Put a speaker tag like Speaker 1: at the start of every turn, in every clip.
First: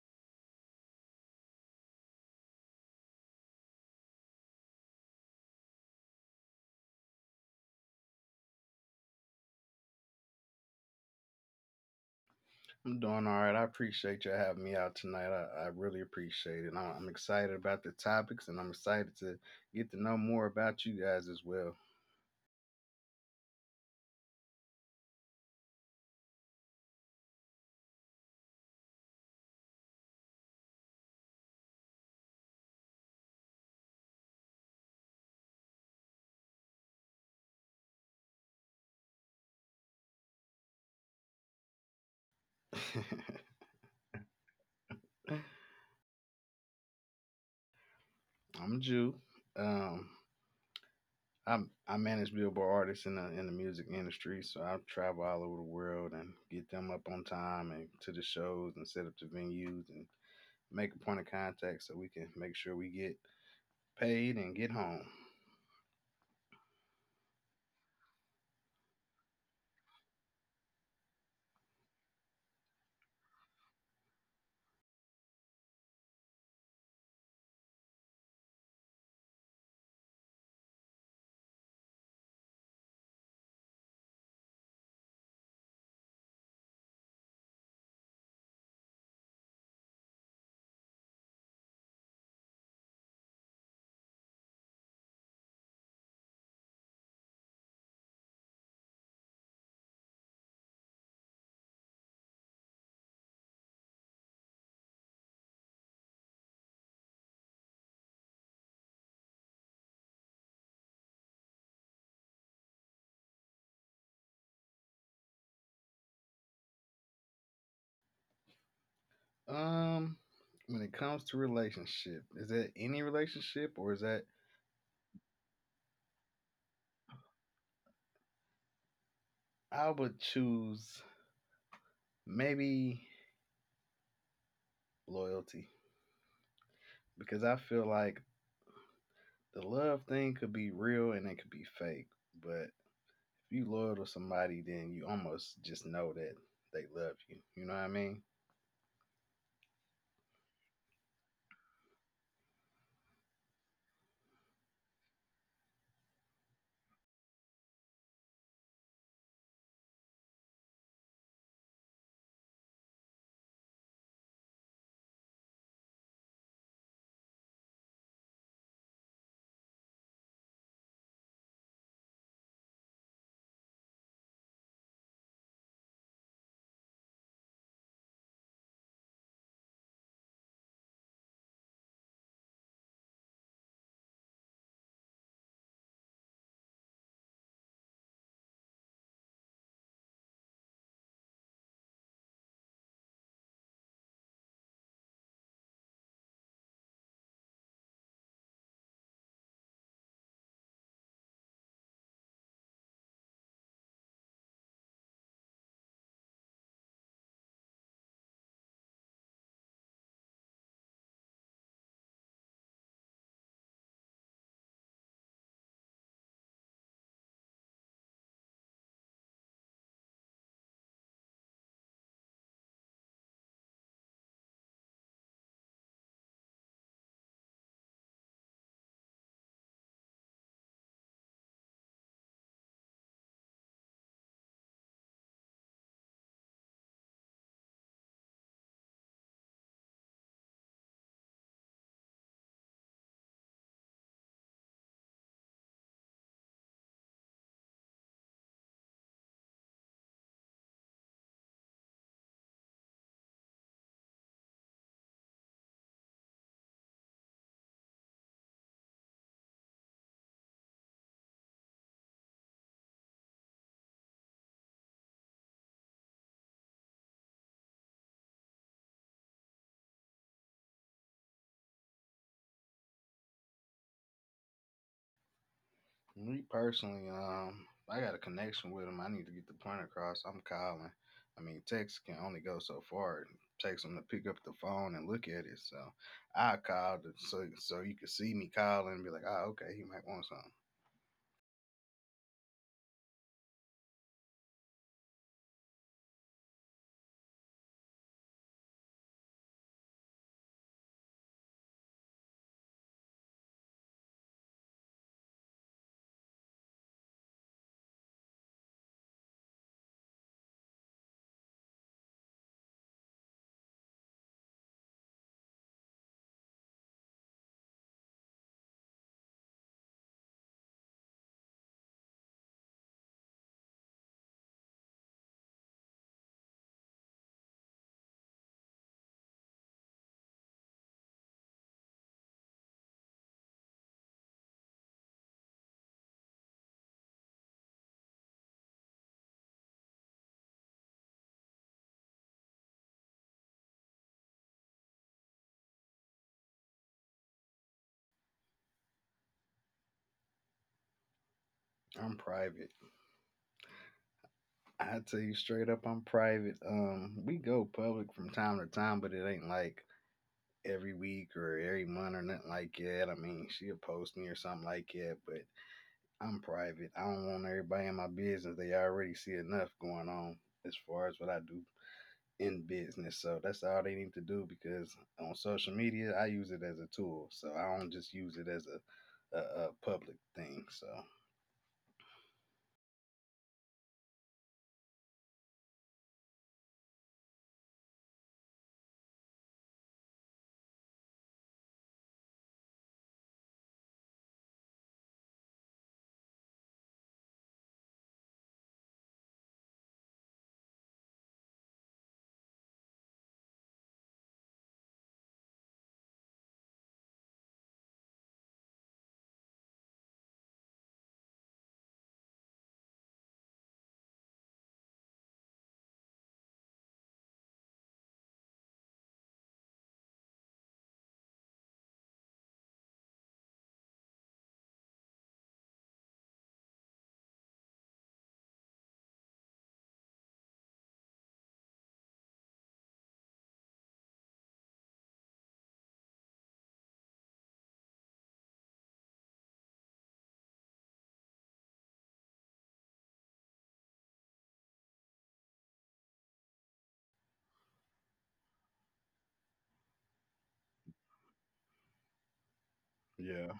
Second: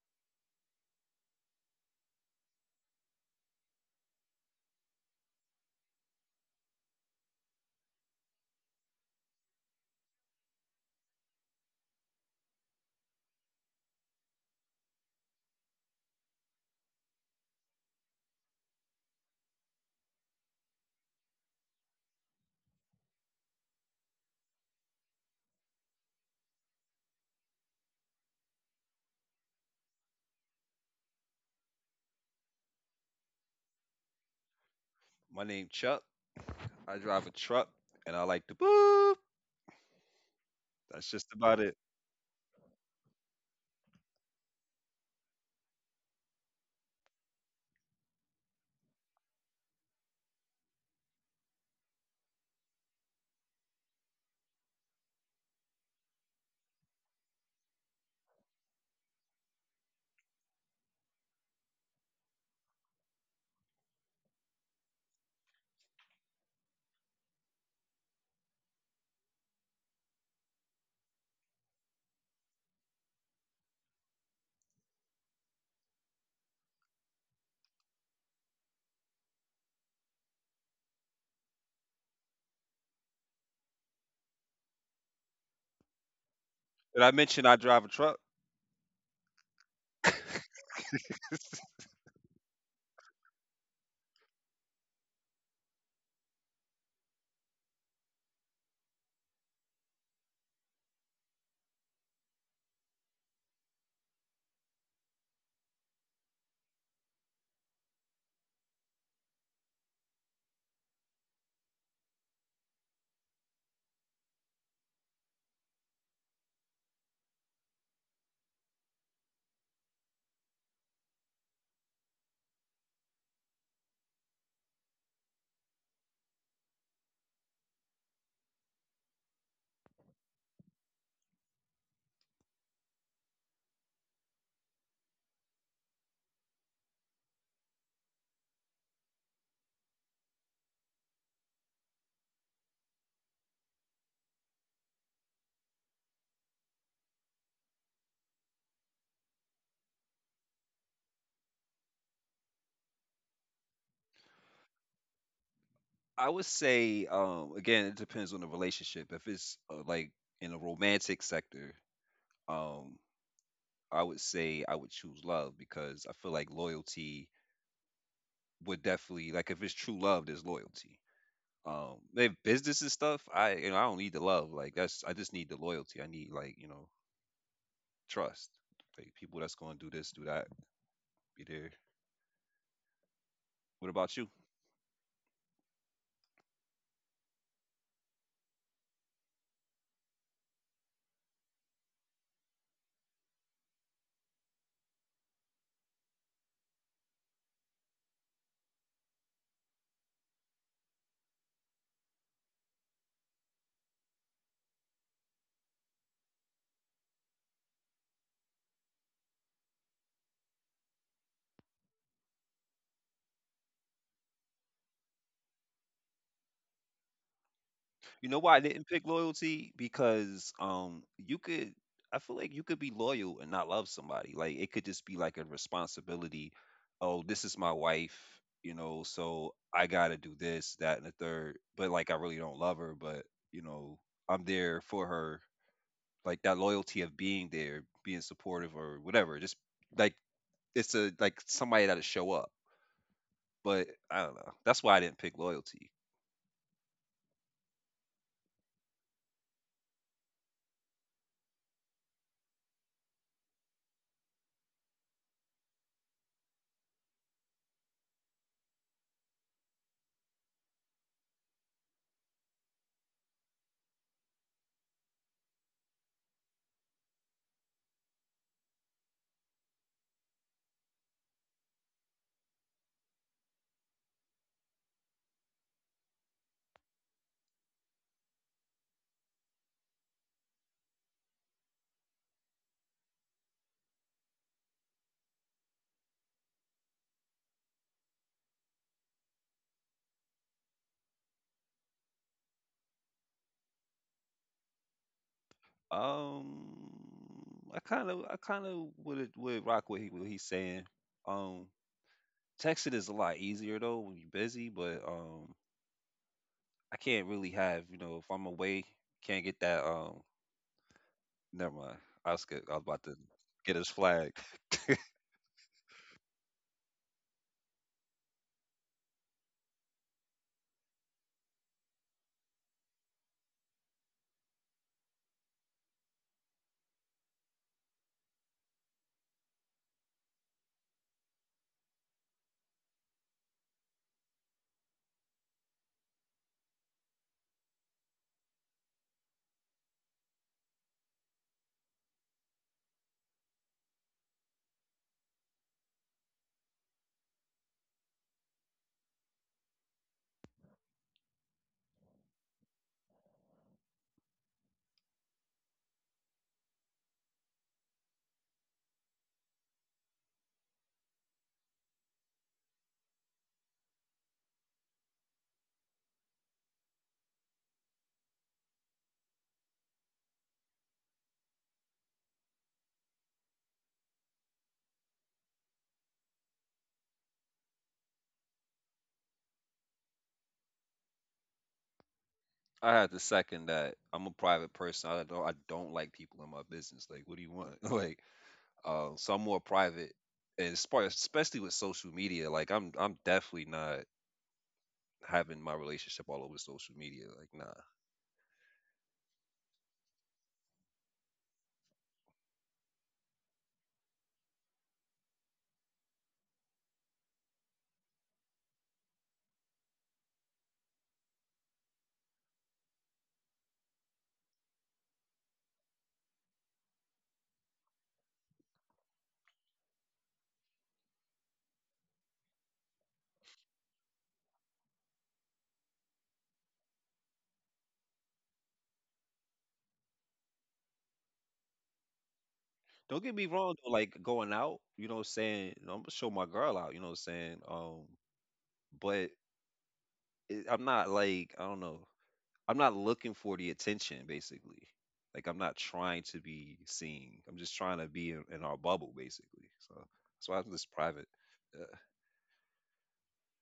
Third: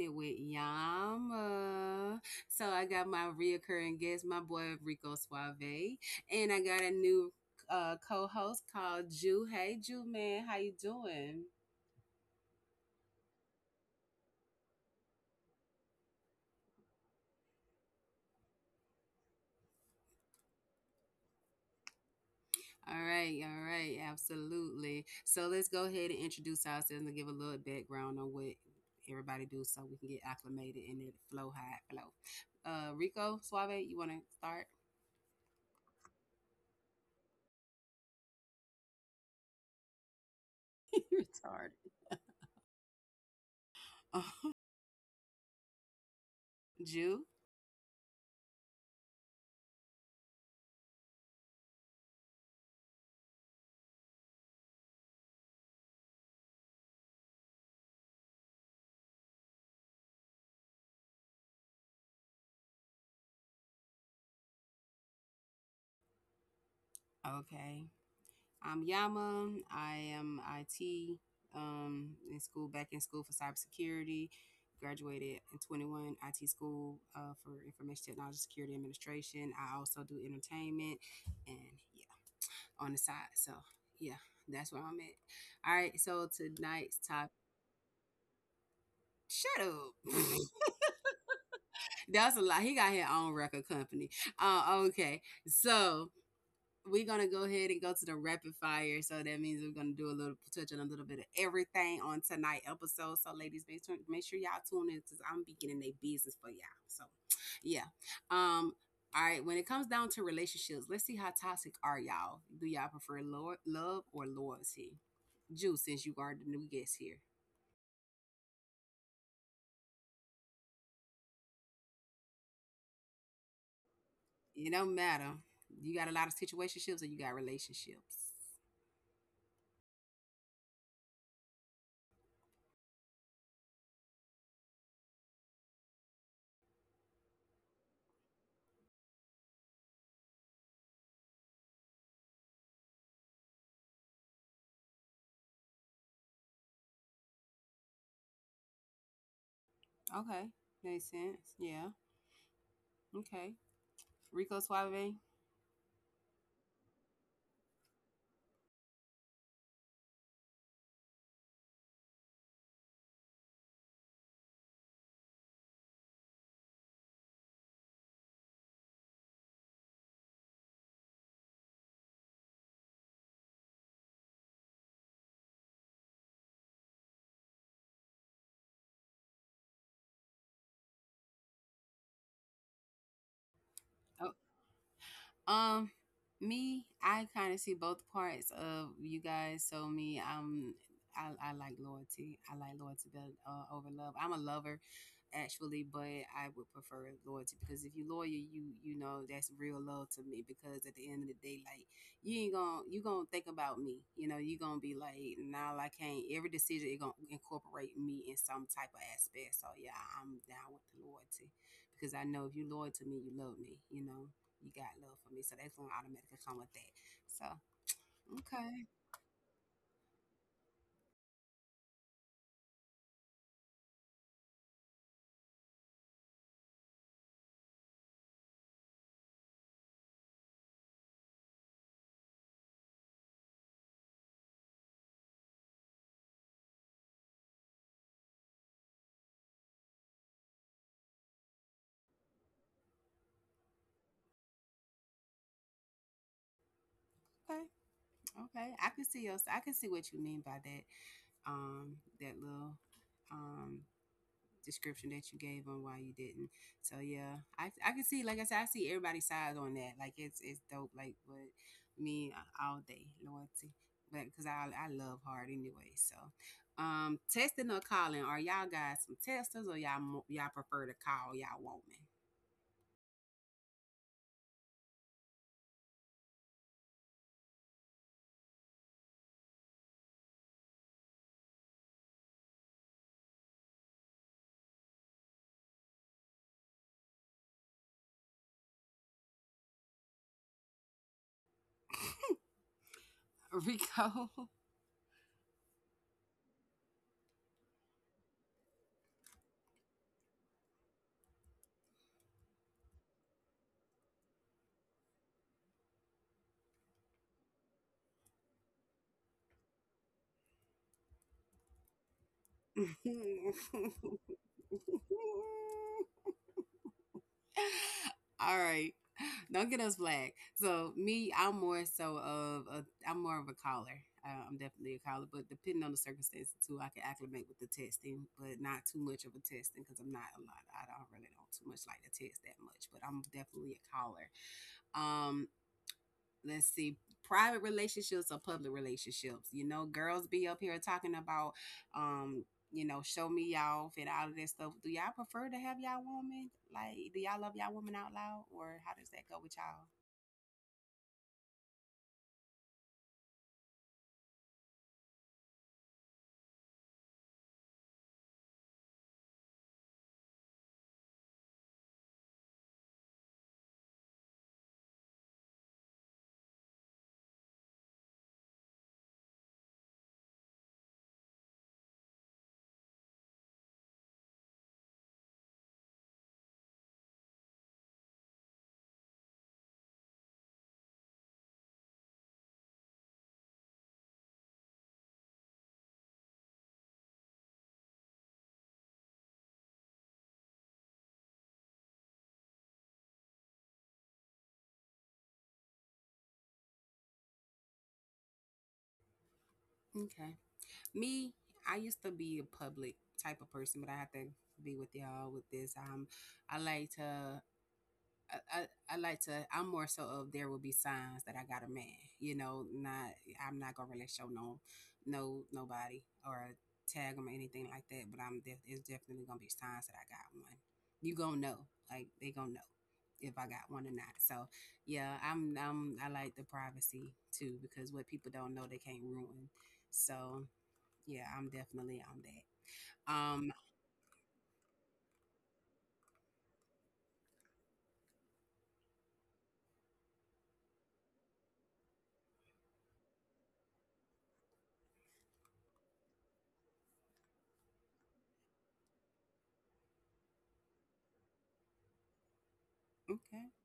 Speaker 1: It with Yama. So I got my reoccurring guest, my boy Rico Suave, and I got a new co-host called Jew. Hey, Jew man, how you doing?
Speaker 2: I'm doing all right. I appreciate you having me out tonight. I really appreciate it. I'm excited about the topics and I'm excited to get to know more about you guys as well.
Speaker 1: All right, absolutely. So let's go ahead and introduce ourselves and give a little background on what everybody do, so we can get acclimated and it flow high flow. Rico Suave, you want to start?
Speaker 3: My name Chuck. I drive a truck, and I like to boop. That's
Speaker 1: You're
Speaker 3: just about
Speaker 1: retarded.
Speaker 3: it.
Speaker 1: Jew,
Speaker 2: I'm a Jew. Um, I manage billboard artists in the music industry, so I travel all over the world and get them up on time and to the shows and set up the venues and make a point of contact so we can make sure we get paid and get home.
Speaker 1: okay. I'm Yama. I am IT in school, back in school for cybersecurity. Graduated in 21 IT school for information technology security administration. I also do entertainment and yeah, on the side. So yeah, that's where I'm at. All right, so tonight's
Speaker 3: Did I
Speaker 1: topic.
Speaker 3: mention I drive a truck?
Speaker 1: Shut up. That's a lot. He got his own record company. Okay, so we're gonna go ahead and go to the rapid fire. So that means we're gonna do a little touch on a little bit of everything on tonight episode. So ladies, make sure y'all tune in because I'm beginning their business for y'all. So yeah. Um all right, when it comes down to relationships, let's see how toxic are y'all. Do y'all prefer love or loyalty? Juice, since you are the new guest here.
Speaker 2: Um, when it comes to relationship, is that any relationship or is that?
Speaker 1: It don't matter. You got a lot of situationships or you got relationships.
Speaker 2: I would choose maybe loyalty because I feel like the love thing could be real and it could be fake. But if you loyal to somebody, then you almost just know that they love you. You know what I mean?
Speaker 1: Okay. Makes sense. Yeah. Okay. Rico Suave.
Speaker 3: I would say, again, it depends on the relationship. If it's like in a romantic sector, um, I would say I would choose love because I feel like loyalty would definitely like if it's true love, there's loyalty. If business and stuff, I I don't need the love. Like that's I just need the loyalty. I need like trust, like people that's gonna do this, do that. Be there. What about you?
Speaker 1: Oh, Um, me, I kind of see both parts of you guys. So me, I like loyalty. I like loyalty better over love. I'm a lover, actually, but I would prefer loyalty because if you loyal, you know that's real love to me. Because at the end of the day, like you ain't gonna you gonna think about me. You know, you gonna be like, nah, I can't. Every decision it gonna incorporate me in some type of aspect. So yeah, I'm down with the loyalty because I know if you loyal to me, you love me. You know you got love for me. So that's going to automatically come with that. So,
Speaker 3: You know why I didn't
Speaker 1: okay.
Speaker 3: pick loyalty? Because you could I feel like you could be loyal and not love somebody. Like it could just be like a responsibility. Oh, this is my wife, you know, so I gotta do this, that, and the third. But like I really don't love her, but you know, I'm there for her. Like that loyalty of being there, being supportive or whatever. Just like it's a like somebody that'll show up. But I don't know. That's why I didn't pick loyalty.
Speaker 1: Okay. Okay. I can see your, I can see what you mean by that. That little, um, description that you gave on why you didn't. So yeah, I can see, like I said, I see everybody's sides on that. Like it's dope. Like what me all day loyalty, but cause I love hard anyway. So, testing or calling, are y'all guys some testers or y'all prefer to call y'all woman?
Speaker 2: Me personally, I got a connection with them. I need to get the point across. I'm calling. I mean, text can only go so far. It takes them to pick up the phone and look at it. So I called so you could see me calling and be like, oh, okay, he might want something.
Speaker 1: Rico.
Speaker 3: Um, I kind of would rock what he's saying. Um, Texting is a lot easier though when you're busy, but I can't really have you know if I'm away, can't get that. Never mind. I was good. I was about to
Speaker 1: All
Speaker 3: get his flag.
Speaker 1: right. Don't get us black. So me, I'm more so of a, I'm more of a caller. I'm definitely a caller, but depending on the circumstances too, I can acclimate with the testing, but not too much of a testing because I'm not a lot. I don't really don't too much like to test that much, but I'm definitely a caller. Um, let's see, private relationships or public relationships. You know, girls be up here talking about, um show me y'all off and all of that stuff. Do y'all prefer to have y'all woman, like, do y'all love y'all woman out loud, or how does that go with y'all?
Speaker 2: I'm private. I tell you straight up, I'm private. We go public from time to time, but it ain't like every week or every month or nothing like that. I mean, she'll post me or something like that, but I'm private. I don't want everybody in my business. They already see enough going on as far as what I do in business. So that's all they need to do because on social media, I use it as a tool. So I don't just use it as a public thing. So
Speaker 3: I have to second that. I'm a private person. I don't like people in my business. Like, what do you want? Like, so I'm more private, and as far- especially with social media, like I'm definitely not having my relationship all over social media. Like, nah.
Speaker 1: Okay, me, I used to be a public type of person, but I have to be with y'all with this. I like to I'm more so of, there will be signs that I got a man, you know, not I'm not gonna really show no no nobody, or tag them or anything like that, but I'm it's definitely gonna be signs that I got one. You gonna know, like they gonna know if I got one or not. So yeah, I like the privacy too because what people don't know they can't ruin. So yeah, I'm definitely on that.
Speaker 3: Don't get me
Speaker 1: Um,
Speaker 3: wrong though, like going out, you know what I'm saying? I'm gonna show my girl out, you know what I'm saying? But it, I'm not like, I don't know. I'm not looking for the attention basically. Like I'm not trying to be seen. I'm just trying to be in our bubble basically. So that's why I'm just private. Uh,
Speaker 1: okay.
Speaker 2: yeah.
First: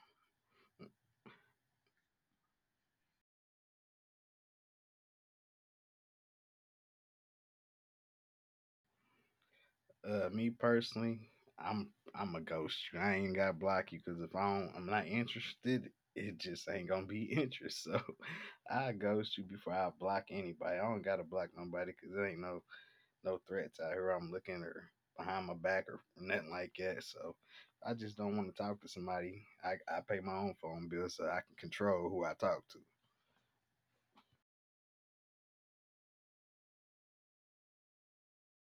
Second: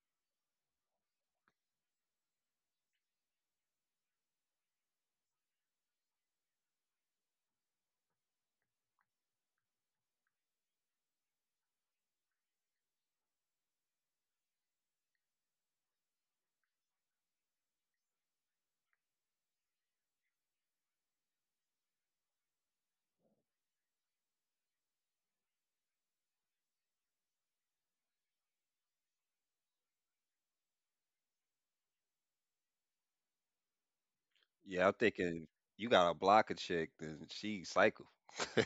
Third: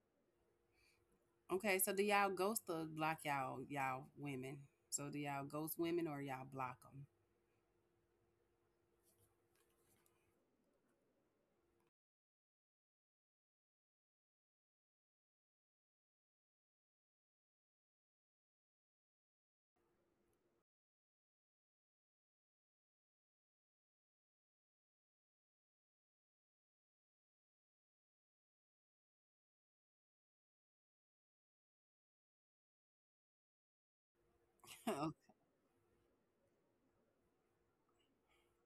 Speaker 1: Okay, so do y'all ghost or block y'all women? So do y'all ghost women or y'all block
Speaker 2: Me personally, I'm a ghost you. I ain't gotta block you because if I don't, I'm not interested. It just ain't gonna be interest. So I ghost you before I block anybody. I don't gotta block nobody because there ain't no threats out here. I'm looking or behind my back or nothing like that. So I just don't want to talk to somebody. I pay my own phone bill so I can control who I talk to.
Speaker 3: yeah, I'm
Speaker 1: them?
Speaker 3: thinking you got to block a chick, then she cycle.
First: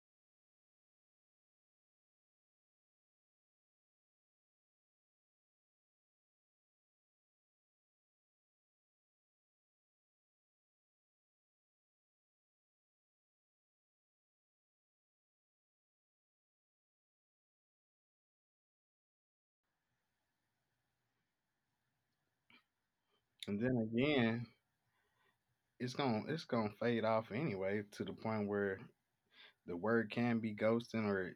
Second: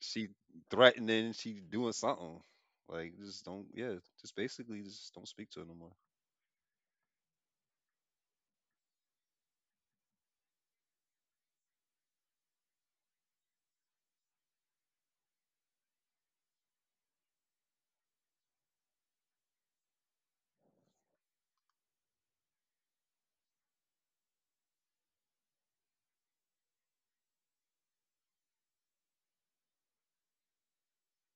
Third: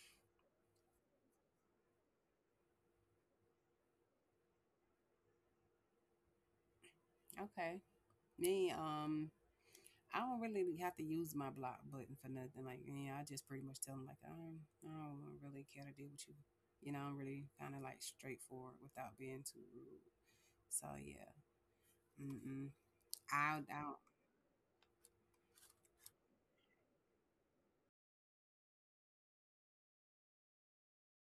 Speaker 3: She threatening, she doing something. Like just don't, yeah, just basically just don't speak to her no more.
Speaker 1: Okay, me, I don't really have to use my block button for nothing. Like yeah, I just pretty much tell them like, I don't really care to deal with you. You know, I'm really kind of like straightforward without being too rude. So yeah, mm-mm.
Speaker 2: And then
Speaker 1: I don't.
Speaker 2: again, it's gonna fade off anyway to the point where the word can be ghosting or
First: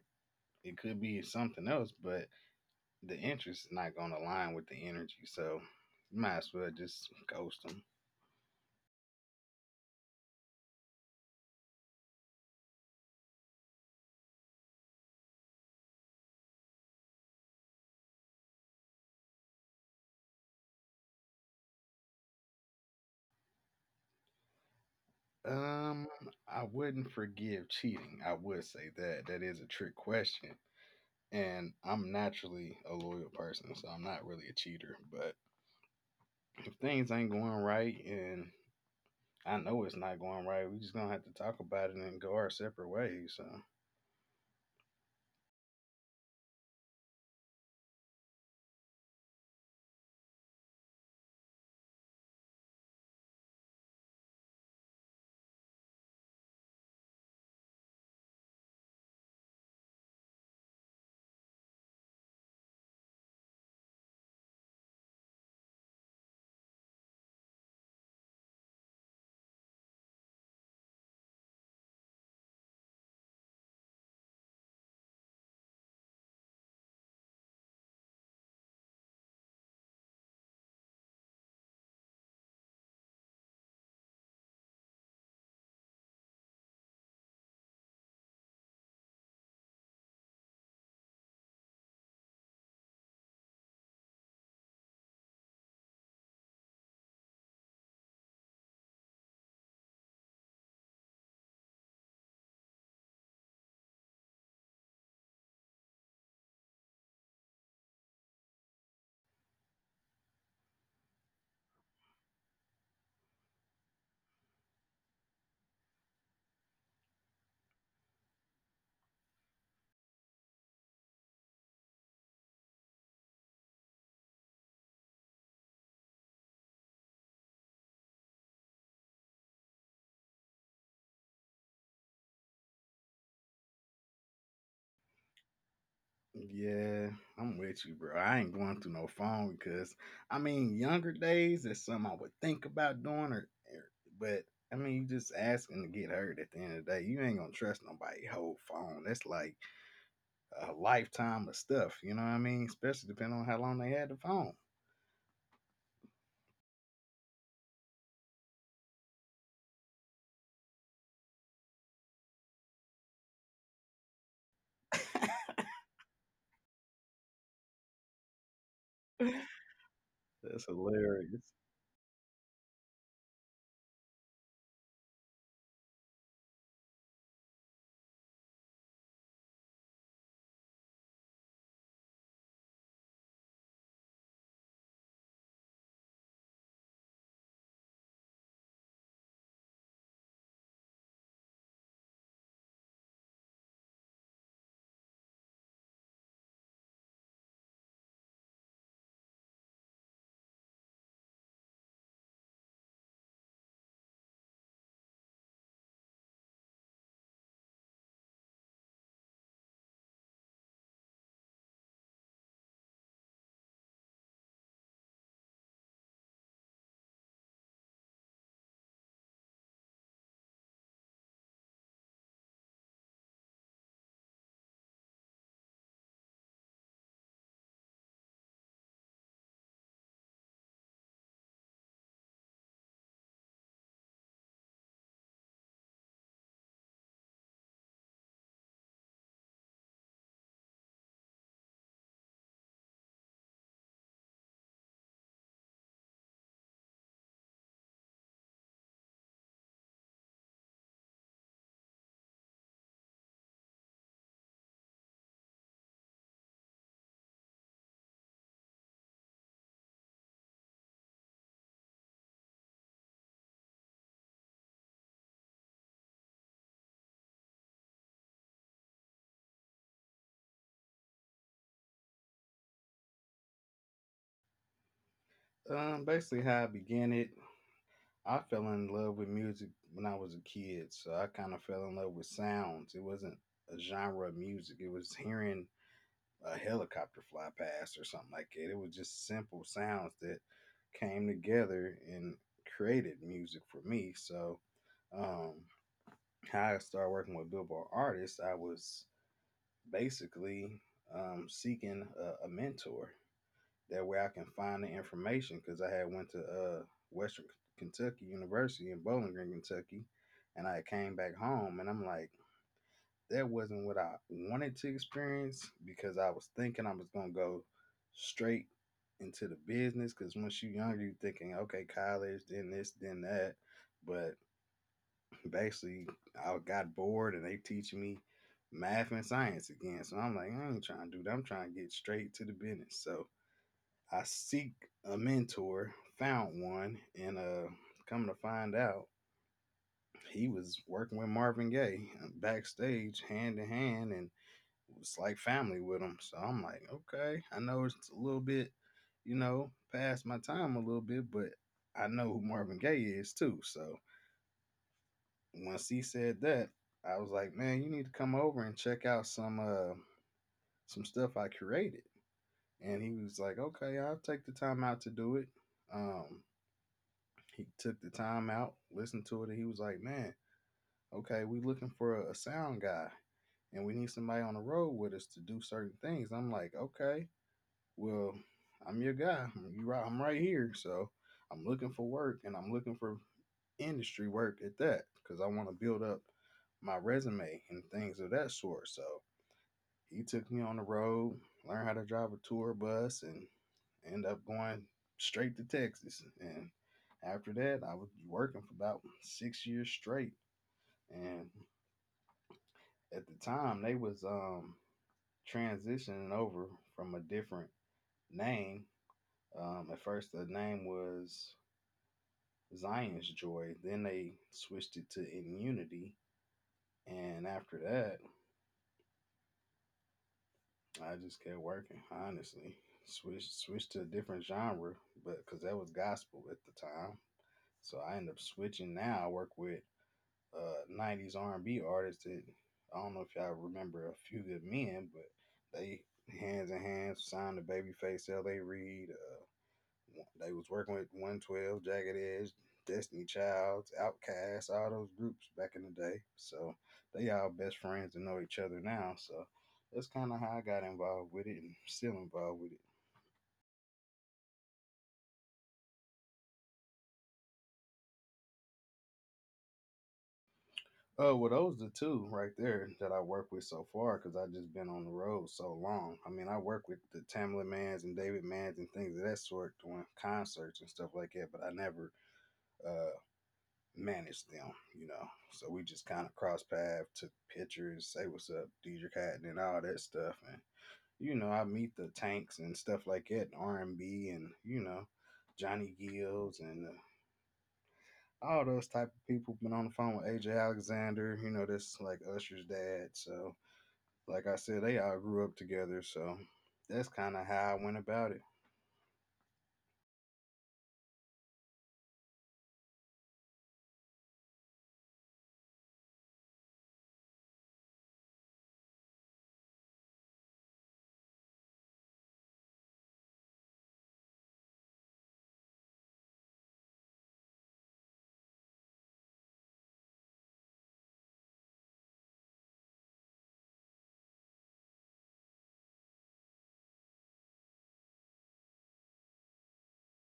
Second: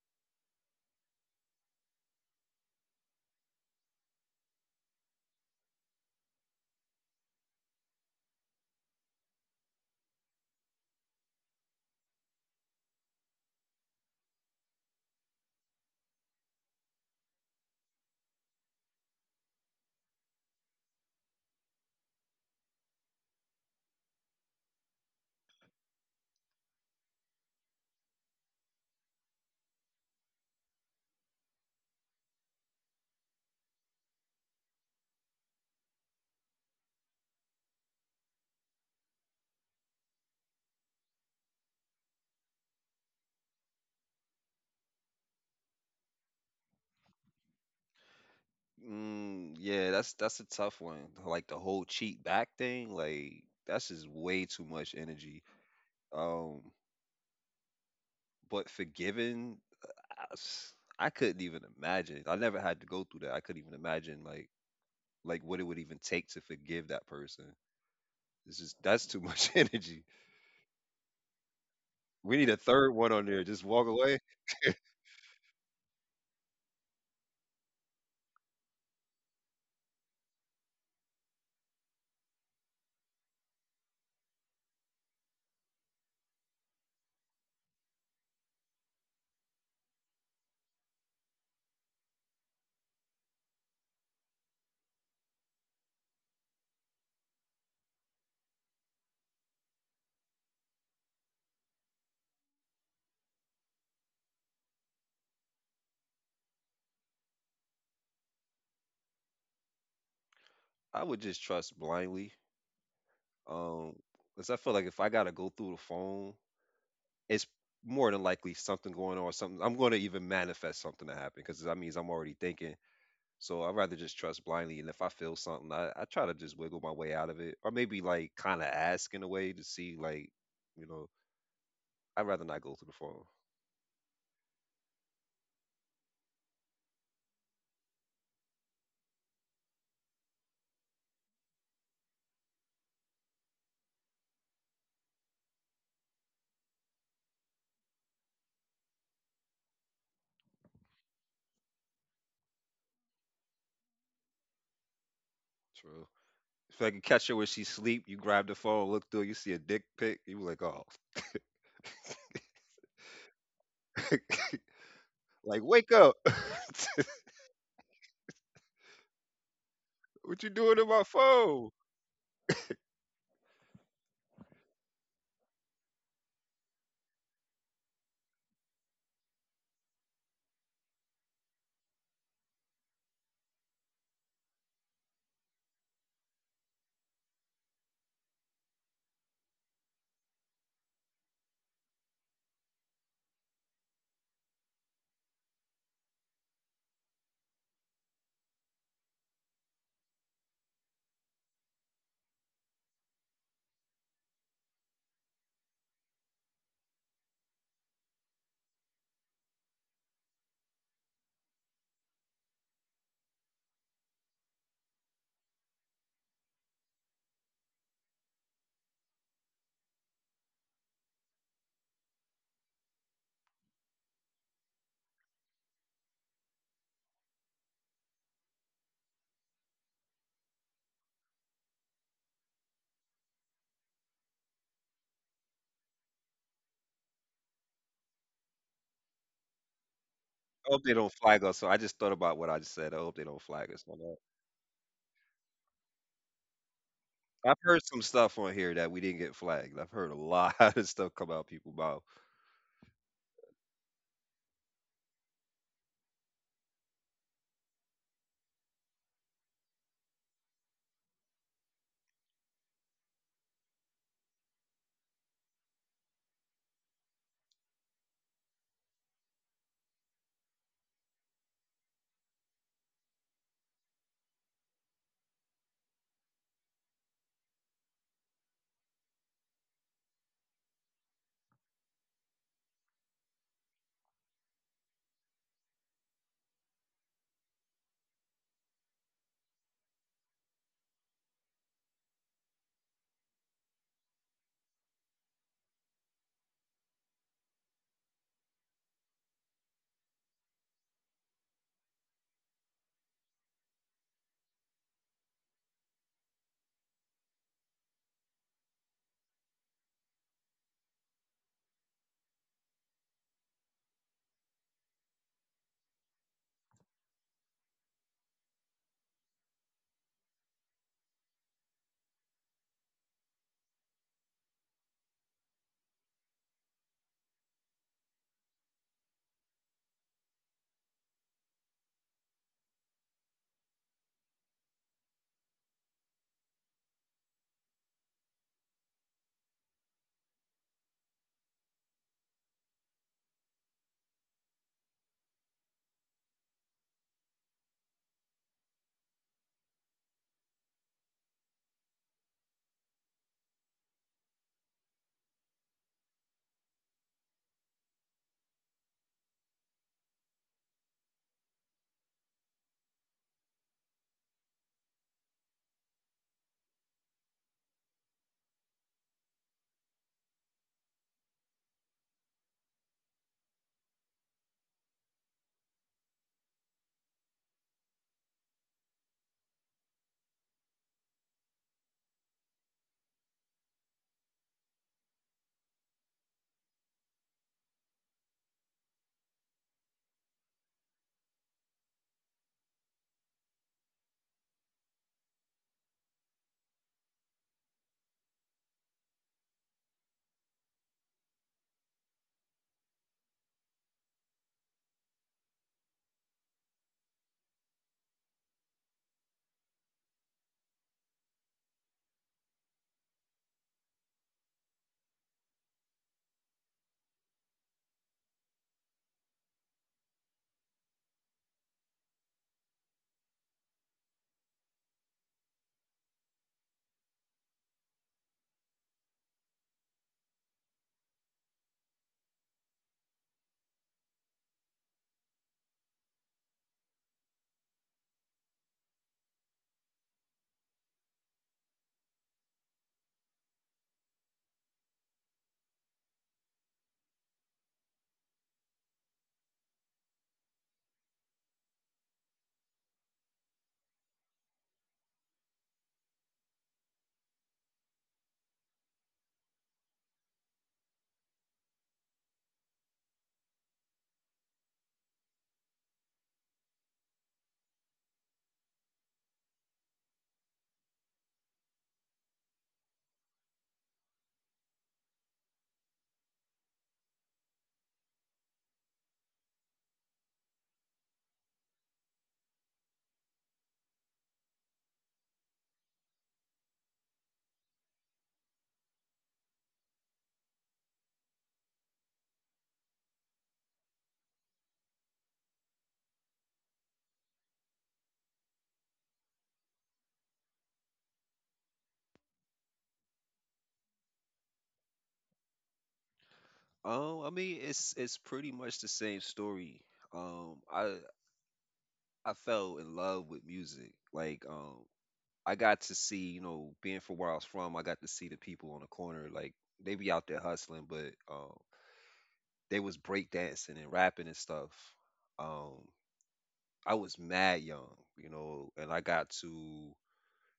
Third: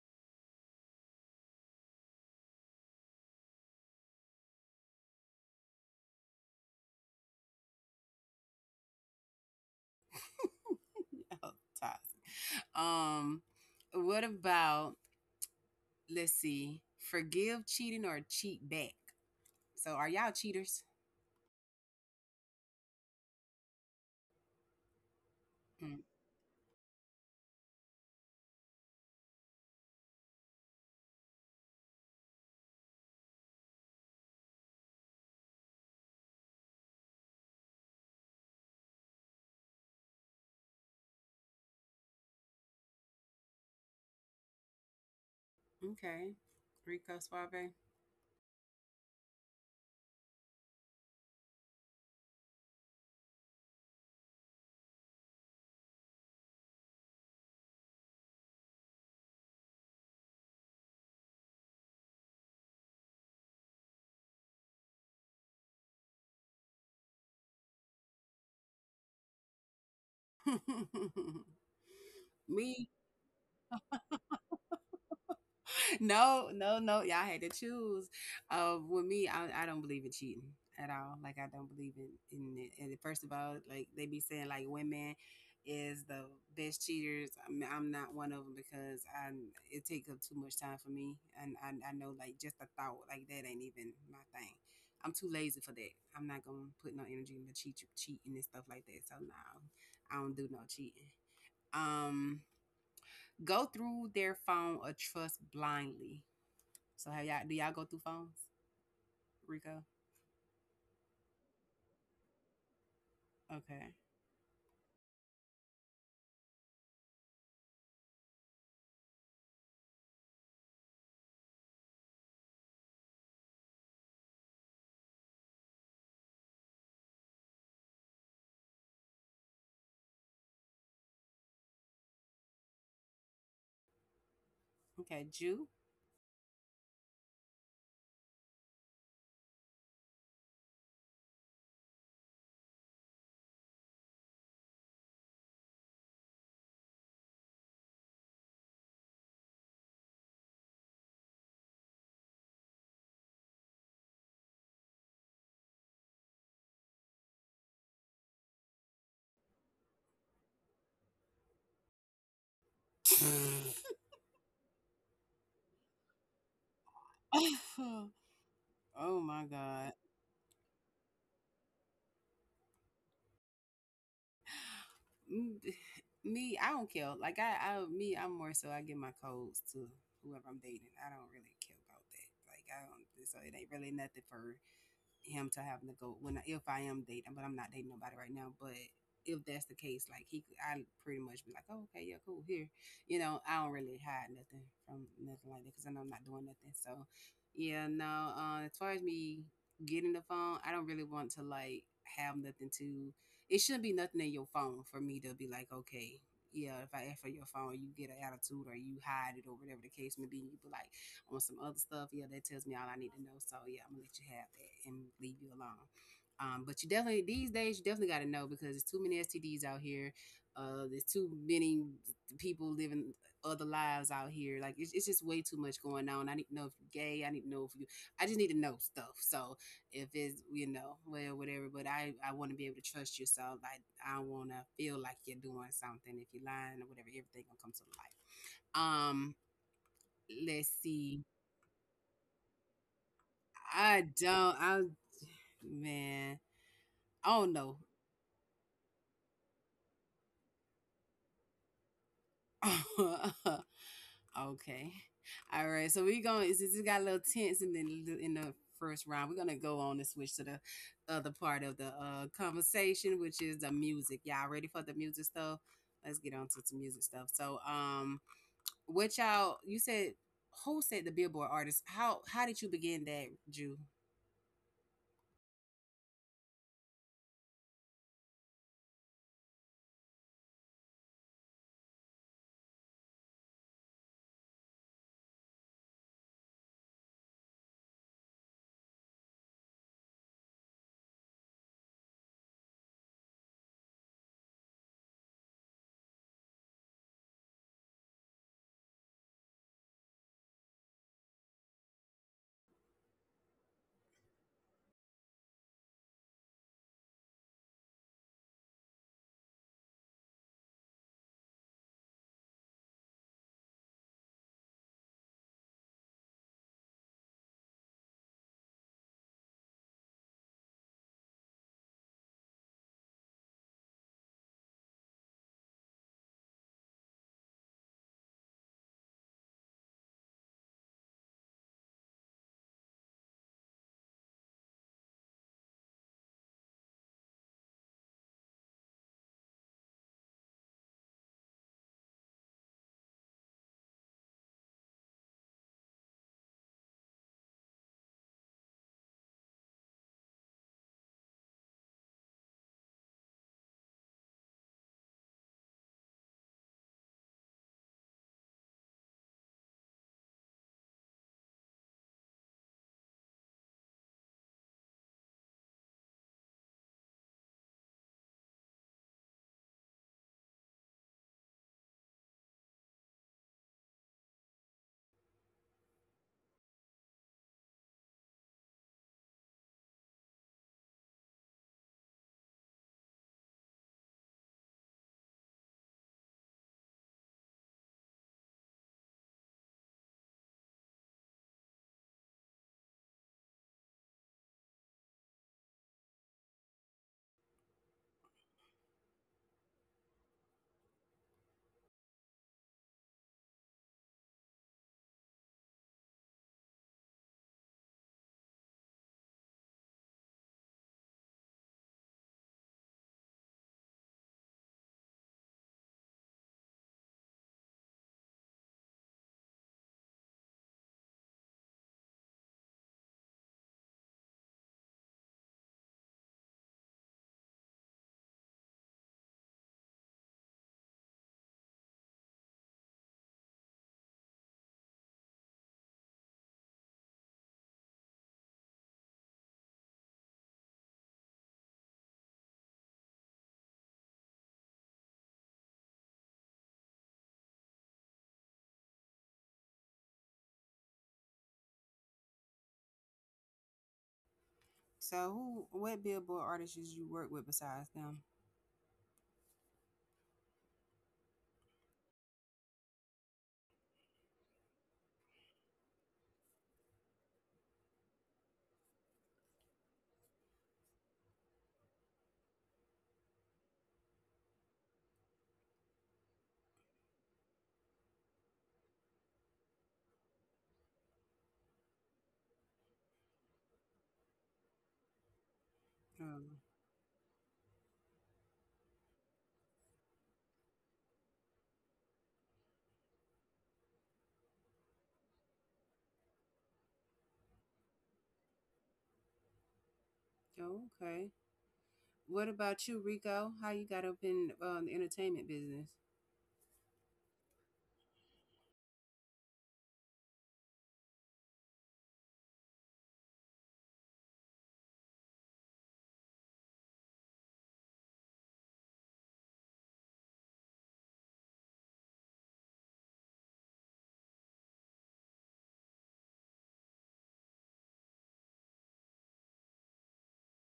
Speaker 2: it could be something else, but the interest is not going to align with the energy. So you might as well just ghost them.
Speaker 1: Oh, toss. um, what about, let's see, forgive cheating or cheat back? So are y'all cheaters? Mm.
Speaker 2: Um, I wouldn't forgive cheating. I would say that. That is a trick question. And I'm naturally a loyal person, so I'm not really a cheater. But if things ain't going right and I know it's not going right, we just gonna have to talk about it and go our separate ways. So
Speaker 1: Okay. Rico Suave.
Speaker 3: Mm, yeah, that's a tough one. Like the whole cheat back thing, like that's just way too much energy. Um, but forgiving, I, s- I couldn't even imagine. I never had to go through that. I couldn't even imagine like what it would even take to forgive that person. It's just that's too much energy. We need a
Speaker 1: Me.
Speaker 3: third one on there. Just walk away.
Speaker 1: No, no, no. Y'all had to choose. With me, I don't believe in cheating at all. Like I don't believe in it. And first of all, like they be saying, like women is the best cheaters. I'm not one of them because I it take up too much time for me, and I know like just the thought like that ain't even my thing. I'm too lazy for that. I'm not gonna put no energy into cheating and stuff like that. So no, I don't do no cheating. Um, go through their phone or trust blindly. So have y'all do y'all go through phones, Rico?
Speaker 3: I would just trust blindly.
Speaker 1: Okay.
Speaker 3: Um, because I feel like if I gotta go through the phone, it's more than likely something going on. Something I'm gonna even manifest something to happen because that means I'm already thinking. So I'd rather just trust blindly, and if I feel something, I try to just wiggle my way out of it, or maybe like kind of ask in a way to see, like, you know, I'd rather not go through the phone.
Speaker 1: Okay, Jew.
Speaker 2: yeah, I'm with you, bro. I ain't going through no phone because I mean, younger days is something I would think about doing, but I mean, you just asking to get hurt at the end of the day. You ain't gonna trust nobody whole phone. That's like a lifetime of stuff. You know what I mean? Especially depending on how long they had the phone.
Speaker 3: True. If I can catch her when she sleep, you grab the phone, look through, you see a dick pic, you like, oh, like wake up,
Speaker 1: Oh my God.
Speaker 3: what you doing
Speaker 2: That's
Speaker 3: in my
Speaker 2: hilarious.
Speaker 3: phone?
Speaker 1: Mm, Me, I don't care. Like I'm more so I give my codes to whoever I'm dating. I don't really care about that. Like I don't, so it ain't really nothing for him to having to go when if I am dating, but I'm not dating nobody right now. But if that's the case, like I pretty much be like, oh, okay, yeah, cool, here, I don't really hide nothing from nothing like that because I know I'm not doing nothing. So, yeah, no. As far as me getting the phone, I don't really want to like have nothing to. It shouldn't be nothing in your phone for me to be like, okay, yeah, if I ask for your phone, you get an attitude or you hide it or whatever the case may be. You be like on some other stuff. Yeah, that tells me all I need to know. So yeah, I'm gonna let you have that and leave you alone. But you definitely these days you definitely got to know because there's too many STDs out here. There's too many people living other lives out here. Like it's just way too much going on. I need to know if you're gay. I need to know if you. I just need to know stuff. So if it's, well, whatever, but I want to be able to trust you. So like I don't want to feel like you're doing something. If you're lying or whatever, everything gonna come to light. Let's
Speaker 3: I hope they don't
Speaker 1: see.
Speaker 3: flag us. So I just thought about what I just said. I hope they don't flag us
Speaker 1: I
Speaker 3: on that.
Speaker 1: don't. I man. Oh
Speaker 3: I've
Speaker 1: no.
Speaker 3: heard some stuff on here that we didn't get flagged. I've heard a lot of stuff come out people's mouth.
Speaker 1: Okay. All right. So we going to, since it got a little tense in the first round, we're gonna go on and switch to the other part of the conversation, which is the music. Y'all ready for the music stuff? Let's get on to some music stuff. So What y'all? You said, who said the Billboard artist? How did you begin that, Jew?
Speaker 2: Basically, how I began it, I fell in love with music when I was a kid, so I kind of fell in love with sounds. It wasn't a genre of music. It was hearing a helicopter fly past or something like that. It was just simple sounds that came together and created music for me. So, um, how I started working with Billboard artists, I was basically seeking a mentor. That way, I can find the information because I had went to Western Kentucky University in Bowling Green, Kentucky, and I came back home and I'm like, that wasn't what I wanted to experience because I was thinking I was gonna go straight into the business because once you're younger, you're thinking, okay, college, then this, then that. But basically, I got bored and they teaching me math and science again. So I'm like, I ain't trying to do that. I'm trying to get straight to the business. So I seek a mentor, found one, and come to find out, he was working with Marvin Gaye backstage, hand to hand, and was like family with them. So I'm like, okay, I know it's a little bit, you know, past my time a little bit, but I know who Marvin Gaye is too. So once he said that, I was like, man, you need to come over and check out some stuff I curated. And he was like, okay, I'll take the time out to do it. Um, he took the time out, listened to it, and he was like, man, okay, we looking for a sound guy and we need somebody on the road with us to do certain things. I'm like, okay, well, I'm your guy. You right? I'm right here. So I'm looking for work, and I'm looking for industry work at that because I want to build up my resume and things of that sort. So he took me on the road, learned how to drive a tour bus, and end up going straight to Texas. And after that, I was working for about 6 years straight. And at the time, they was transitioning over from a different name. At first, the name was Zion's Joy. Then they switched it to Immunity, and after that, I just kept working. Honestly, switched to a different genre, but because that was gospel at the time, so I ended up switching. Now I work with '90s R&B artists. That, I don't know if y'all remember a few good men, but they hands in hands signed to Babyface, L.A. Reid, they was working with 112, Jagged Edge, Destiny Child, Outcast, all those groups back in the day. So they all best friends and know each other now. So that's kind of how I got involved with it and still involved with it.
Speaker 1: So who? What Billboard artists did you work with besides them?
Speaker 2: Oh, well, those are the two right there that I work with so far because I have just been on the road so long. I mean, I work with the Tamla Mans and David Mans and things of that sort doing concerts and stuff like that, but I never uh, manage them, you know. So we just kind of cross path, took pictures, say what's up, Deidre Hatton and all that stuff. And, you know, I meet the tanks and stuff like that, R&B and, B and, you know, Johnny
Speaker 1: Um,
Speaker 2: Gills and all those type of people. Been on the phone with AJ Alexander, you know, that's like Usher's dad. So, like I said, they all grew up together. So that's kind of how I went about it.
Speaker 1: okay. What about you, Rico? How you got up in, the entertainment business?
Speaker 3: I mean, it's pretty much the same story. Um, I I fell in love with music. Like, I got to see, you know, being from where I was from, I got to see the people on the corner. Like, they be out there hustling, but they was breakdancing and rapping and stuff. Um, I was mad young, you know, and I got to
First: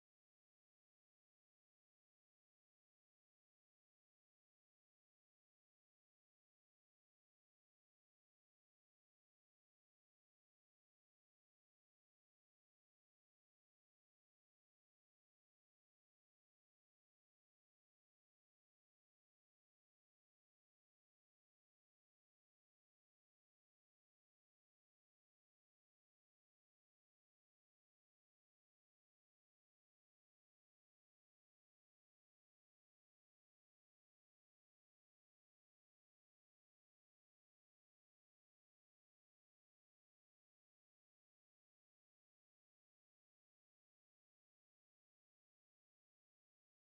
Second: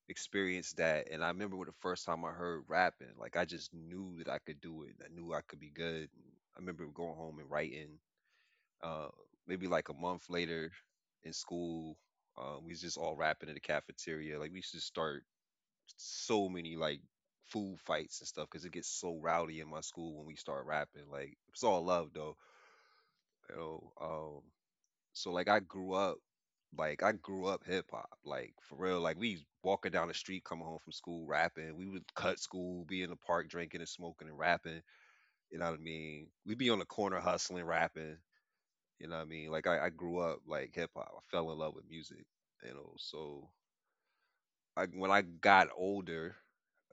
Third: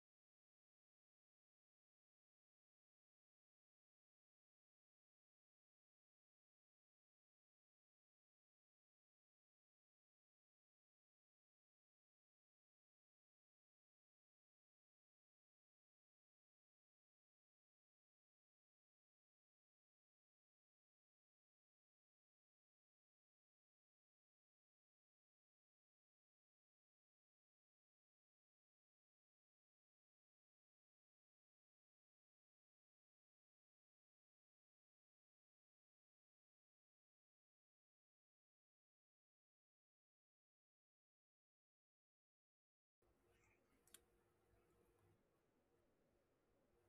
Speaker 3: experienced that and I remember when the first time I heard rapping, like I just knew that I could do it. I knew I could be good. I remember going home and writing. Uh Maybe like a month later in school, we was just all rapping in the cafeteria. Like we used to start so many like food fights and stuff because it gets so rowdy in my school when we start rapping. Like it's all love though. You know, so like I grew up like I grew up hip hop. Like for real. Like we walking down the street coming home from school rapping. We would cut school, be in the park drinking and smoking and rapping. You know what I mean? We'd be on the corner hustling, rapping. You know what I mean? Like I grew up like hip hop. I fell in love with music, you know. So I when I got older,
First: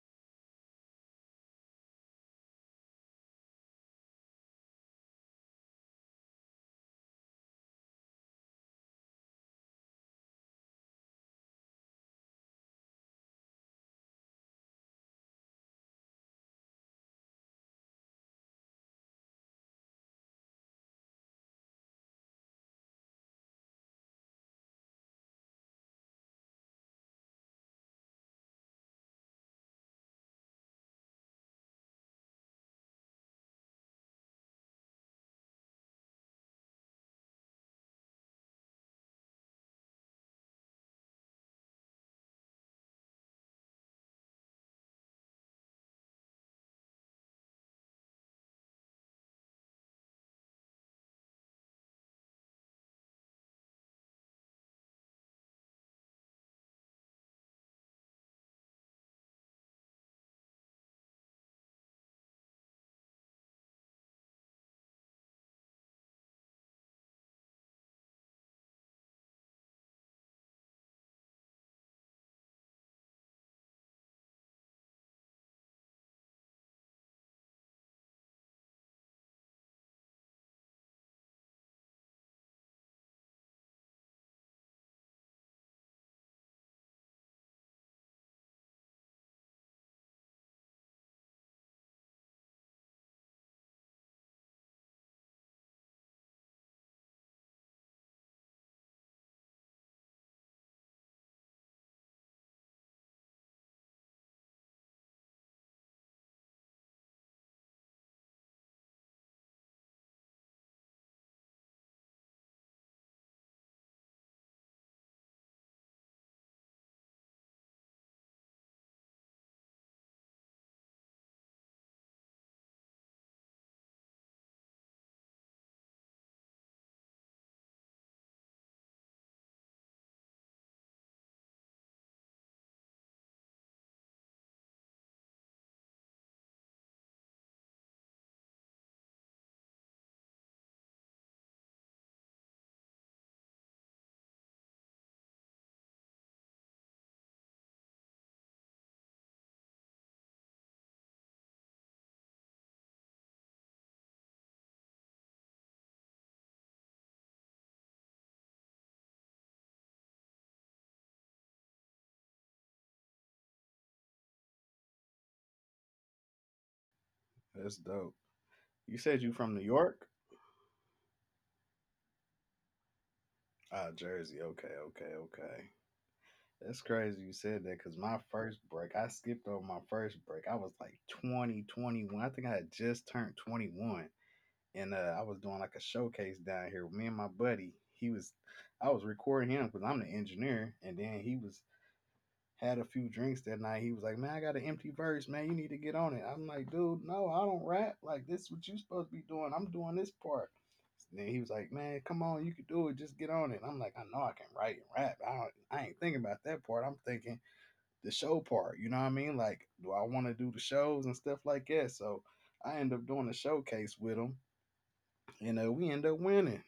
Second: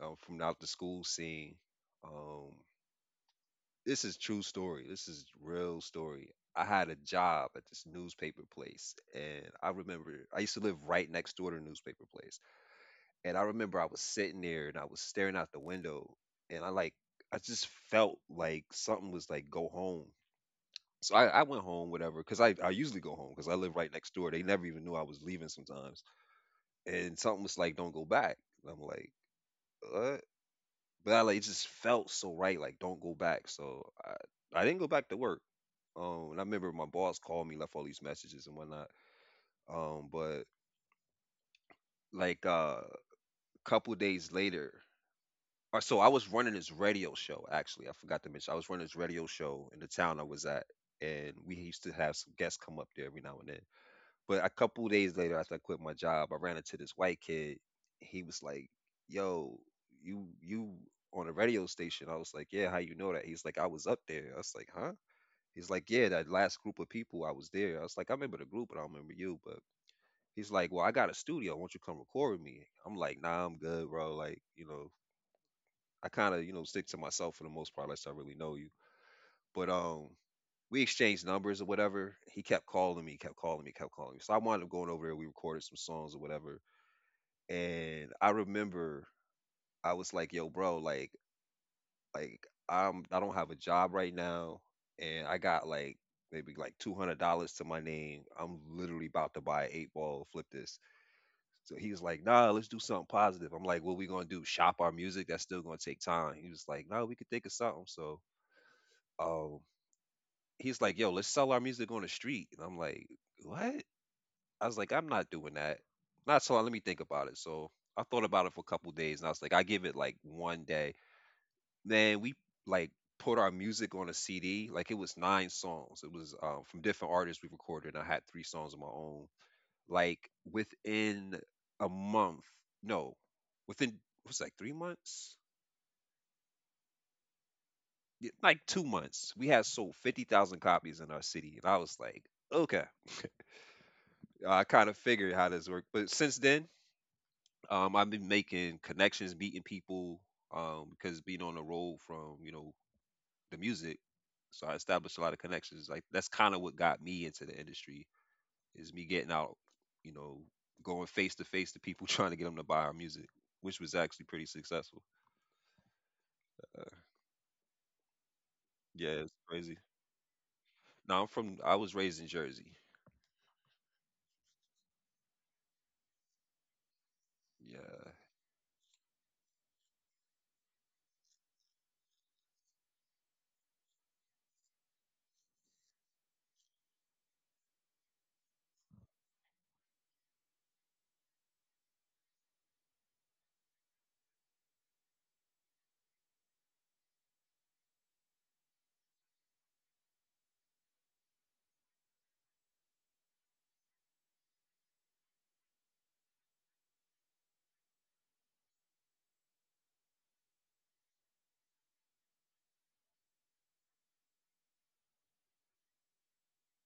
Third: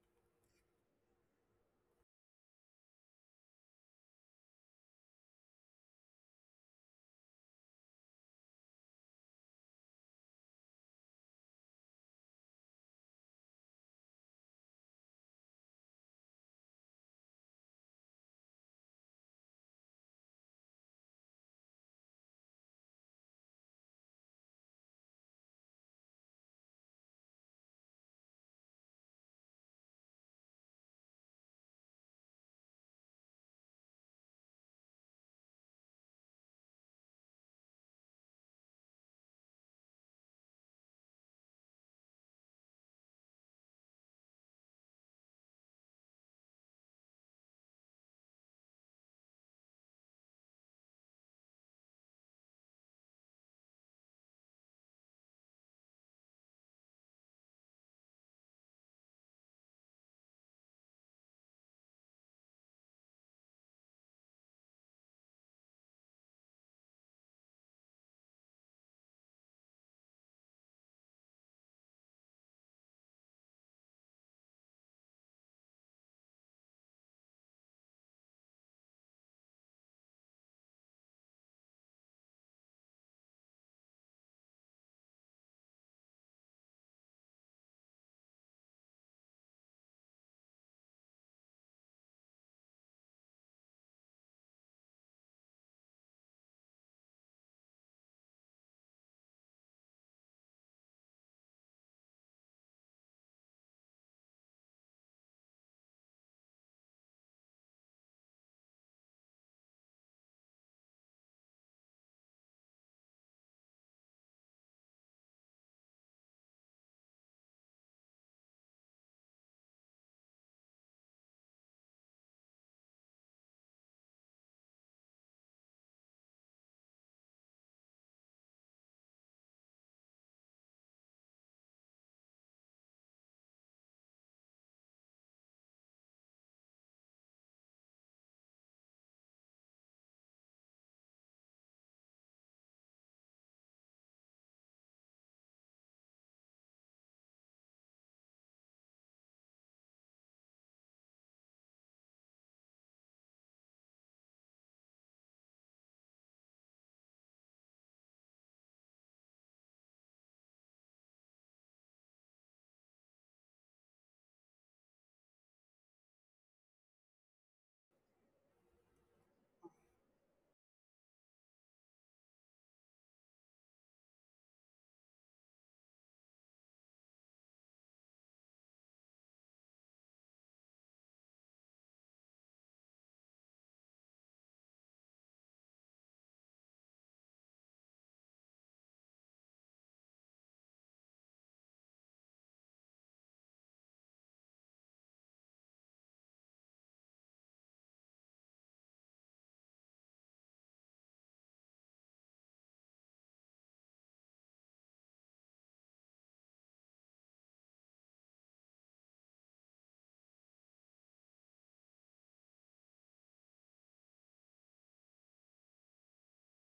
Speaker 3: from out the school scene, um, this is true story. This is real story. I had a job at this newspaper place, and I remember I used to live right next door to the newspaper place. And I remember I was sitting there and I was staring out the window, and I like I just felt like something was like go home. So I went home, whatever, because I usually go home because I live right next door. They never even knew I was leaving sometimes. And something was like, don't go back. And I'm like, what? But I like, it just felt so right, like, don't go back. So I didn't go back to work. And I remember my boss called me, left all these messages and whatnot. But like a couple days later, or so I was running this radio show. Actually, I forgot to mention I was running this radio show in the town I was at, and we used to have some guests come up there every now and then. But a couple days later, after I quit my job, I ran into this white kid. He was like, "Yo, you on a radio station?" I was like, "Yeah, how you know that?" He's like, "I was up there." I was like, "Huh?" He's like, yeah, that last group of people, I was there. I was like, I remember the group, but I don't remember you. But he's like, well, I got a studio. Won't you come record with me? I'm like, nah, I'm good, bro. Like, you know, I kind of, you know, stick to myself for the most part, unless I really know you. But we exchanged numbers or whatever. He kept calling me, kept calling me, kept calling me. So I wound up going over there. We recorded some songs or whatever. And I remember I was like, yo, bro, like I'm I don't have a job right now and I got like maybe like $200 to my name. I'm literally about to buy an eight ball, flip this. So he was like, nah, let's do something positive. I'm like, what we gonna do? Shop our music? That's still gonna take time. He was like, no, we could think of something. So um he's like, yo, let's sell our music on the street. And I'm like, what? I was like, I'm not doing that. Not so let me think about it. So I thought about it for a couple days and I was like, I give it like 1 day. Man, we like put our music on a CD. Like it was 9 songs. It was from different artists we recorded. I had 3 songs of my own. Like within a month, no, within it was like 3 months, yeah, like 2 months, we had sold 50,000 copies in our city, and I was like, okay, I kind of figured how this worked. But since then, I've been making connections, meeting people, because being on the road from you know the music. So I established a lot of connections. Like that's kind of what got me into the industry is me getting out, you know, going face to face to people trying to get them to buy our music, which was actually pretty successful.
Speaker 2: That's dope. You said
Speaker 3: Yeah,
Speaker 2: you
Speaker 3: it's
Speaker 2: from New
Speaker 3: crazy.
Speaker 2: York?
Speaker 3: Now I'm from. I was raised in Jersey.
Speaker 2: Ah, Jersey. Okay, okay, okay. That's crazy you
Speaker 3: Yeah,
Speaker 2: said that because my first break, I skipped over my first break. I was like 2021. I think I had just turned 21. And I was doing like a showcase down here with me and my buddy. I was recording him because I'm the engineer. And then had a few drinks that night. He was like, man, I got an empty verse, man. You need to get on it. I'm like, dude, no, I don't rap. Like, this is what you supposed to be doing. I'm doing this part. Then he was like, "Man, come on, you can do it. Just get on it." I'm like, "I know I can write and rap. I ain't thinking about that part. I'm thinking the show part." You know what I mean? Like, do I want to do the shows and stuff like that? So I end up doing a showcase with them, and we end up winning.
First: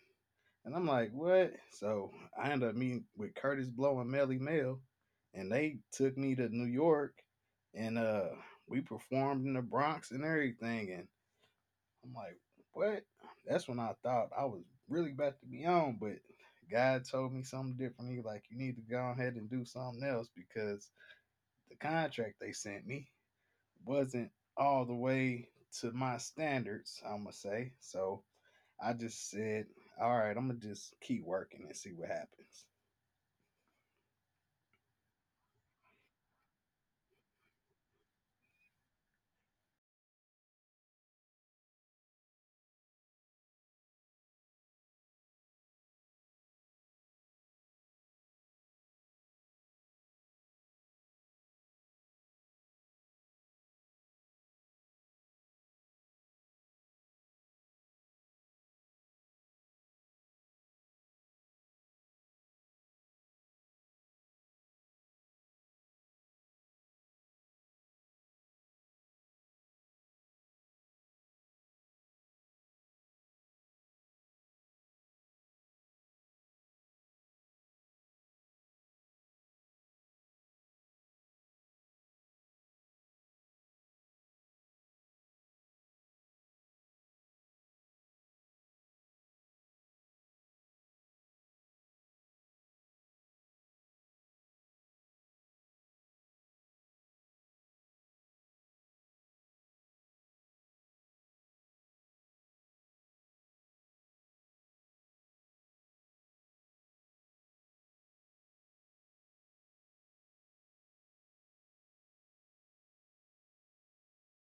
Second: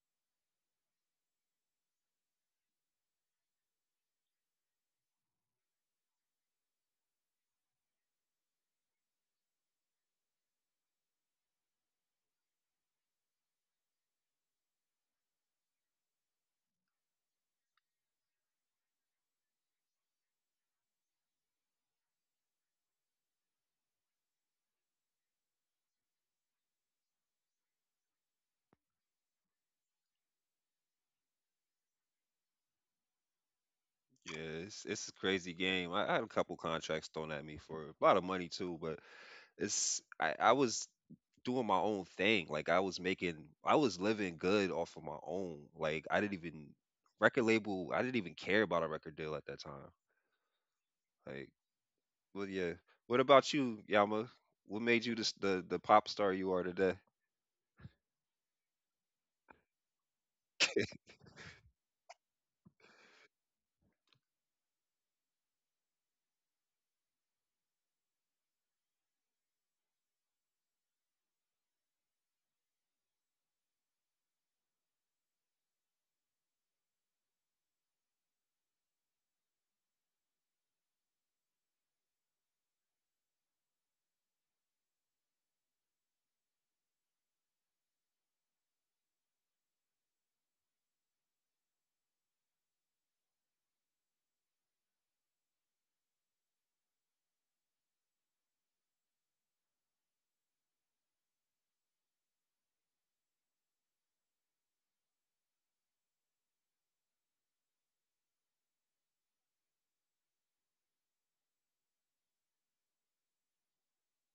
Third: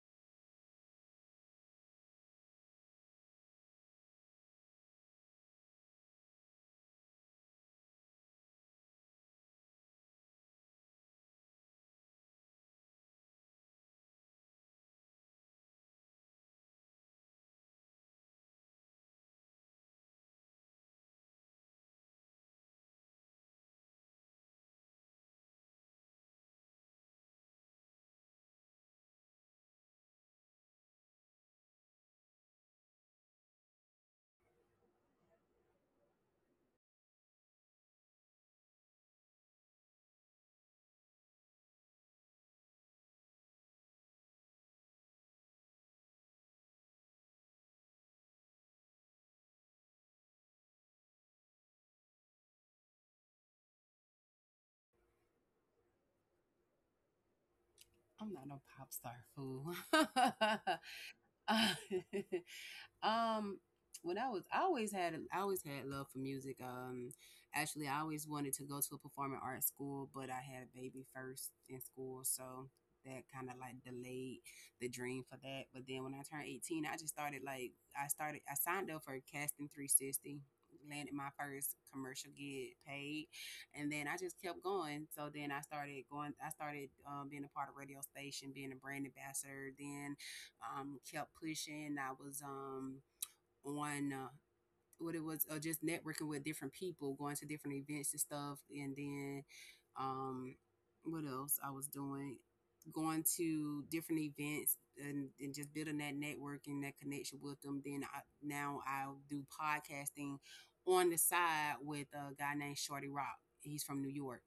Speaker 2: And I'm like, what? So I end up meeting with Curtis Blow and Melly Mel, and they took me to New York, and we performed in the Bronx and everything. And I'm like, what? That's when I thought I was really about to be on, but God told me something different. He like, you need to go ahead and do something else because the contract they sent me wasn't all the way to my standards, I'm gonna say. So I just said, all right, I'm gonna just keep working and see what happens.
Speaker 3: yeah. It's a crazy game. I had a couple contracts thrown at me for a lot of money too, but it's I was doing my own thing. Like I was making, I was living good off of my own. Like I didn't even record label. I didn't even care about a record deal at that time. Like, well, yeah. What about you, Yama? What made you this, the pop star you are today?
Speaker 1: I'm not no pop star fool. Um, I always had love for music. Actually, I always wanted to go to a performing arts school, but I had a baby first in school, so that kind of like delayed the dream for that. But then when I turned 18, I just started like, I started, I signed up for casting 360. Landed my first commercial gig paid, and then I just kept going. So then I started going. I started, being a part of radio station, being a brand ambassador. Then, kept pushing. I was on what it was just networking with different people, going to different events and stuff, and then, um, what else I was doing, going to different events and just building that network and that connection with them. Then, now I'll do podcasting on the side with a guy named Shorty Rock. He's from New York.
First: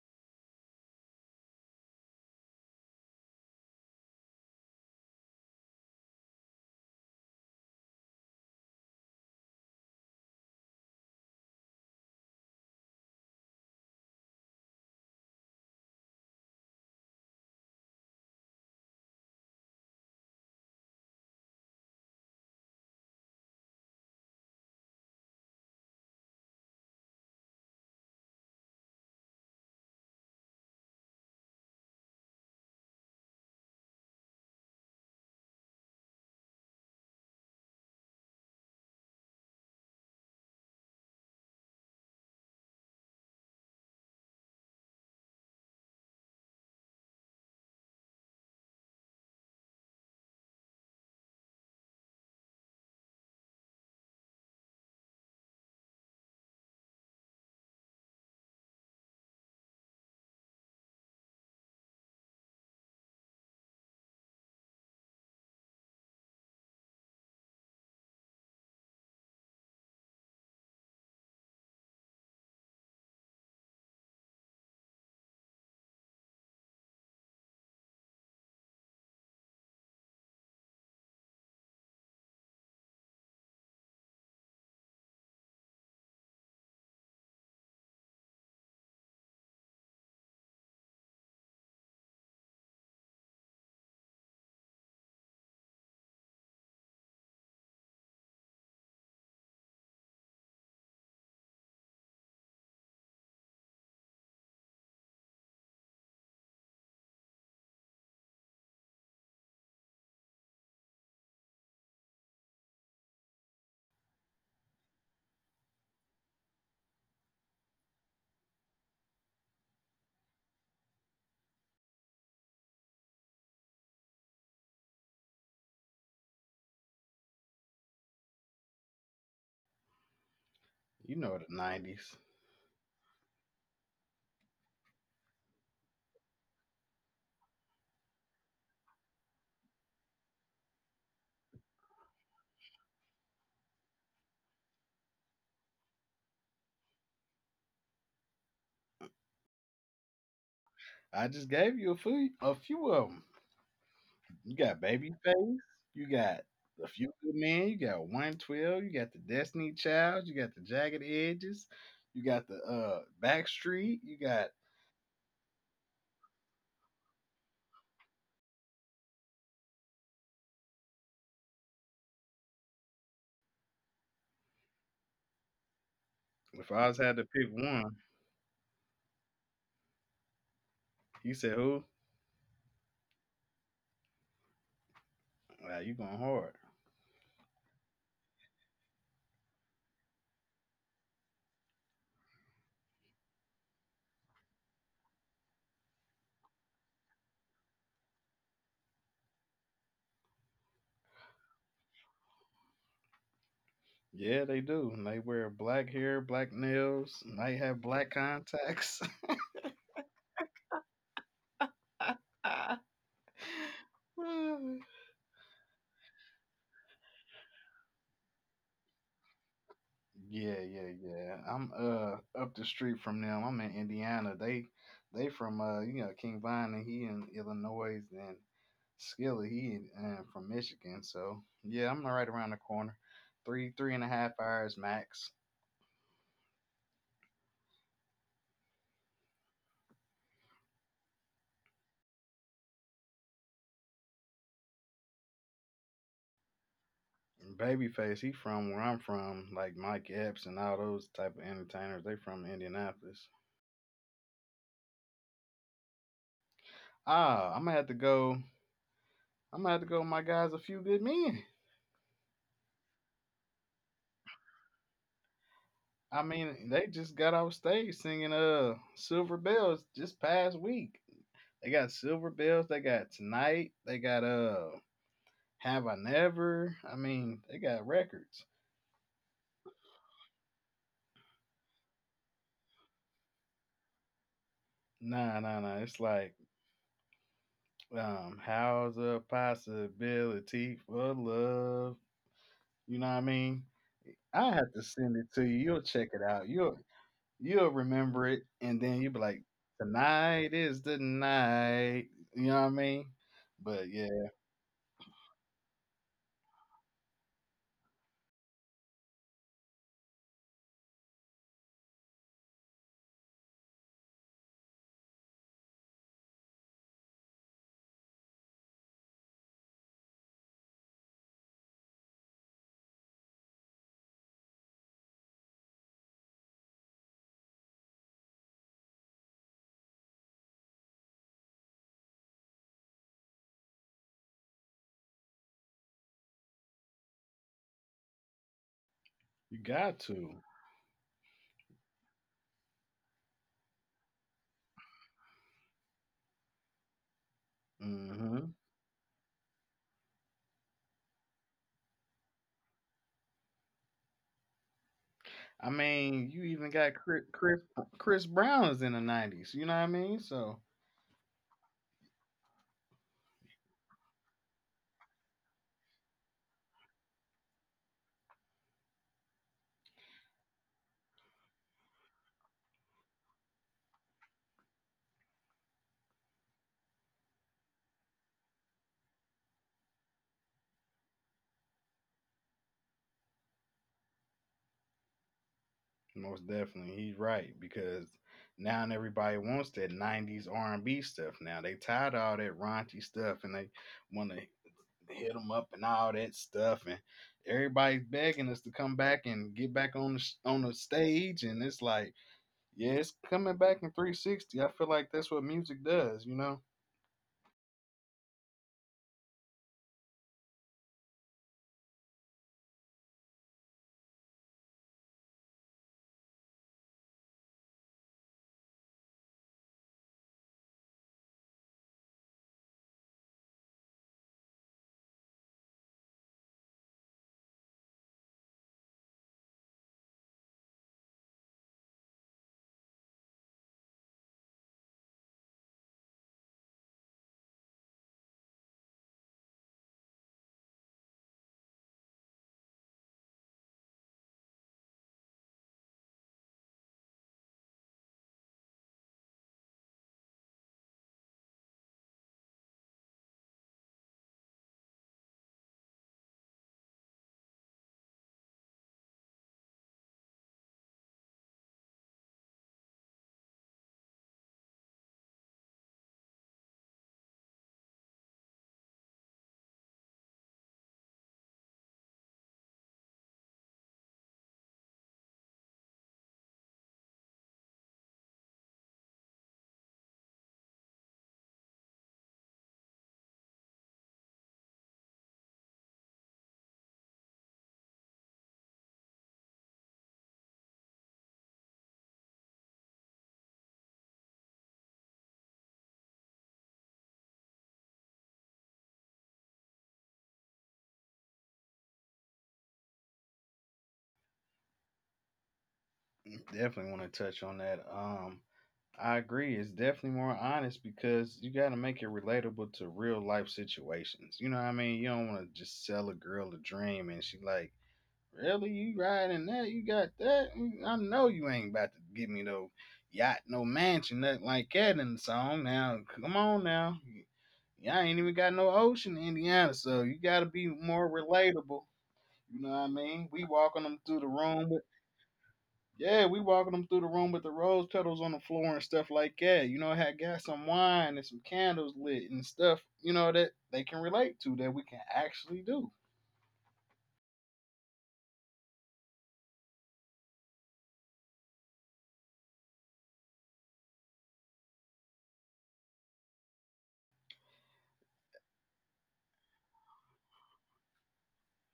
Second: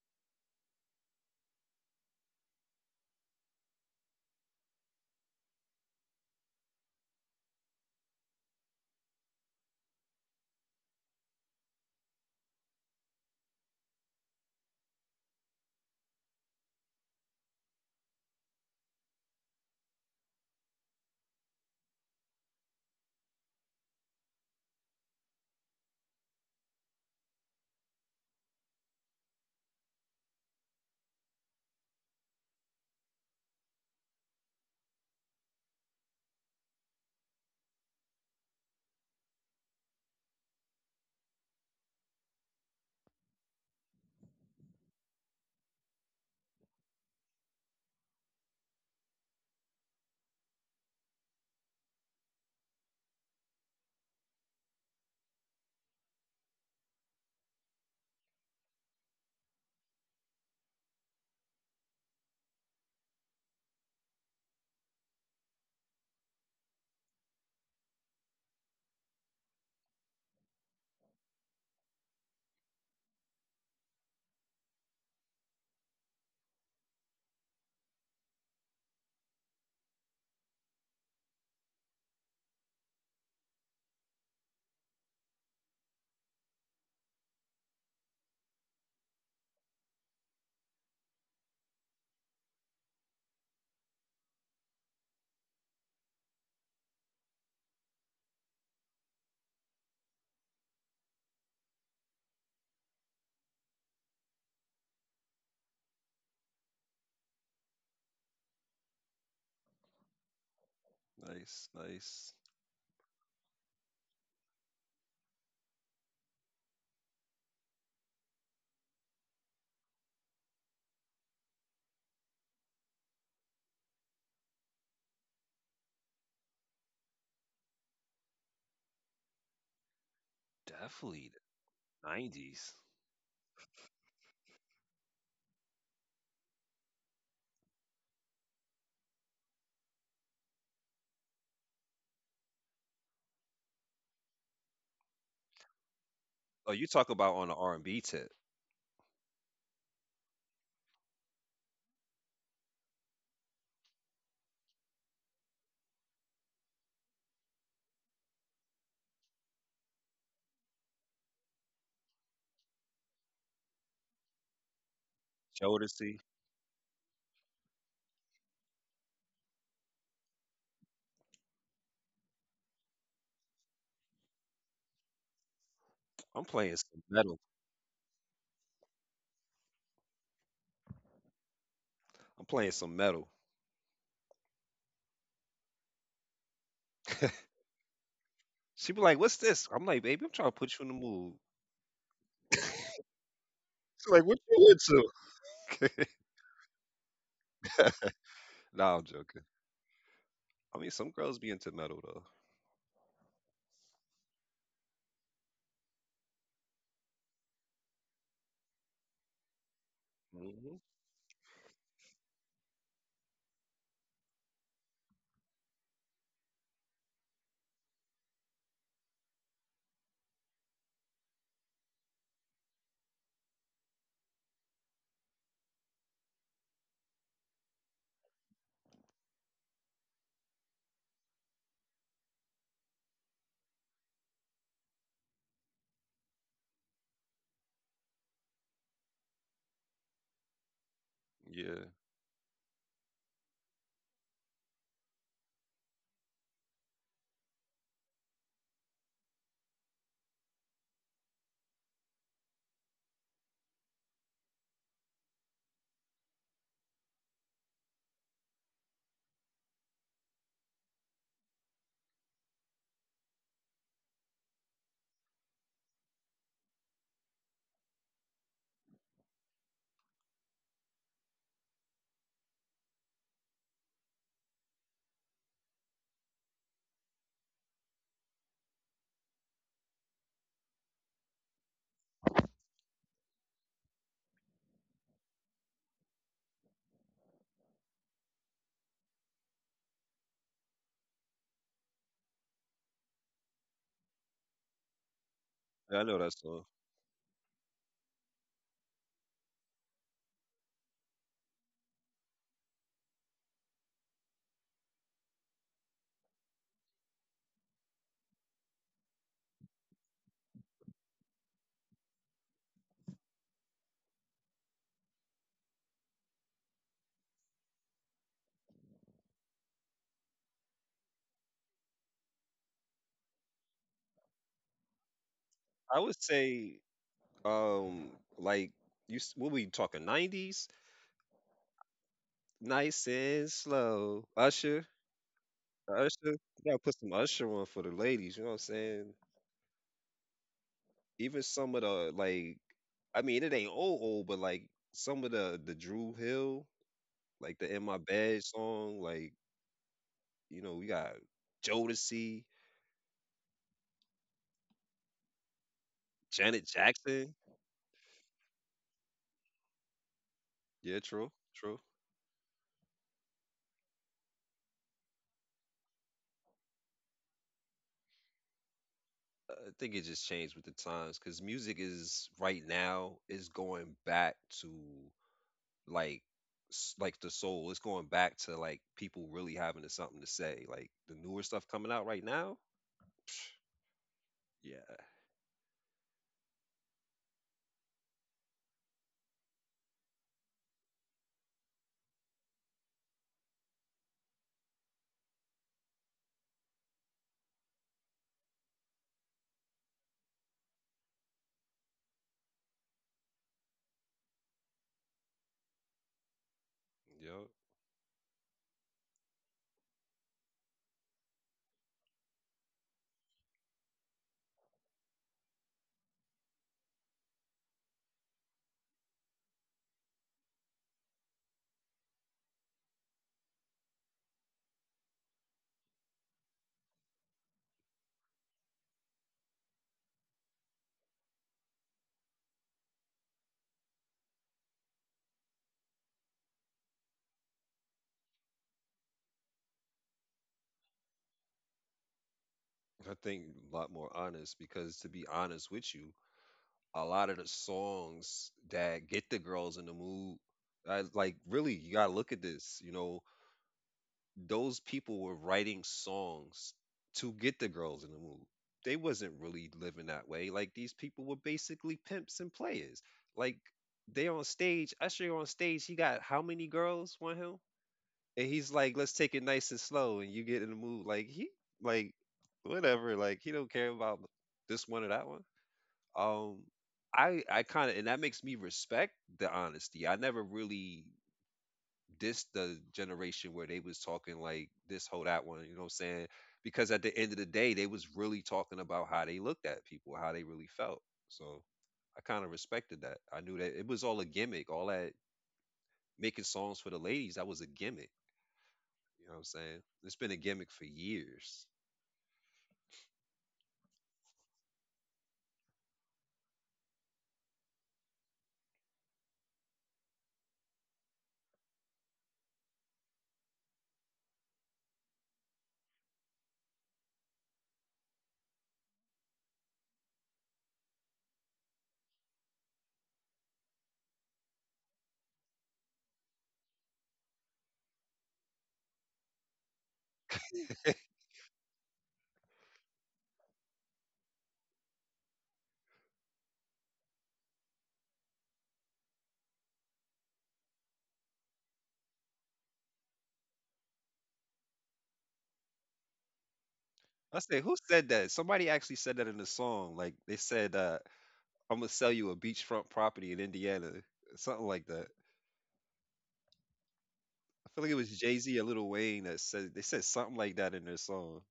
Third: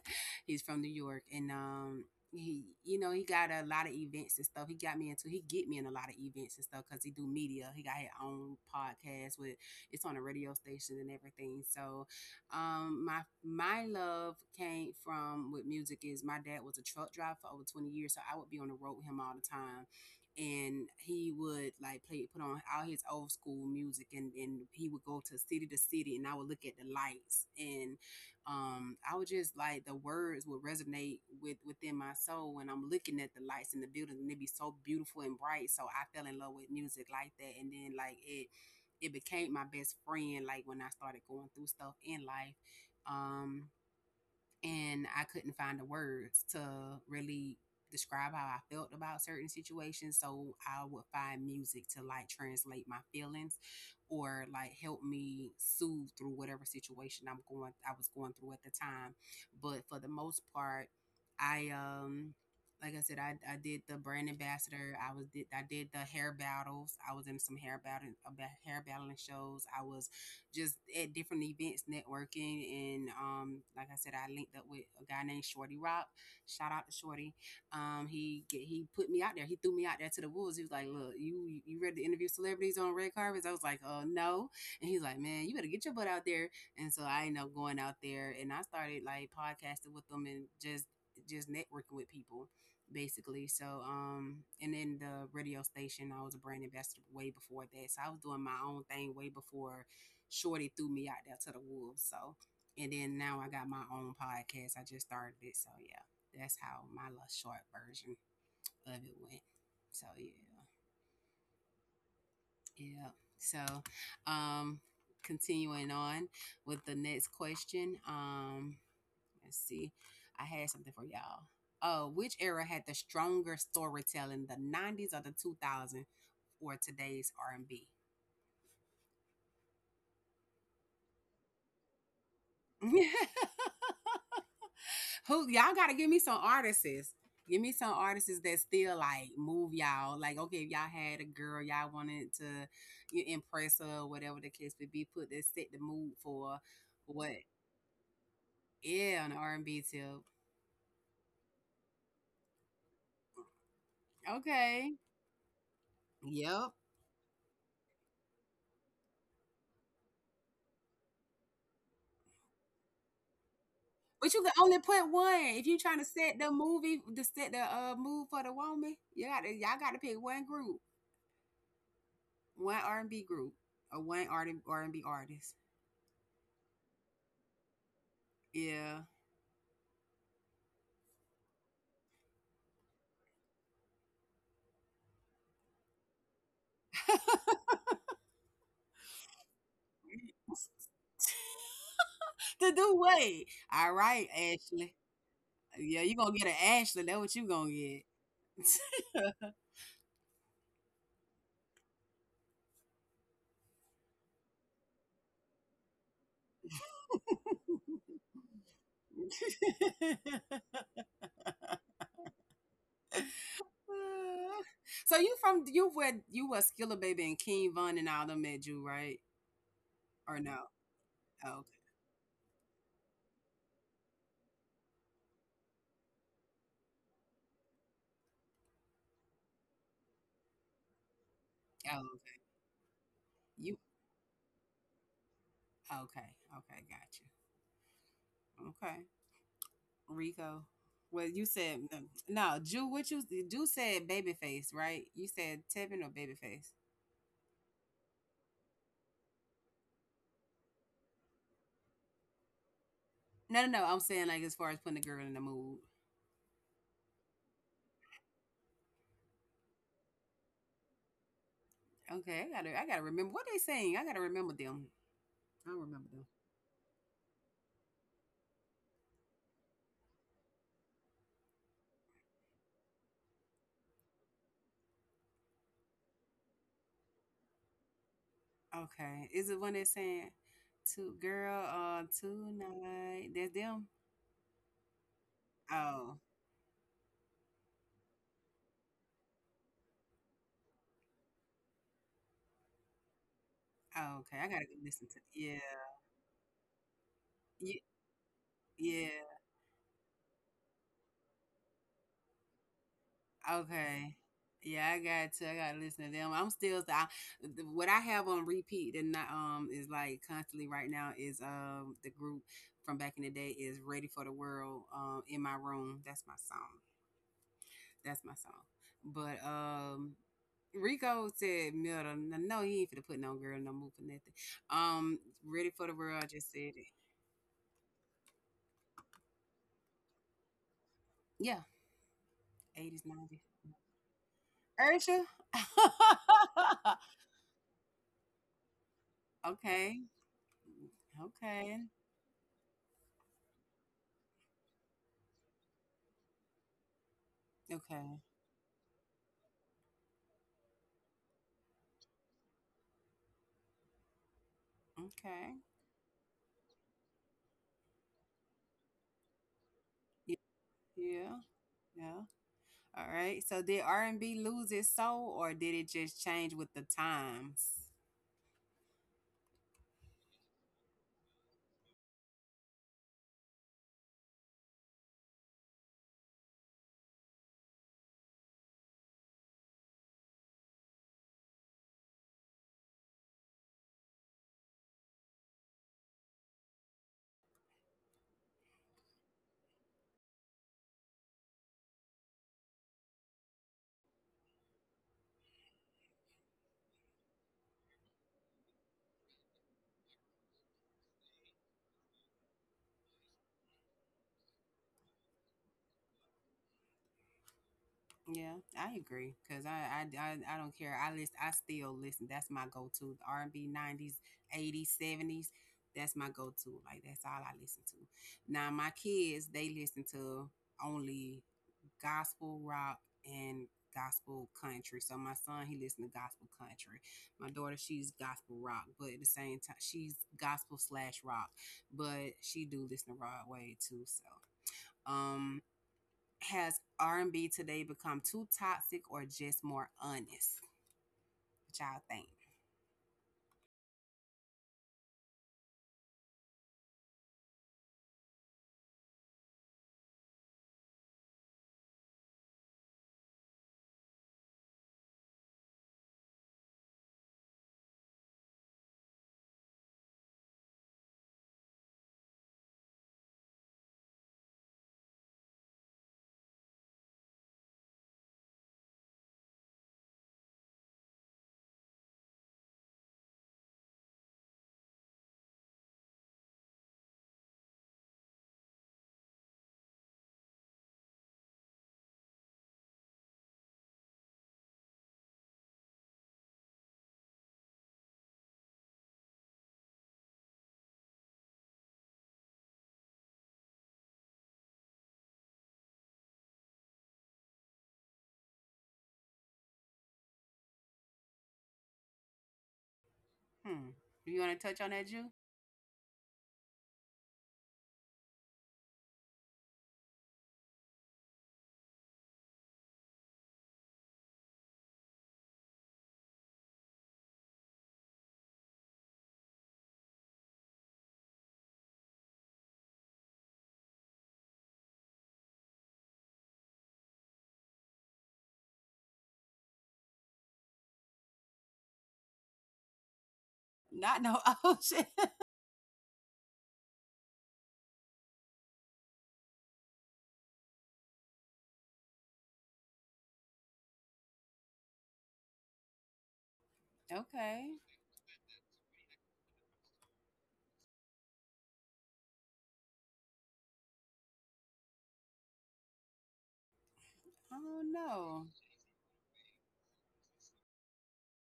Speaker 1: He's from New York, and he you know he got a lot of events and stuff he got me into he get me in a lot of events and stuff because he do media he got his own podcast with it's on a radio station and everything. So, my love came from with music is my dad was a truck driver for over 20 years, so I would be on the road with him all the time. And he would like play put on all his old school music, and he would go to city to city, and I would look at the lights. And I would just like the words would resonate within my soul when I'm looking at the lights in the building, and it'd be so beautiful and bright. So I fell in love with music like that, and then like it became my best friend, like when I started going through stuff in life, um and I couldn't find the words to really describe how I felt about certain situations. So I would find music to like translate my feelings, or like help me soothe through whatever situation I was going through at the time. But for the most part, I like I said, I did the brand ambassador. I did the hair battles. I was in some hair battling shows. I was just at different events networking. And like I said, I linked up with a guy named Shorty Rock. Shout out to Shorty. He he put me out there. He threw me out there to the wolves. He was like, "Look, you ready to interview celebrities on red carpets?" I was like, No." And he's like, "Man, you better get your butt out there." And so I ended up going out there, and I started like podcasting with them, and just networking with people, basically. So, and then the radio station, I was a brand ambassador way before that. So I was doing my own thing way before Shorty threw me out there to the wolves. So, and then now I got my own podcast. I just started it. So, yeah, that's how my little short version of it went. So, yeah,
Speaker 3: Nice, nice.
Speaker 1: yeah. So, um, continuing on with the next question. Let's see. I had something for y'all. Which era had the stronger storytelling, the 90s or the 2000s or today's R&B?
Speaker 2: You know
Speaker 3: Definitely
Speaker 2: the '90s.
Speaker 3: the 90s.
Speaker 1: Who y'all gotta give me some artists. Give me some artists that still like move y'all. Like, okay, if y'all had a girl y'all wanted to, you impress her, whatever the case would be, put that set the mood for.
Speaker 3: Oh, you talk about
Speaker 1: What?
Speaker 3: on the R and B tip,
Speaker 1: Yeah, on the R and B tip.
Speaker 2: I just gave you a few of them. You got
Speaker 1: Okay.
Speaker 2: Babyface. You got
Speaker 1: Yep.
Speaker 2: a few good men. You got 112. You got the Destiny Child. You got the Jagged Edges. You got the Backstreet. You got.
Speaker 1: But you can only put one. If you trying to
Speaker 3: Jodeci.
Speaker 1: set the mood for the woman, you got to y'all got to pick one group, one R and B group, or one R and B artist.
Speaker 3: I'm
Speaker 2: If I
Speaker 3: playing
Speaker 2: was had
Speaker 3: some
Speaker 2: to pick
Speaker 3: metal.
Speaker 2: one,
Speaker 1: Yeah,
Speaker 2: you said who?
Speaker 3: I'm playing some metal.
Speaker 2: Wow, you going hard.
Speaker 3: She be like, "What's this?" I'm like, "Baby, I'm trying to put you in the mood."
Speaker 1: to do what? All
Speaker 3: She's like, "What
Speaker 1: right,
Speaker 3: you
Speaker 1: Ashley.
Speaker 3: into?"
Speaker 1: Yeah, you gonna get an Ashley. That what you gonna get.
Speaker 3: Nah, I'm joking. I mean, some girls be into metal though.
Speaker 2: Yeah, they do. And they wear black hair, black nails, might have black contacts.
Speaker 3: Hmm.
Speaker 2: Woo.
Speaker 1: So you from, you where you was Skilla Baby and King Von and all them met you, right?
Speaker 2: yeah,
Speaker 1: Or no?
Speaker 2: yeah, yeah. I'm
Speaker 1: Oh, okay.
Speaker 2: up the street from them. I'm in Indiana. They from you know, King Vine, and he in Illinois, and Skillet he in, from Michigan. So yeah, I'm
Speaker 1: Oh,
Speaker 2: right around
Speaker 1: okay.
Speaker 2: the corner. Three
Speaker 1: You
Speaker 2: and a half hours max.
Speaker 1: okay? Okay, gotcha. Okay, Rico. Well, you said
Speaker 3: Yeah,
Speaker 1: no, Jew. What you Jew said? Babyface, right? You said Tevin or Babyface?
Speaker 2: And Babyface, he from where I'm from, like Mike Epps and all those type of entertainers. They from Indianapolis.
Speaker 1: No, no, no. I'm saying, like, as far as putting the girl in the mood.
Speaker 2: Ah, I'm gonna have to go. I'm gonna have to go with my guys, a few good men.
Speaker 1: Okay, I gotta remember what they saying. I gotta remember them. I
Speaker 2: I
Speaker 1: remember them.
Speaker 2: mean, they just got off stage singing "Silver Bells" just past week. They got "Silver Bells." They got tonight. They got "Have I Never." I mean, they got records.
Speaker 1: Okay. Is it one that's saying to girl tonight? That's them?
Speaker 2: Nah, nah, nah. It's like
Speaker 1: Oh.
Speaker 2: how's a possibility for love? You know what I mean?
Speaker 1: Oh,
Speaker 2: I
Speaker 1: okay. I
Speaker 2: have to
Speaker 1: gotta go
Speaker 2: send
Speaker 1: listen
Speaker 2: it
Speaker 1: to,
Speaker 2: to you.
Speaker 1: yeah.
Speaker 2: You'll check
Speaker 3: yeah, I
Speaker 2: it
Speaker 3: know
Speaker 2: out.
Speaker 3: that song.
Speaker 2: You'll
Speaker 1: Ye-
Speaker 2: remember it, and then you'll be like,
Speaker 1: Yeah.
Speaker 2: "Tonight is the night." You know what I mean? But yeah,
Speaker 1: Okay. Yeah, I got to. I gotta listen to them. I'm still I, the- What I have on repeat and not, is like constantly right now, is the group from back in the day is Ready for the World, in my room. That's my song. That's my song. But Rico said Milton. No, he ain't finna put no girl, no move for nothing. Um, Ready for the
Speaker 3: I would
Speaker 1: World. I just said
Speaker 3: say,
Speaker 1: it.
Speaker 3: um, like you, what we talking? Nineties,
Speaker 1: Yeah, eighties,
Speaker 3: nice
Speaker 1: nineties.
Speaker 3: and slow. Usher,
Speaker 1: Ursha.
Speaker 3: Usher. You gotta put some Usher on for the ladies. You know what I'm saying?
Speaker 2: you got
Speaker 1: Okay,
Speaker 2: to.
Speaker 3: Even some
Speaker 1: okay,
Speaker 3: of the, like, I mean, it ain't old old, but like some of the Drew Hill, like the In My
Speaker 1: okay,
Speaker 2: Hmm.
Speaker 3: Bed song. Like, you know, we got Jodeci,
Speaker 2: I
Speaker 1: okay.
Speaker 2: mean, you even
Speaker 3: Janet
Speaker 2: got Chris
Speaker 3: Jackson.
Speaker 2: Chris, Chris Brown is in the '90s. You know what I mean?
Speaker 1: Yeah,
Speaker 2: So
Speaker 3: Yeah, true,
Speaker 1: yeah,
Speaker 3: true.
Speaker 1: yeah. All right. So did R and B lose its soul, or did it just change with the times?
Speaker 3: I think it just changed with the times because music is right now is going back to like like the soul. It's going back to like people really having something to say. Like the newer stuff coming out right now. Psh, yeah,
Speaker 2: most definitely, he's right, because now everybody wants that '90s R&B stuff. Now they tired of all that raunchy stuff, and they want to hit them up and all that stuff, and everybody's begging us to come back and get back on the stage, and it's like, yeah, it's coming back in 360. I feel like that's what music does, you know.
Speaker 3: yo.
Speaker 1: Yeah, I agree because I don't care. I list I still listen. That's my go to, R and B, nineties, eighties, seventies. That's my go to. Like that's all I listen to. Now my kids, they listen to only gospel rock and gospel country. So my son, he listens to gospel country. My daughter, she's gospel rock, but at the same time she's gospel slash rock, but she do listen to Broadway too. So. um. Has R and B today become too toxic or just more honest? What y'all think?
Speaker 3: I think a lot more honest because to be honest with you, a lot of the songs that get the girls in the mood, like really, you gotta look at this. You know, those people were writing songs to get the girls in the mood. They wasn't really living that way. Like these people were basically pimps and players. Like they on stage, Usher on stage, he got how many girls want him? And he's like, let's take it nice and slow and you get in the mood. Like he, like, whatever, like he don't care about this one or that one. Um I kinda, and that makes me respect the honesty. I never really, this the generation where they was talking like this whole that one, you know what I'm saying? Because at the end of the day, they was really talking about how they looked at people, how they really felt. So I kind of respected that. I knew that it was all a gimmick, all that making songs for the ladies, that was a gimmick. You know what I'm saying? It's been a gimmick for years.
Speaker 1: Hmm. You want to touch on that, Jew?
Speaker 2: Definitely want to touch on that. I agree, it's definitely more honest, because you got to make it relatable to real life situations. You know what I mean? You don't want to just sell a girl a dream and she like, really, you riding that? You got that? Mm, I know you ain't about to give me no yacht, no mansion, nothing like that in the song. Now, come on now. Y'all ain't even got no ocean in Indiana, so you gotta be more relatable. You know what I mean? We walking them through the
Speaker 1: Not no.
Speaker 2: room with
Speaker 1: Ocean.
Speaker 2: Yeah, we walking them through the room with the rose petals on the floor and stuff like that. You know, had got some wine and some candles lit and stuff. You know that they can relate to, that we can actually do.
Speaker 3: I say,
Speaker 1: Okay.
Speaker 3: who said that? Somebody actually said that in the song. Like they said, I'm gonna sell you a beachfront property in Indiana, something like that.
Speaker 1: I
Speaker 3: I feel like it
Speaker 1: don't
Speaker 3: was Jay
Speaker 1: know.
Speaker 3: Z or Lil Wayne that said, they said something like that in their song.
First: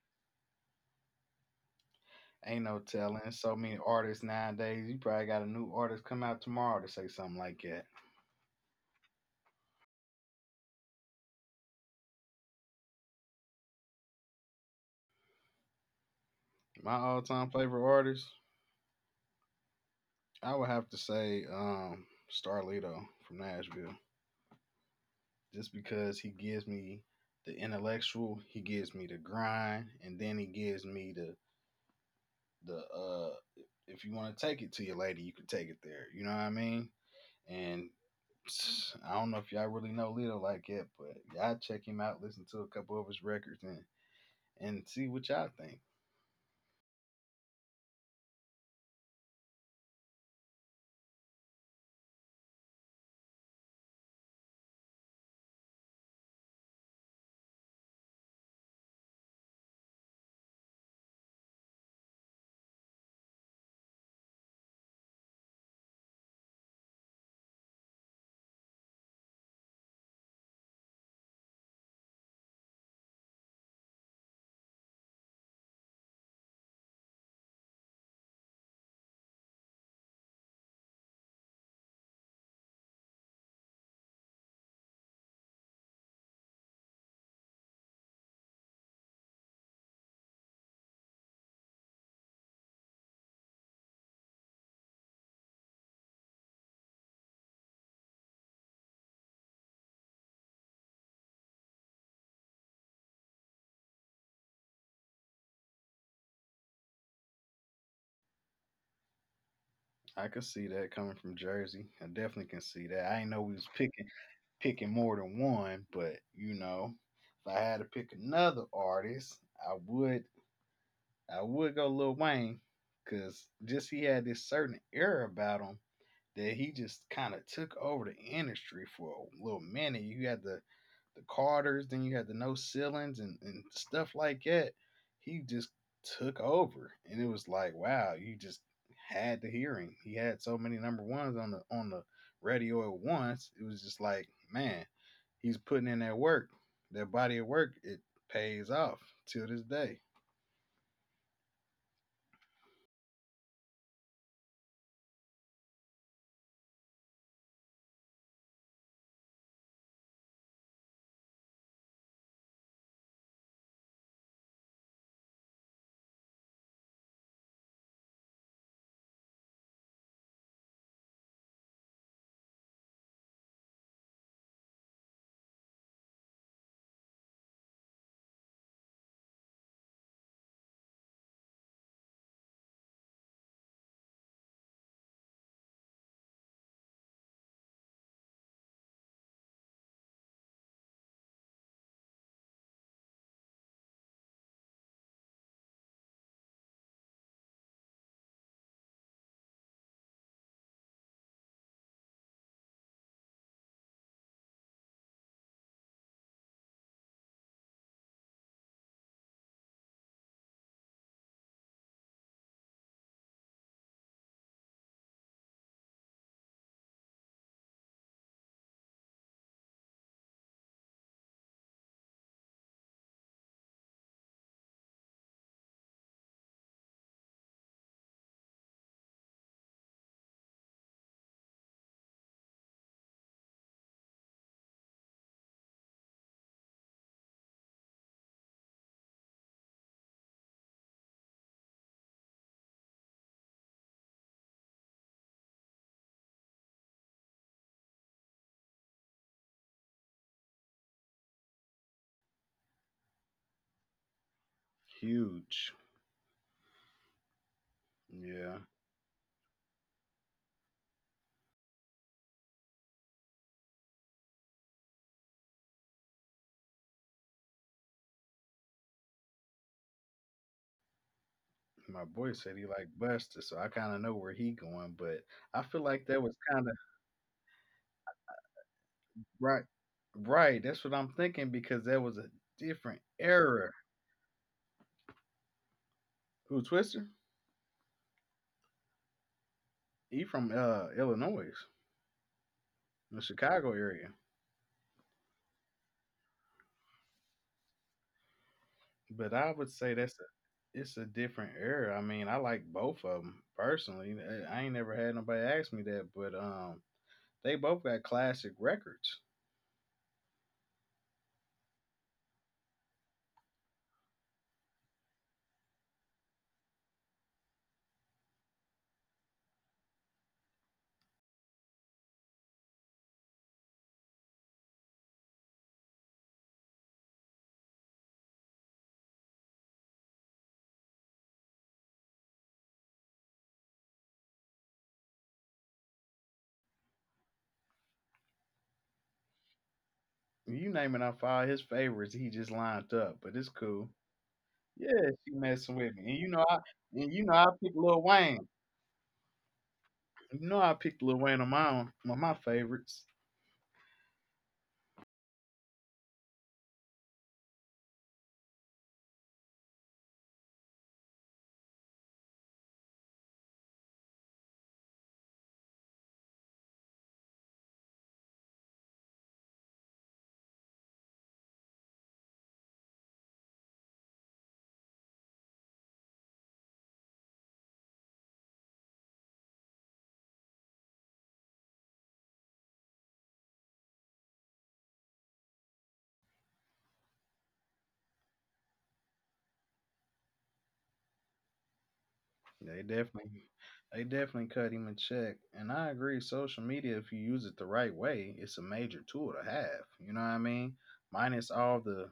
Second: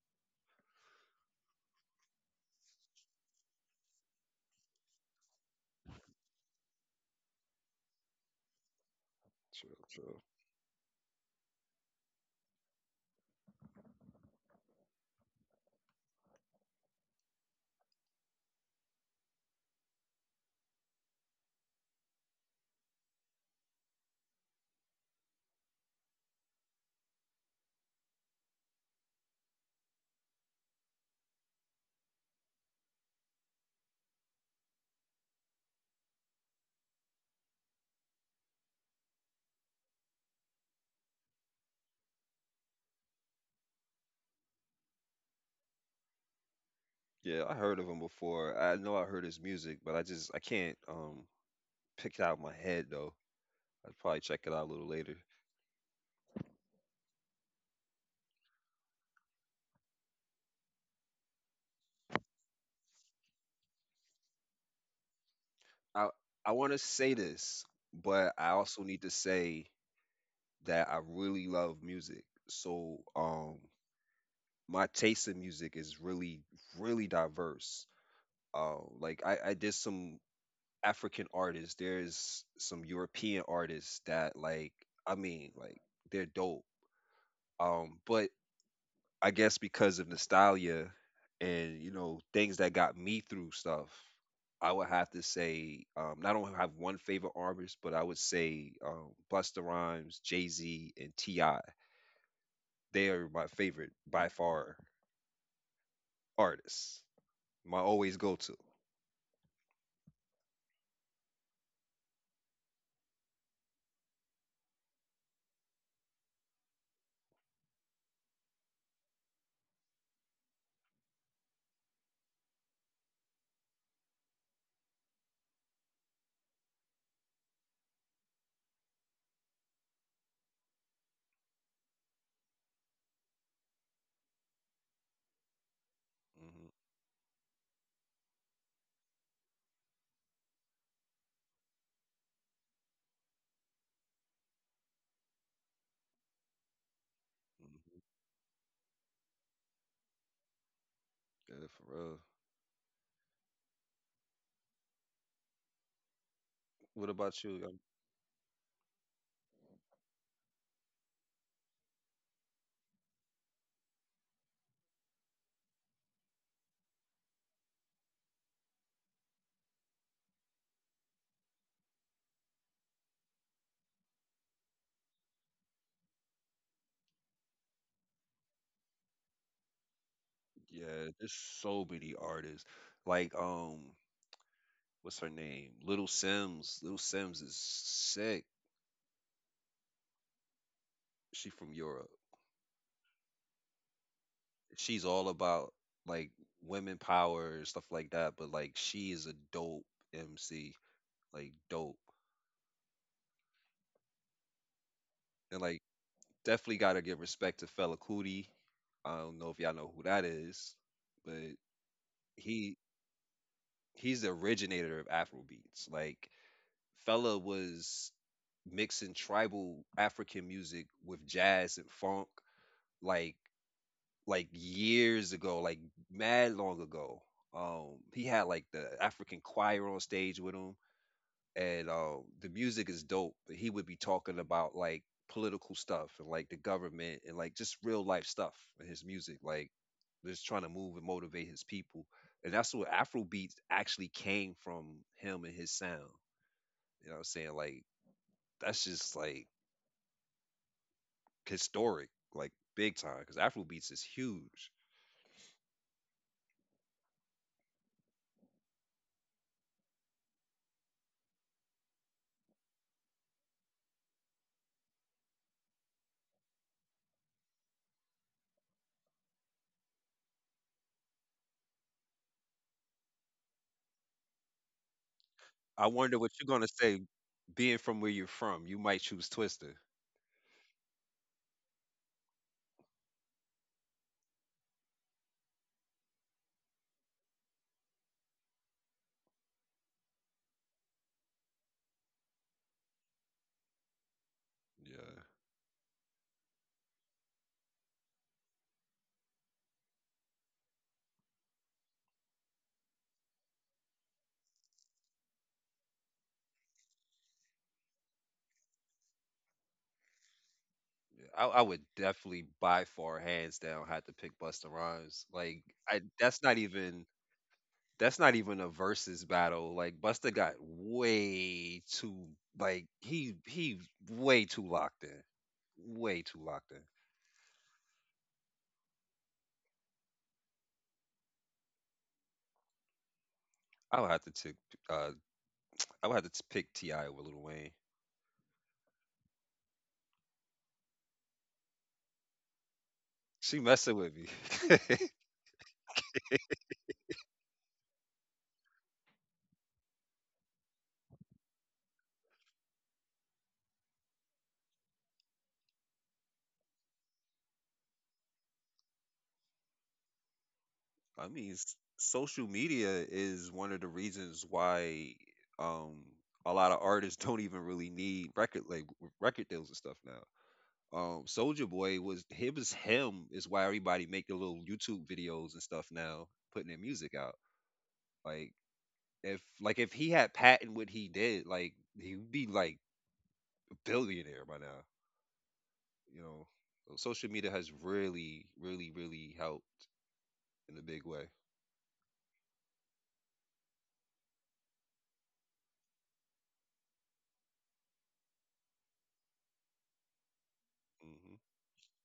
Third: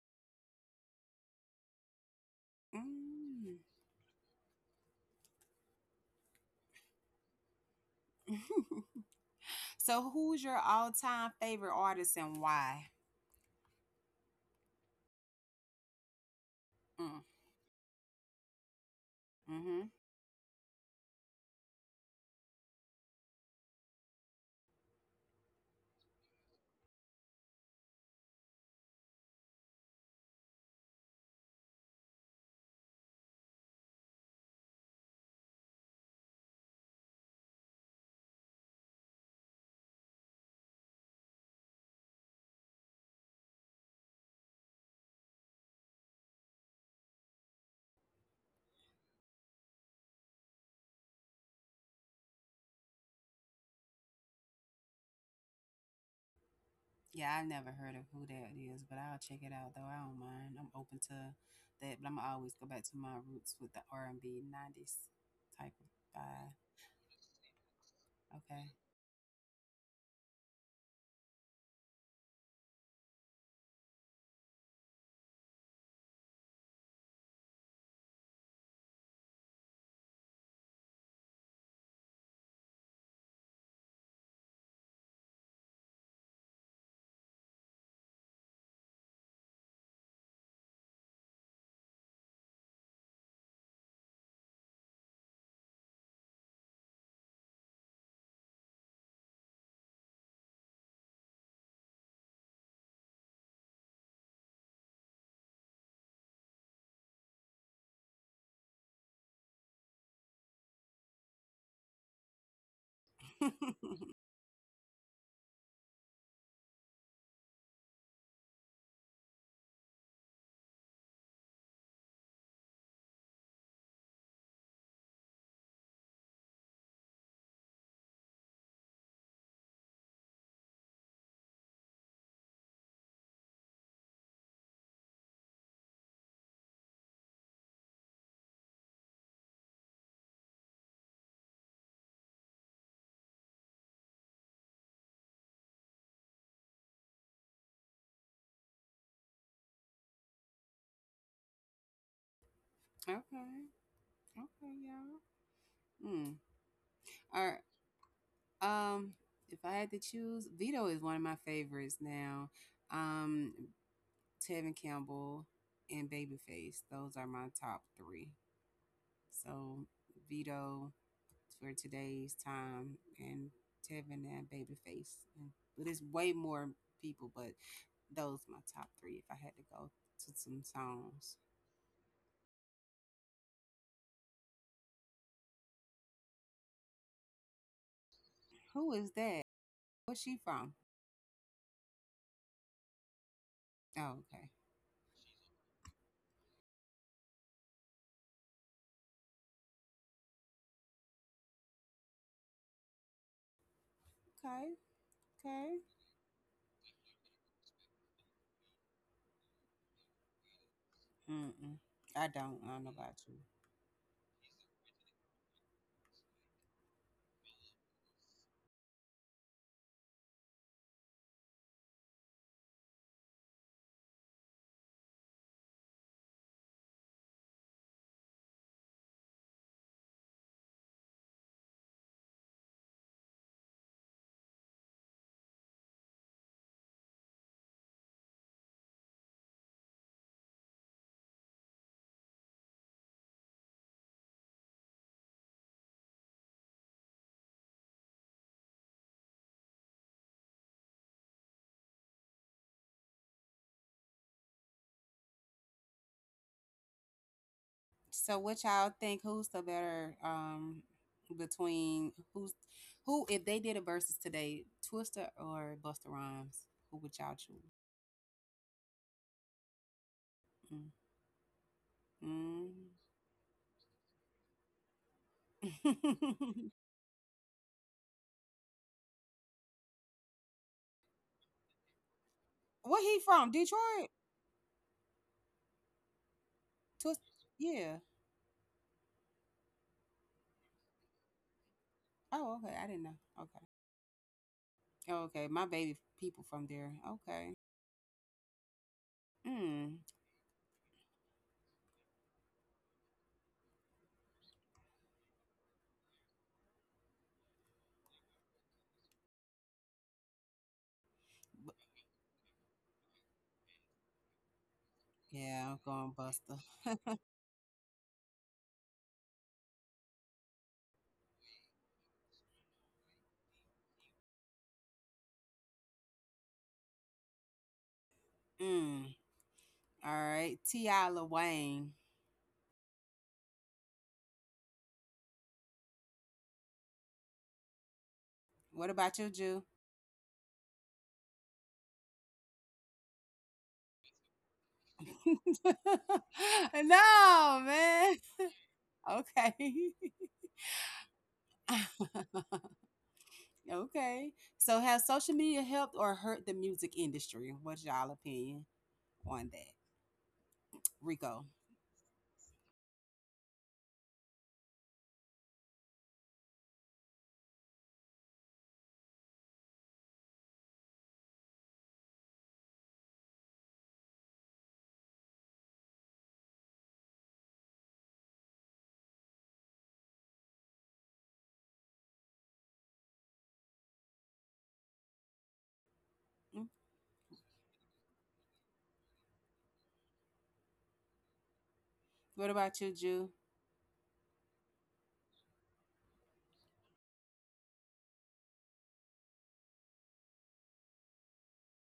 Speaker 2: Ain't no telling. So
Speaker 1: Mm.
Speaker 2: many artists nowadays. You probably got a new artist come out tomorrow to say something like that.
Speaker 3: True,
Speaker 1: So,
Speaker 3: true.
Speaker 1: who's your all-time favorite artist and why?
Speaker 2: My
Speaker 1: Mm.
Speaker 2: all time favorite artist,
Speaker 1: Mm-hmm.
Speaker 2: I would have to say Starlito from Nashville. Just because he gives me the intellectual, he gives me the grind, and then he gives me the the if you want to take it to your lady, you can take it there. You know what I mean? And I don't know if y'all really know Lito like that, but y'all check him out, listen to a couple of his records, and see what y'all think.
Speaker 3: Yeah, I heard of him before. I know I heard his music, but I just I can't pick it out of my head though. I'd probably check it out a little later.
Speaker 1: Yeah, I never heard of who that is, but I'll check it out though. I don't mind. I'm open to that, but I'm always go back to my roots with the R and B '90s type of
Speaker 3: I I
Speaker 1: vibe.
Speaker 3: want to say this, but I
Speaker 1: Okay.
Speaker 3: also need to say that I really love music. So my taste in music is really really diverse. Like I did some African artists. There's some European artists that, like, I mean, like, they're dope. But I guess because of nostalgia and, you know, things that got me through stuff, I would have to say, I don't have one favorite artist, but I would say, Busta Rhymes, Jay Z, and Ti. They are my favorite by far artists. My always go to.
Speaker 2: I could see that coming from Jersey. I definitely can see that. I didn't know we was picking more than one, but you know, if I had to pick another artist, I would I would go Lil Wayne, cause just he had this certain era about him that he just kind of took over the industry for a little minute. You had to the Carters, then you had the No Ceilings, and stuff like that. He just took
Speaker 3: Hmm.
Speaker 2: over, and it was like, wow, you just had to hear him. He had so many number ones on the radio at once. It was just like, man, he's putting in that work. That body of
Speaker 3: Hmm.
Speaker 2: work, it pays off till this day.
Speaker 3: Yeah, for real.
Speaker 1: Okay. Okay. Y'all. Hmm.
Speaker 3: What about
Speaker 1: Or
Speaker 3: you?
Speaker 1: um, if I had to choose, Vito is one of my favorites now. Um, Tevin Campbell and Babyface. Those are my top three. So Vito for today's time, and Tevin and Babyface. And, but it's way more people, but those my top three. If I had to go to some
Speaker 3: Yeah, there's
Speaker 1: songs,
Speaker 3: so many artists. Like, what's her name? Little Sims. Little Sims is sick.
Speaker 1: who is that? Where's she from?
Speaker 3: She from Europe.
Speaker 1: Oh, okay,
Speaker 3: She's all about, like, women power and stuff like that, but like she is a dope MC, like dope.
Speaker 1: okay,
Speaker 3: And
Speaker 1: okay.
Speaker 3: like definitely gotta give respect to Fella Cootie. I don't know if y'all know who that is, but
Speaker 1: Mm-mm. I don't. I
Speaker 3: he
Speaker 1: don't know about you.
Speaker 3: he's the originator of Afrobeats. Like Fella was mixing tribal African music with jazz and funk like like years ago, like mad long ago. He had like the African choir on stage with him and, the music is dope. But he would be talking about, like, political stuff and like the government and like just real life stuff in his music, like just trying to move and motivate his people. And that's what Afrobeats actually came from, him and his sound. You know what I'm saying? Like that's just like historic, like big time, because Afrobeats is huge.
Speaker 2: Huge.
Speaker 1: So what
Speaker 2: Yeah.
Speaker 1: y'all think? Who's the better, between who, if they did a versus today, Twister or Buster Rhymes? Who would y'all choose?
Speaker 2: My boy said he
Speaker 1: Mm.
Speaker 2: liked Buster, so I kind of know where he going, but I
Speaker 3: I
Speaker 2: feel
Speaker 3: wonder
Speaker 2: like
Speaker 3: what
Speaker 2: that
Speaker 3: you're
Speaker 2: was
Speaker 3: gonna
Speaker 1: Mm.
Speaker 2: kind of
Speaker 3: say. Being from where you're from, you might choose
Speaker 2: Right.
Speaker 3: Twister.
Speaker 2: Right, that's what I'm thinking, because that was a different
Speaker 1: Where he from?
Speaker 2: era.
Speaker 1: Detroit?
Speaker 2: Who, Twister?
Speaker 1: Twist? Yeah.
Speaker 2: He from Illinois,
Speaker 1: Oh, okay. I didn't
Speaker 2: the
Speaker 1: know.
Speaker 2: Chicago
Speaker 1: Okay.
Speaker 2: area.
Speaker 3: Yeah.
Speaker 1: Oh, okay. My baby people from there. Okay.
Speaker 2: But I would say
Speaker 1: Mm.
Speaker 2: that's a it's a different era. I mean, I like both of them personally. I ain't never had nobody ask me that, but they both got classic records.
Speaker 3: I would
Speaker 1: B-
Speaker 3: definitely by far hands down have to pick Busta Rhymes. Like
Speaker 1: Yeah, I'm
Speaker 3: I
Speaker 1: going
Speaker 3: that's not
Speaker 1: Buster.
Speaker 3: even, that's not even a versus battle. Like Busta got way too, like he way too locked in. Way too locked in.
Speaker 1: Mm. All right. T.I. Lil Wayne.
Speaker 3: I would have to tick uh I would have to t- pick T.I. over Lil Wayne.
Speaker 1: What about you, Jew?
Speaker 2: You name it, I find his favorites. He just lined up, but it's
Speaker 3: She
Speaker 2: cool.
Speaker 3: messing with me.
Speaker 2: Yeah, she messing with me, and you know I
Speaker 1: No,
Speaker 2: picked Lil
Speaker 1: man.
Speaker 2: Wayne.
Speaker 1: Okay.
Speaker 2: You know I picked Lil Wayne on my own, one of my favorites.
Speaker 1: Okay. So has social media helped or hurt the music industry? What's y'all opinion on that?
Speaker 3: I mean,
Speaker 1: Rico.
Speaker 3: social media is one of the reasons why um a lot of artists don't even really need record deals and stuff now. Soldier Boy was it was him is why everybody making little YouTube videos and stuff now, putting their music out. Like like if he had patent what he did, like he would be like a billionaire by now. You know,
Speaker 1: Mm?
Speaker 3: so social media has really, really, really helped in a big way.
Speaker 1: What
Speaker 2: They
Speaker 1: about you,
Speaker 2: definitely,
Speaker 1: Ju?
Speaker 2: they definitely cut him a check, and I agree. Social media, if you use it the right way, it's a major tool to have. You know what I mean?
Speaker 3: Hmm.
Speaker 2: Minus all the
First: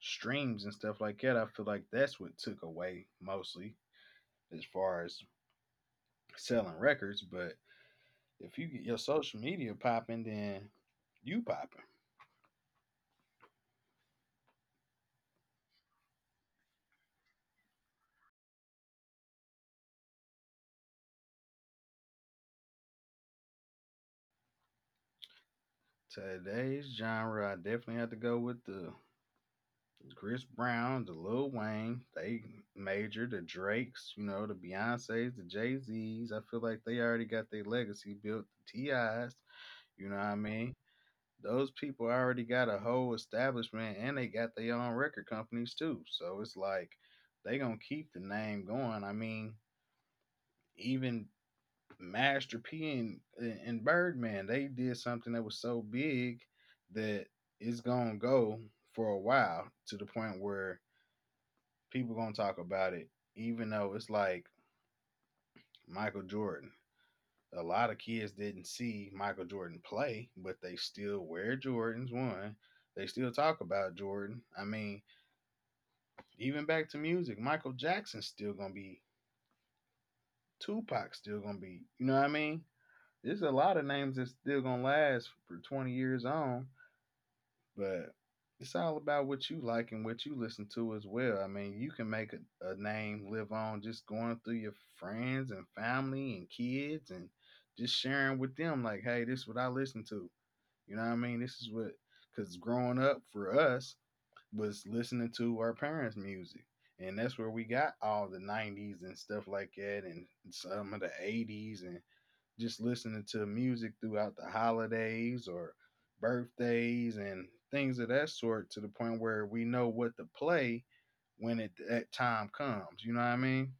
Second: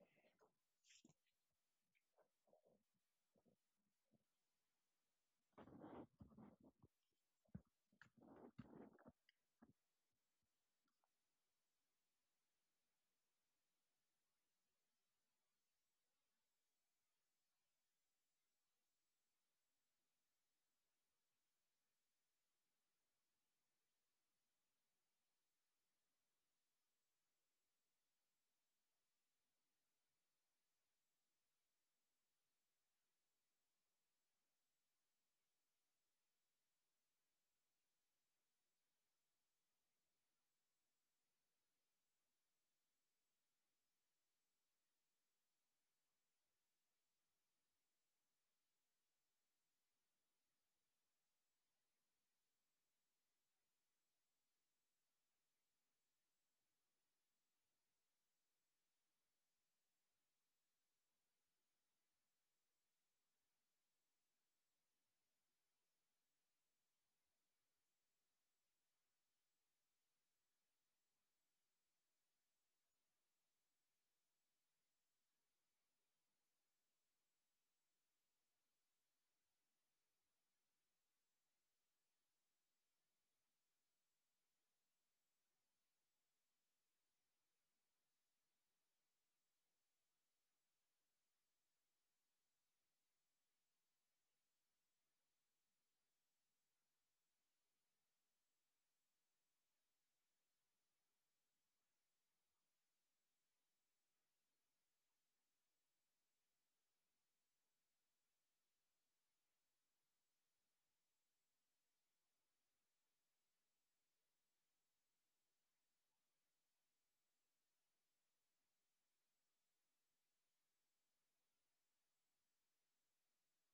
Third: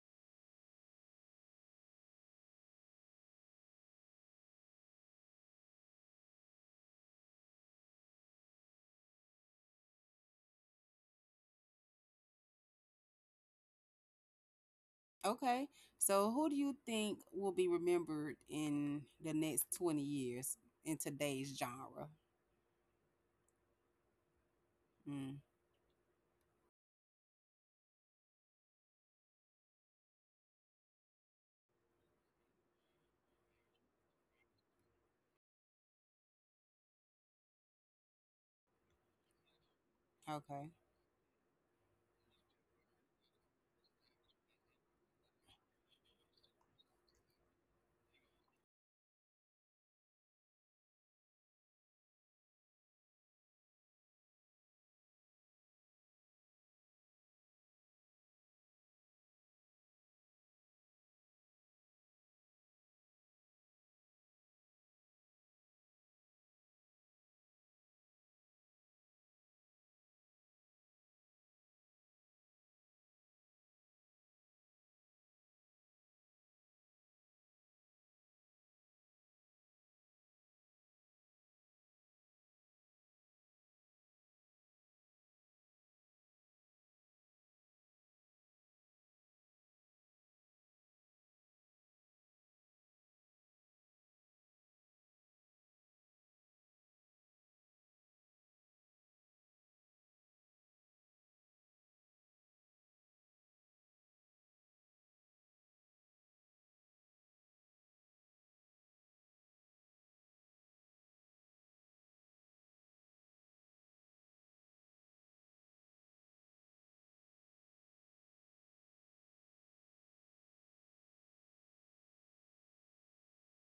Speaker 2: streams and stuff like that, I feel like that's what took away mostly as far as selling records. But if you get your social media popping, then you popping.
Speaker 1: Okay. So who do you think will be remembered in the next 20 years in today's genre? Mm.
Speaker 2: Today's genre, I definitely have to go with the Chris Brown, the Lil Wayne, they major, the Drakes, you know, the Beyonces, the Jay Z's. I feel like they already got their legacy built. The TIs, you know what I
Speaker 1: Okay.
Speaker 2: mean? Those people already got a whole establishment, and they got their own record companies too. So it's like they gonna keep the name going. I mean, even Master P and Birdman, they did something that was so big that it's gonna go for a while, to the point where people gonna talk about it, even though it's like Michael Jordan. A lot of kids didn't see Michael Jordan play, but they still wear Jordans. One, they still talk about Jordan. I mean, even back to music, Michael Jackson's still gonna be, Tupac's still gonna be. You know what I mean? There's a lot of names that's still gonna last for 20 years on. But it's all about what you like and what you listen to as well. I mean, you can make a name live on, just going through your friends and family and kids and just sharing with them, like, hey, this is what I listen to. You know what I mean? This is what, because growing up for us was listening to our parents' music. And that's where we got all the 90s and stuff like that, and some of the 80s, and just listening to music throughout the holidays or birthdays and things of that sort, to the point where we know what to play when it that time comes. You know what I mean?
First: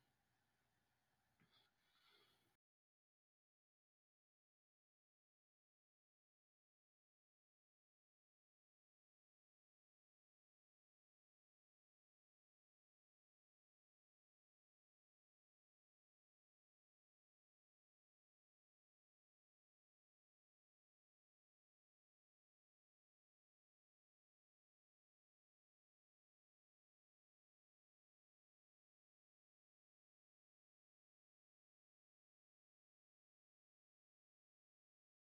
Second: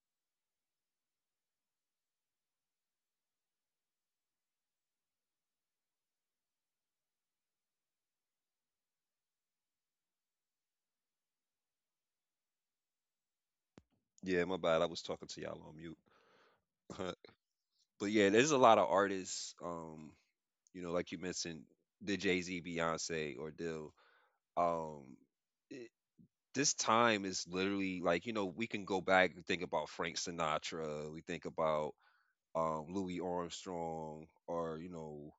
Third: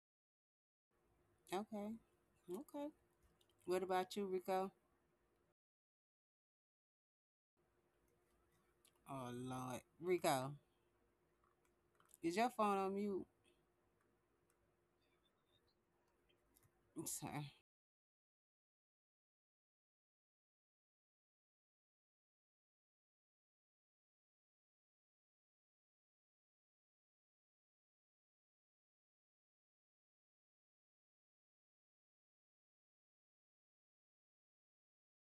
Speaker 1: Okay. Okay. What about you, Rico? Oh Lord. Rico, is your phone on mute?
Speaker 3: Yeah, my bad. I was talking to y'all on mute.
Speaker 1: Okay.
Speaker 3: But yeah, there's a lot of artists. You know, like you mentioned, the Jay Z, Beyonce, or Dill. Um, this time is literally like, you know, we can go back and think about Frank Sinatra, we think about, Louis Armstrong, or, you know,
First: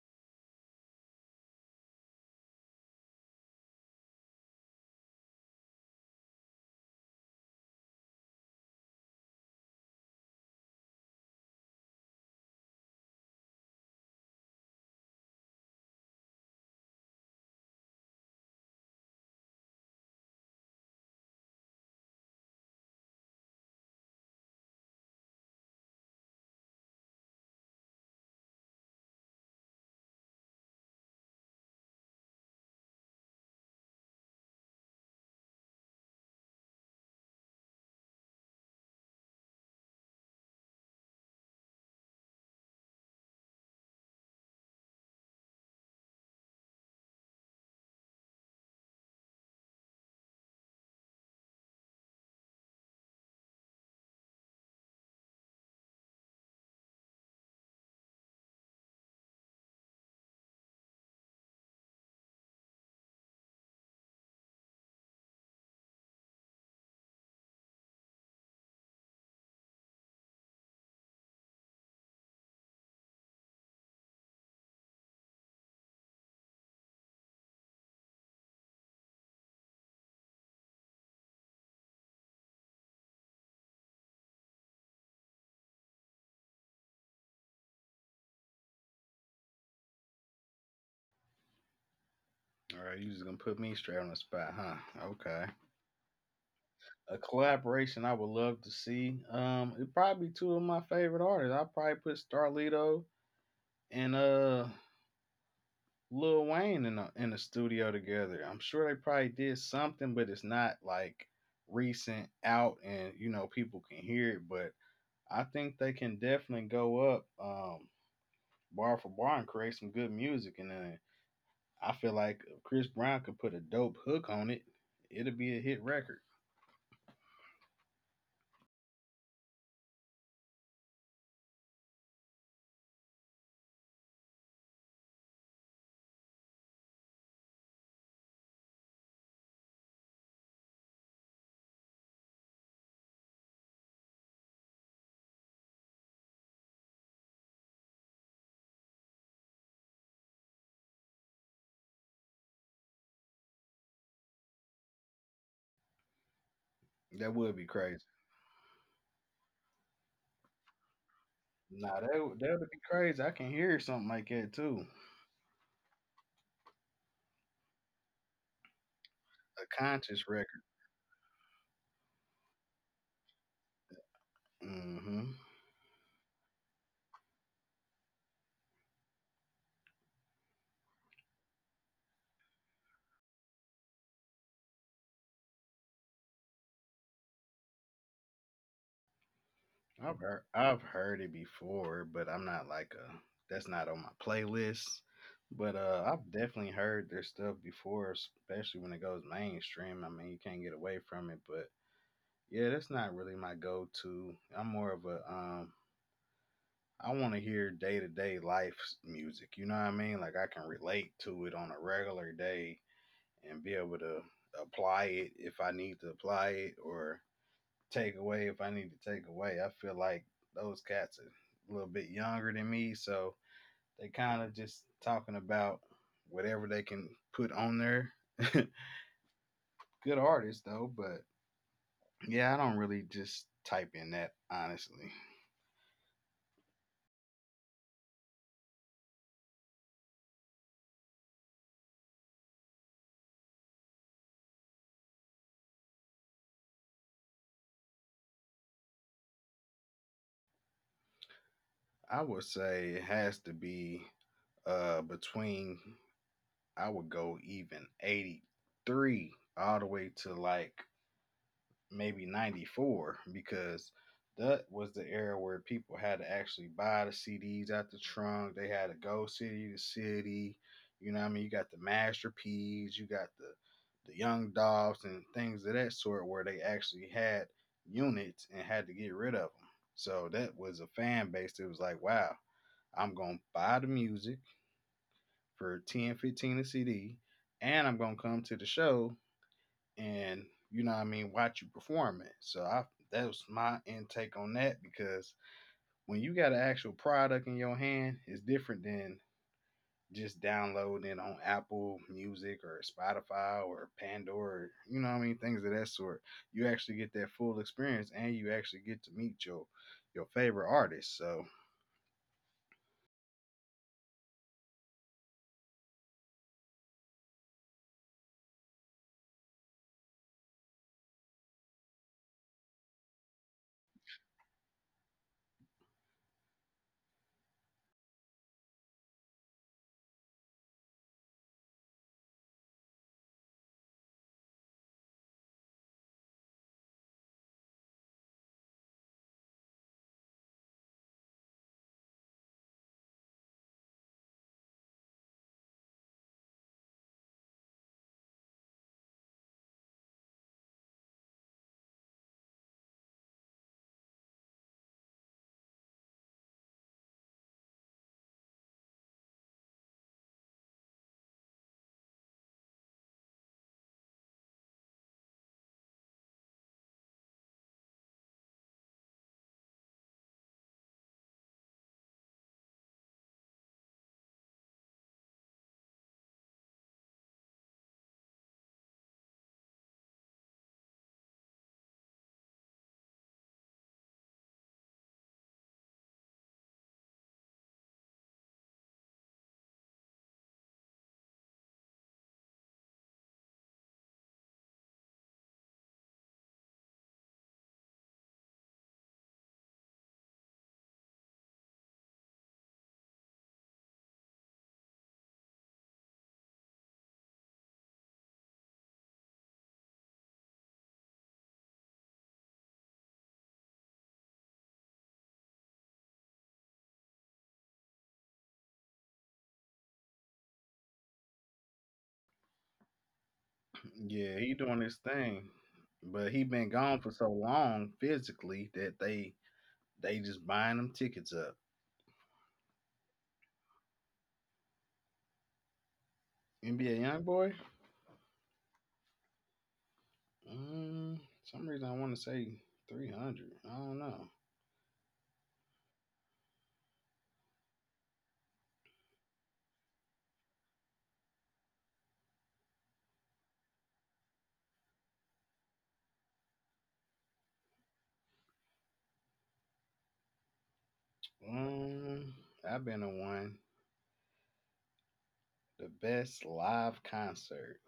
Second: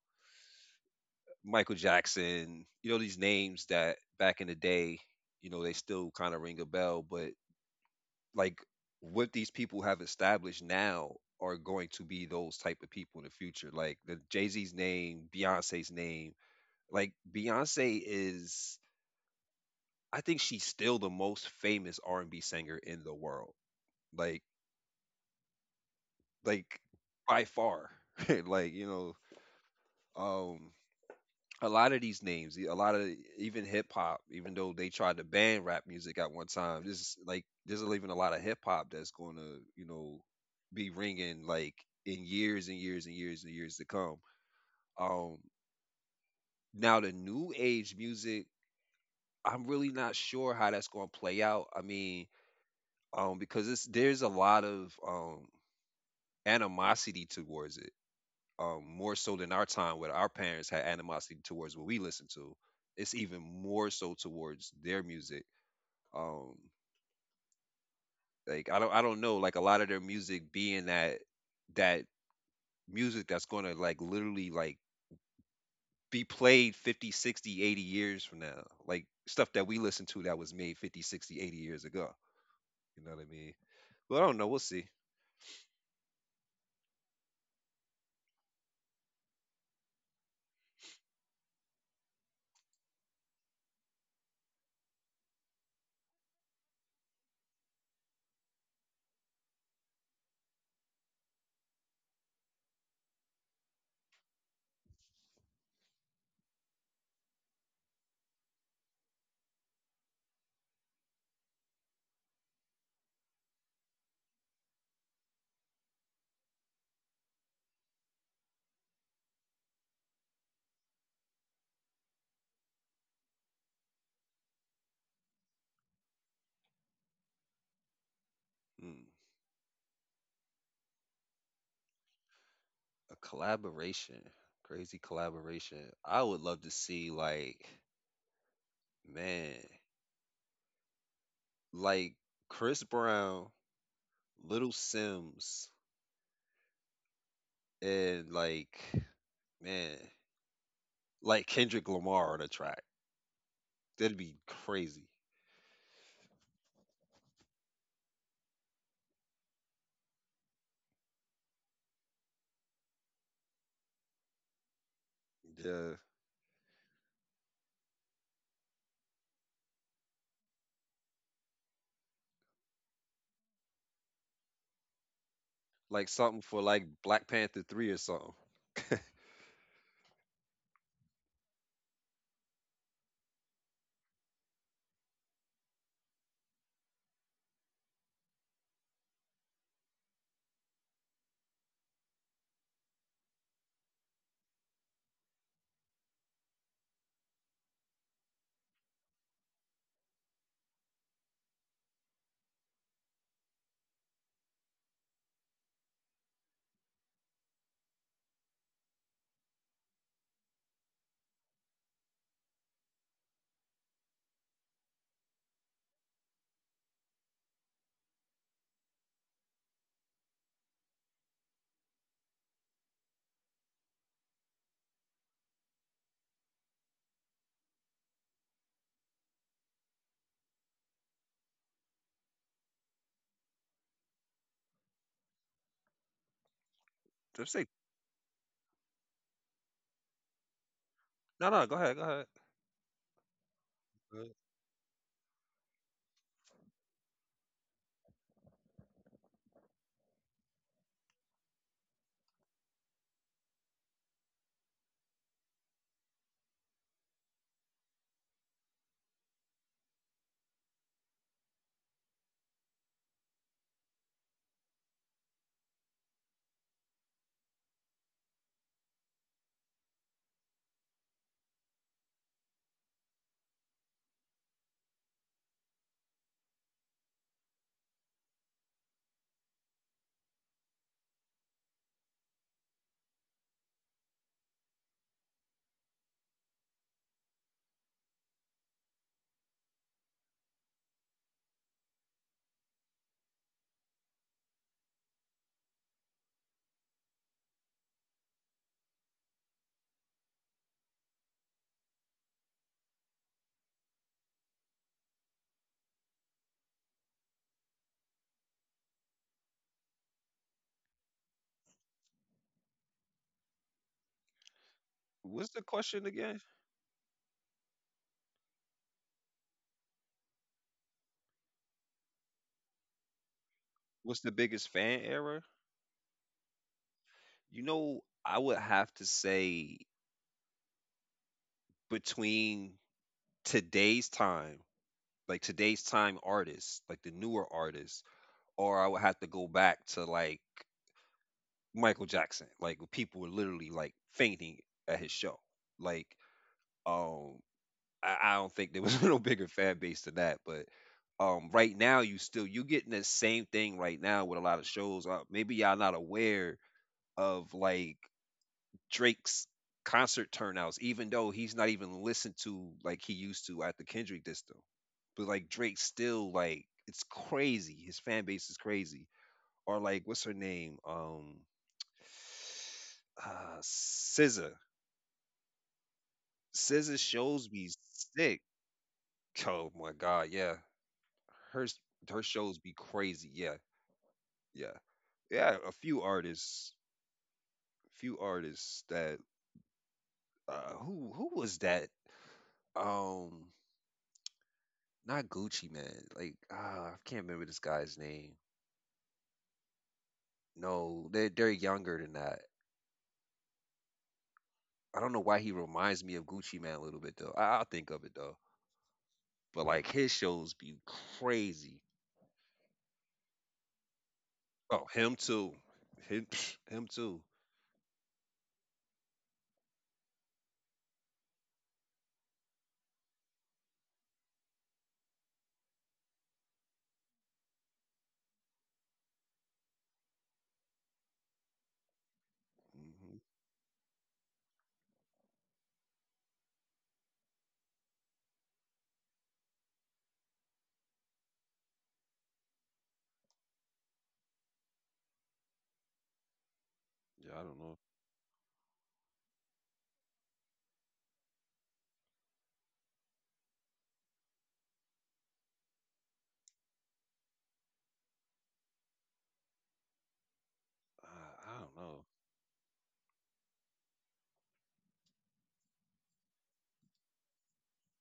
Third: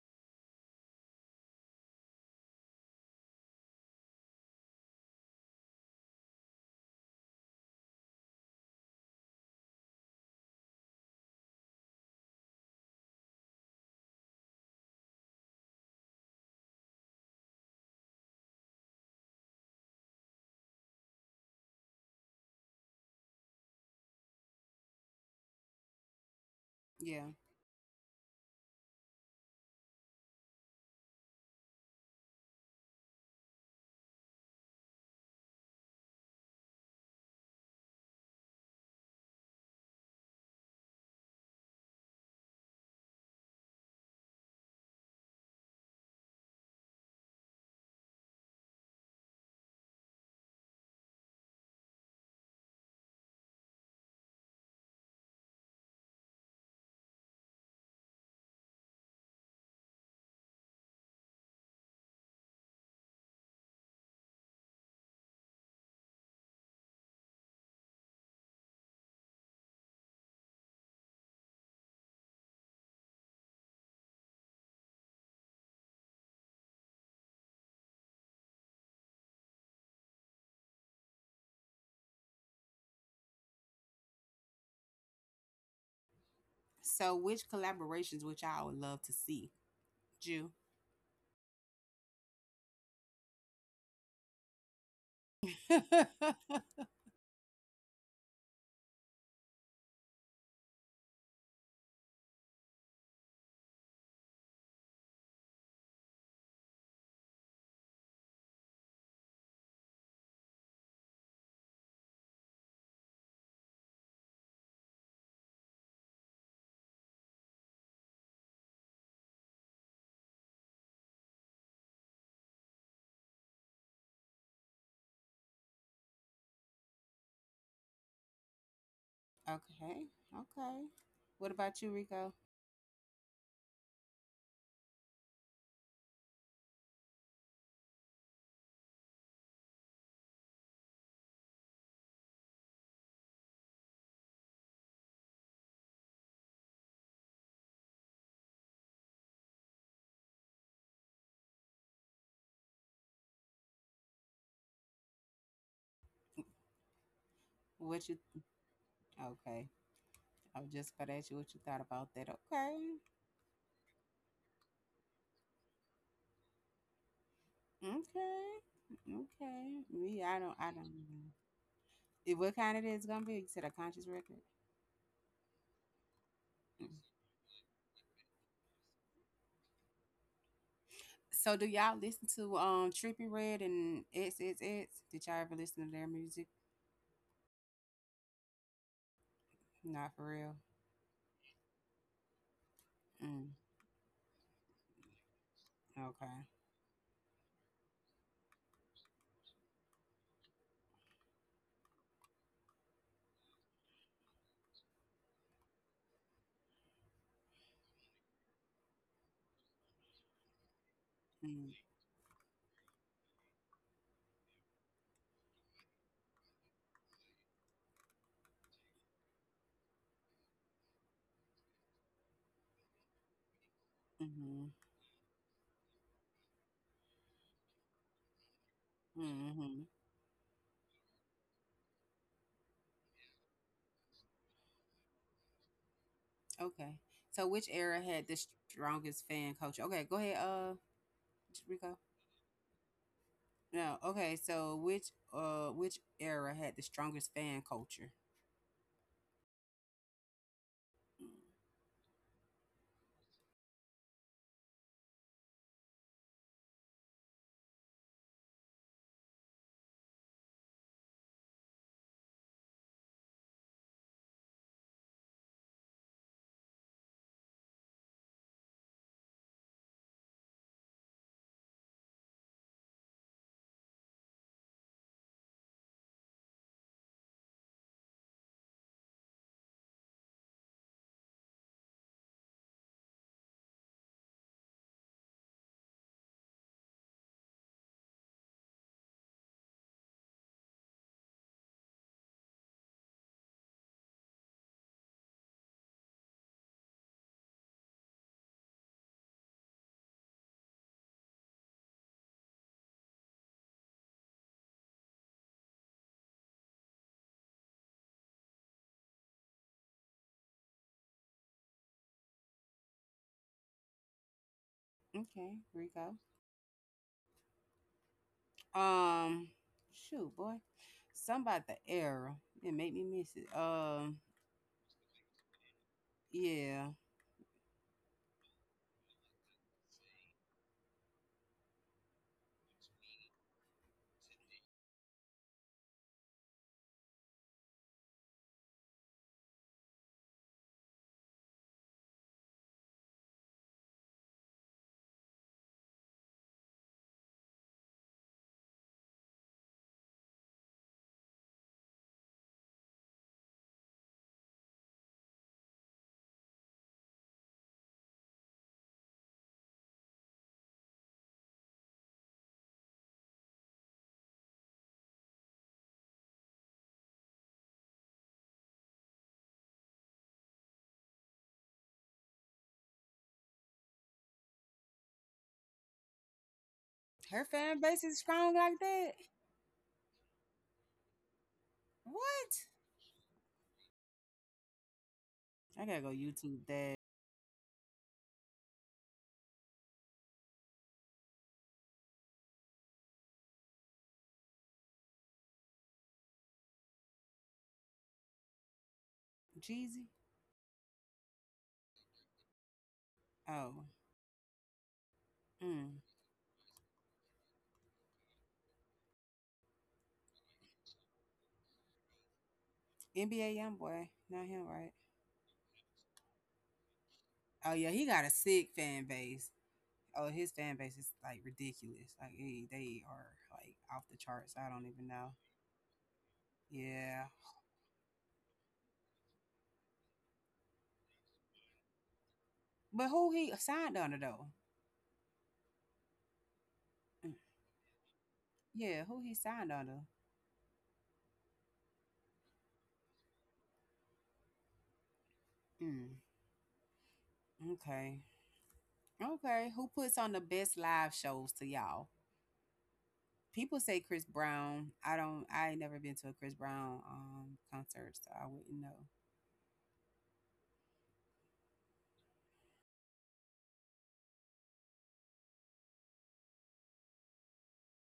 Speaker 3: Michael Jackson. You know these names that back in the day, you know, they still kind of ring a bell. But like what these people have established now are going to be those type of people in the future. Like the Jay Z's name, Beyonce's name. Like Beyonce is, I think she's still the most famous R and B singer in the world. Like like
Speaker 1: Yeah.
Speaker 3: by far. Like, you know, um a lot of these names, a lot of, even hip hop, even though they tried to ban rap music at one time, this is like there's even a lot of hip hop that's going to, you know, be ringing like in years and years and years and years to come. Um now the new age music, I'm really not sure how that's going to play out. I mean, because it's, there's a lot of animosity towards it, more so than our time where our parents had animosity towards what we listened to. It's even more so towards their music. Um, like I don't know, like a lot of their music being that, that music that's gonna, like, literally, like, be played 50, 60, 80 years from now. Like stuff that we listen to that was made 50, 60, 80 years ago. You know what I mean? But I don't know, we'll see.
Speaker 1: So, which collaborations which I would love to see, Jew?
Speaker 2: All right, you just gonna put me straight on the spot, huh? Okay.
Speaker 1: Okay,
Speaker 2: A collaboration I would love to see. It probably two of my favorite artists. I'll probably put Starlito and Lil Wayne in the studio together. I'm sure they probably did something, but it's not like recent out and you know people can hear it. But I think they can definitely go up bar for bar and create some good music. And then I feel like if Chris Brown could put a dope hook on it, it'll be a hit record.
Speaker 3: Mm.
Speaker 1: okay. What about you, Rico?
Speaker 3: A collaboration. Crazy collaboration. I would love to see, like, man, like Chris Brown, Little Sims, and, like, man, like Kendrick Lamar on a track. That'd be crazy.
Speaker 2: That would be
Speaker 1: What
Speaker 2: crazy.
Speaker 1: you? Okay, I was just about to ask you what you thought about
Speaker 2: Nah,
Speaker 1: that.
Speaker 2: that would be
Speaker 1: Okay,
Speaker 2: crazy. I can hear something like that too.
Speaker 3: Yeah,
Speaker 1: okay, okay.
Speaker 2: A
Speaker 1: Me, I
Speaker 2: conscious
Speaker 1: don't, I
Speaker 2: record.
Speaker 1: don't. Know. Eh, what kind it is gonna be? You said a conscious record.
Speaker 2: Mm hmm
Speaker 3: like something for
Speaker 1: Mm.
Speaker 3: like Black Panther 3 or something.
Speaker 1: So, do y'all listen to Trippy Red and It's? Did y'all ever listen to their music? Not for
Speaker 2: I've
Speaker 1: real.
Speaker 2: heard it before, but I'm not like a
Speaker 1: Mm,
Speaker 2: that's not on my playlist. But
Speaker 1: okay.
Speaker 2: I've definitely heard their stuff before, especially when it goes mainstream. I mean, you can't get away from it. But yeah, that's not really my go-to. I'm more of a I want to hear day-to-day life music. You know what I mean? Like I can relate to it
Speaker 1: Mm,
Speaker 2: on a regular day and be able to apply it if I need to apply it, or take away if I need to take away. I feel like those cats are a little bit younger than me, so they kind
Speaker 1: mm-hmm.
Speaker 2: of just talking about whatever they can put on there.
Speaker 1: Mm-hmm.
Speaker 2: Good artist though, but yeah, I don't really just type in that honestly.
Speaker 1: Okay. So
Speaker 3: Just
Speaker 1: which
Speaker 3: say
Speaker 1: era had the strongest fan culture? Okay, go ahead,
Speaker 3: no, no. Go
Speaker 1: Rico.
Speaker 3: ahead, go ahead.
Speaker 1: No,
Speaker 3: Uh,
Speaker 1: okay, so which era had the strongest fan culture? Mm,
Speaker 2: I would say it has to be between I would go even 83 all the way to like maybe 94, because that was the era where people had to actually buy the CDs out the trunk. They had to go city to city. You know what I mean? You got the Master P's, you got the Young Dogs and things of that sort, where they actually had units and had to get rid of them. So that was a fan base that was like, wow, I'm going to buy the music for $10, $15 a CD, and I'm going to come to the show and, you know what I mean, watch you perform it. So I that was my intake on that, because when you got an actual product in your hand, it's different than just downloading it on Apple Music or Spotify or Pandora, or, you know what I mean, things of that sort. You actually get that full experience and you actually get to meet your favorite artist. So
Speaker 1: okay,
Speaker 3: What's the
Speaker 1: Rico.
Speaker 3: question again?
Speaker 1: Um, shoot boy. Something about the era. It made me miss it.
Speaker 3: What's the biggest fan error?
Speaker 1: Yeah.
Speaker 3: You know, I would have to say between today's time, like today's time artists, like the newer artists, or I would have to go back to like Michael Jackson. Like people were literally like fainting at his show. Like um I don't think there was no bigger fan base than that. But right now you getting the same thing right now with a lot of shows. Maybe y'all not aware of like Drake's concert turnouts, even though he's not even listened to like he used to at the Kendrick disco. But like Drake still, like, it's crazy. His fan base is crazy. Or like what's her name? Scissor. Scissor
Speaker 1: Her
Speaker 3: shows
Speaker 1: fan
Speaker 3: be
Speaker 1: base is strong
Speaker 3: sick.
Speaker 1: like that?
Speaker 3: Oh my god, yeah. Her s- her
Speaker 1: What?
Speaker 3: shows be crazy. Yeah, yeah, yeah.
Speaker 1: I
Speaker 3: A
Speaker 1: gotta go
Speaker 3: few
Speaker 1: YouTube
Speaker 3: artists,
Speaker 1: that.
Speaker 3: few artists that, who was that? Um, not Gucci man. Like, I can't remember this guy's name.
Speaker 1: Jeezy?
Speaker 3: No, they're younger than that.
Speaker 1: Oh.
Speaker 3: I don't know why he
Speaker 1: Mm.
Speaker 3: reminds me of Gucci man a little bit though. I'll think of it though. But like his shows be crazy.
Speaker 1: NBA Youngboy. Not him, right?
Speaker 3: Oh, him too. Him, him too.
Speaker 1: Oh yeah, he got a sick fan base. Oh, his fan base is like ridiculous. Like they are like off the charts. I don't
Speaker 2: yeah, he
Speaker 1: even
Speaker 2: doing
Speaker 1: know.
Speaker 2: his thing. But he been
Speaker 1: Yeah,
Speaker 2: gone for so long physically that they just buying them tickets up.
Speaker 1: but who
Speaker 3: Hmm.
Speaker 1: he signed under though? Mm,
Speaker 2: NBA Youngboy?
Speaker 1: yeah, who he signed under?
Speaker 2: Some reason I want to say 300. I don't know.
Speaker 1: Mm,
Speaker 3: Yeah, I don't know.
Speaker 1: okay, okay. Who puts on the best live shows to y'all? People say Chris Brown. I don't. I ain't never been to a Chris Brown concert, so I wouldn't know.
Speaker 3: I don't know.
Speaker 2: Um, I've been to one. The best live concert.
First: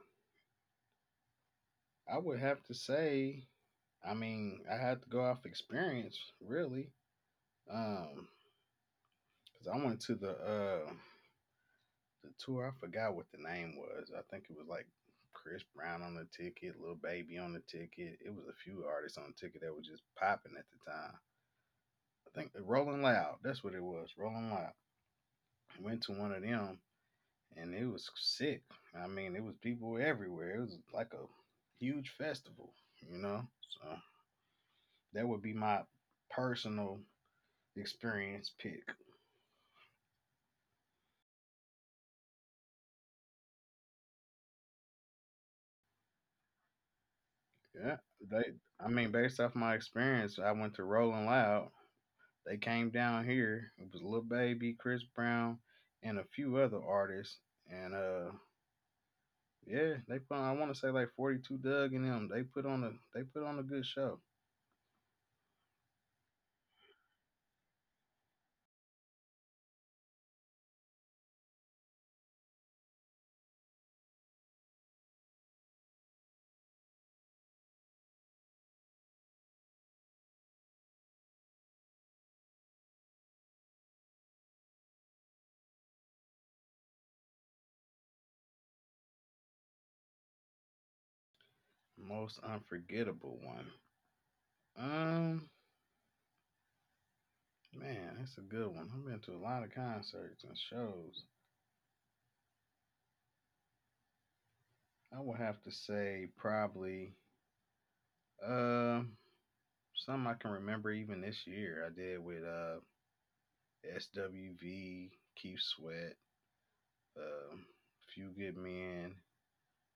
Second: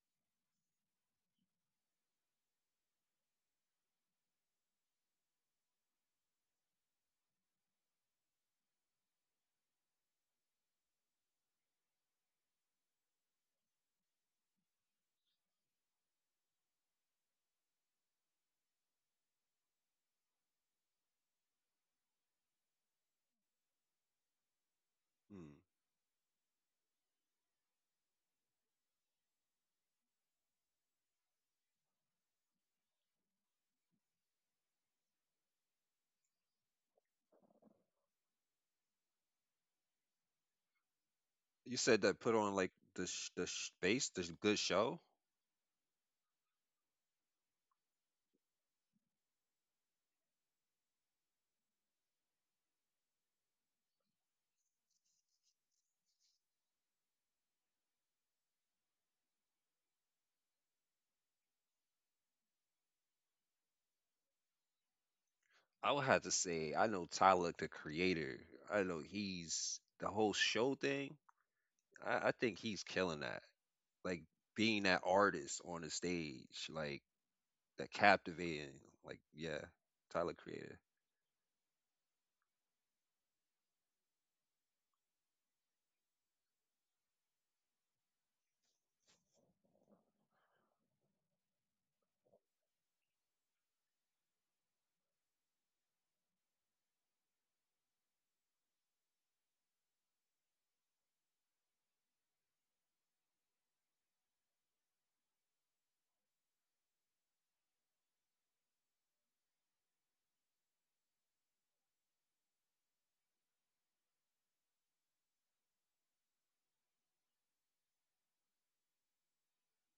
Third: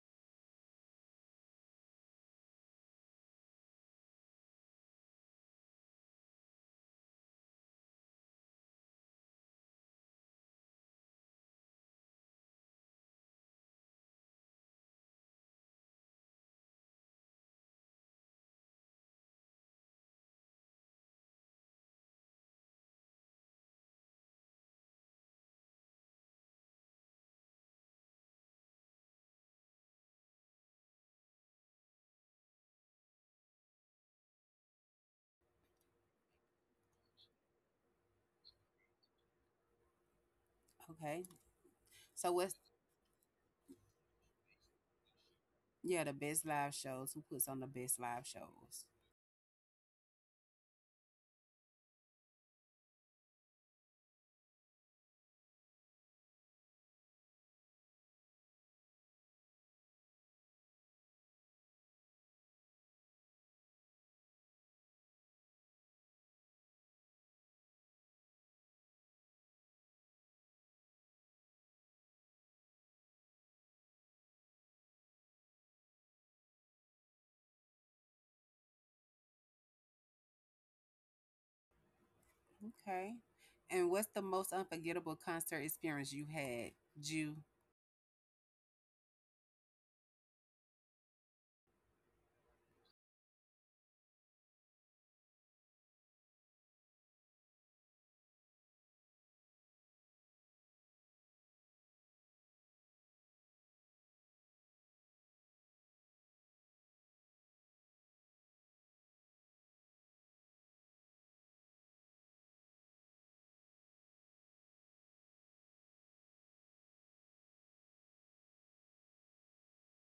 Speaker 2: I would have to say, I mean, I had to go off experience, really. Um, because I went to the tour. I forgot what the name was. I think it was like Chris Brown on the ticket, Little Baby on the ticket. It was a few artists on the ticket that was just popping at the time. I think Rolling Loud. That's what it was. Rolling Loud.
Speaker 3: Hmm.
Speaker 2: Went to one of them and it was sick. I mean, it was people everywhere. It was like a huge festival, you know. So that would be my personal experience pick.
Speaker 1: Okay,
Speaker 3: You said that
Speaker 1: so
Speaker 3: put on
Speaker 1: what's,
Speaker 3: like the space, the good show.
Speaker 1: yeah, the best live shows? Who puts on the
Speaker 2: Yeah,
Speaker 1: best live
Speaker 2: they.
Speaker 1: shows?
Speaker 2: I mean, based off my experience, I went to Rolling Loud. They came down here. It was Lil Baby, Chris Brown, and a few other artists. And Yeah, they put. On, I want to say like 42 Doug and them. They put on a. They put on a good show.
Speaker 3: I would have to say I know Tyler the Creator. I know he's the whole show thing. I think he's killing that. Like being that artist on the stage, like that captivating. Like, yeah, Tyler Creator.
Speaker 1: Okay. And what's the most unforgettable concert experience you had? Jew.
Speaker 2: Most unforgettable one. Um, Man, that's a good one. I've been to a lot of concerts and shows. I would have to say probably uh, some I can remember even this year. I did with SWV, Keith Sweat, uh, Few Good Men,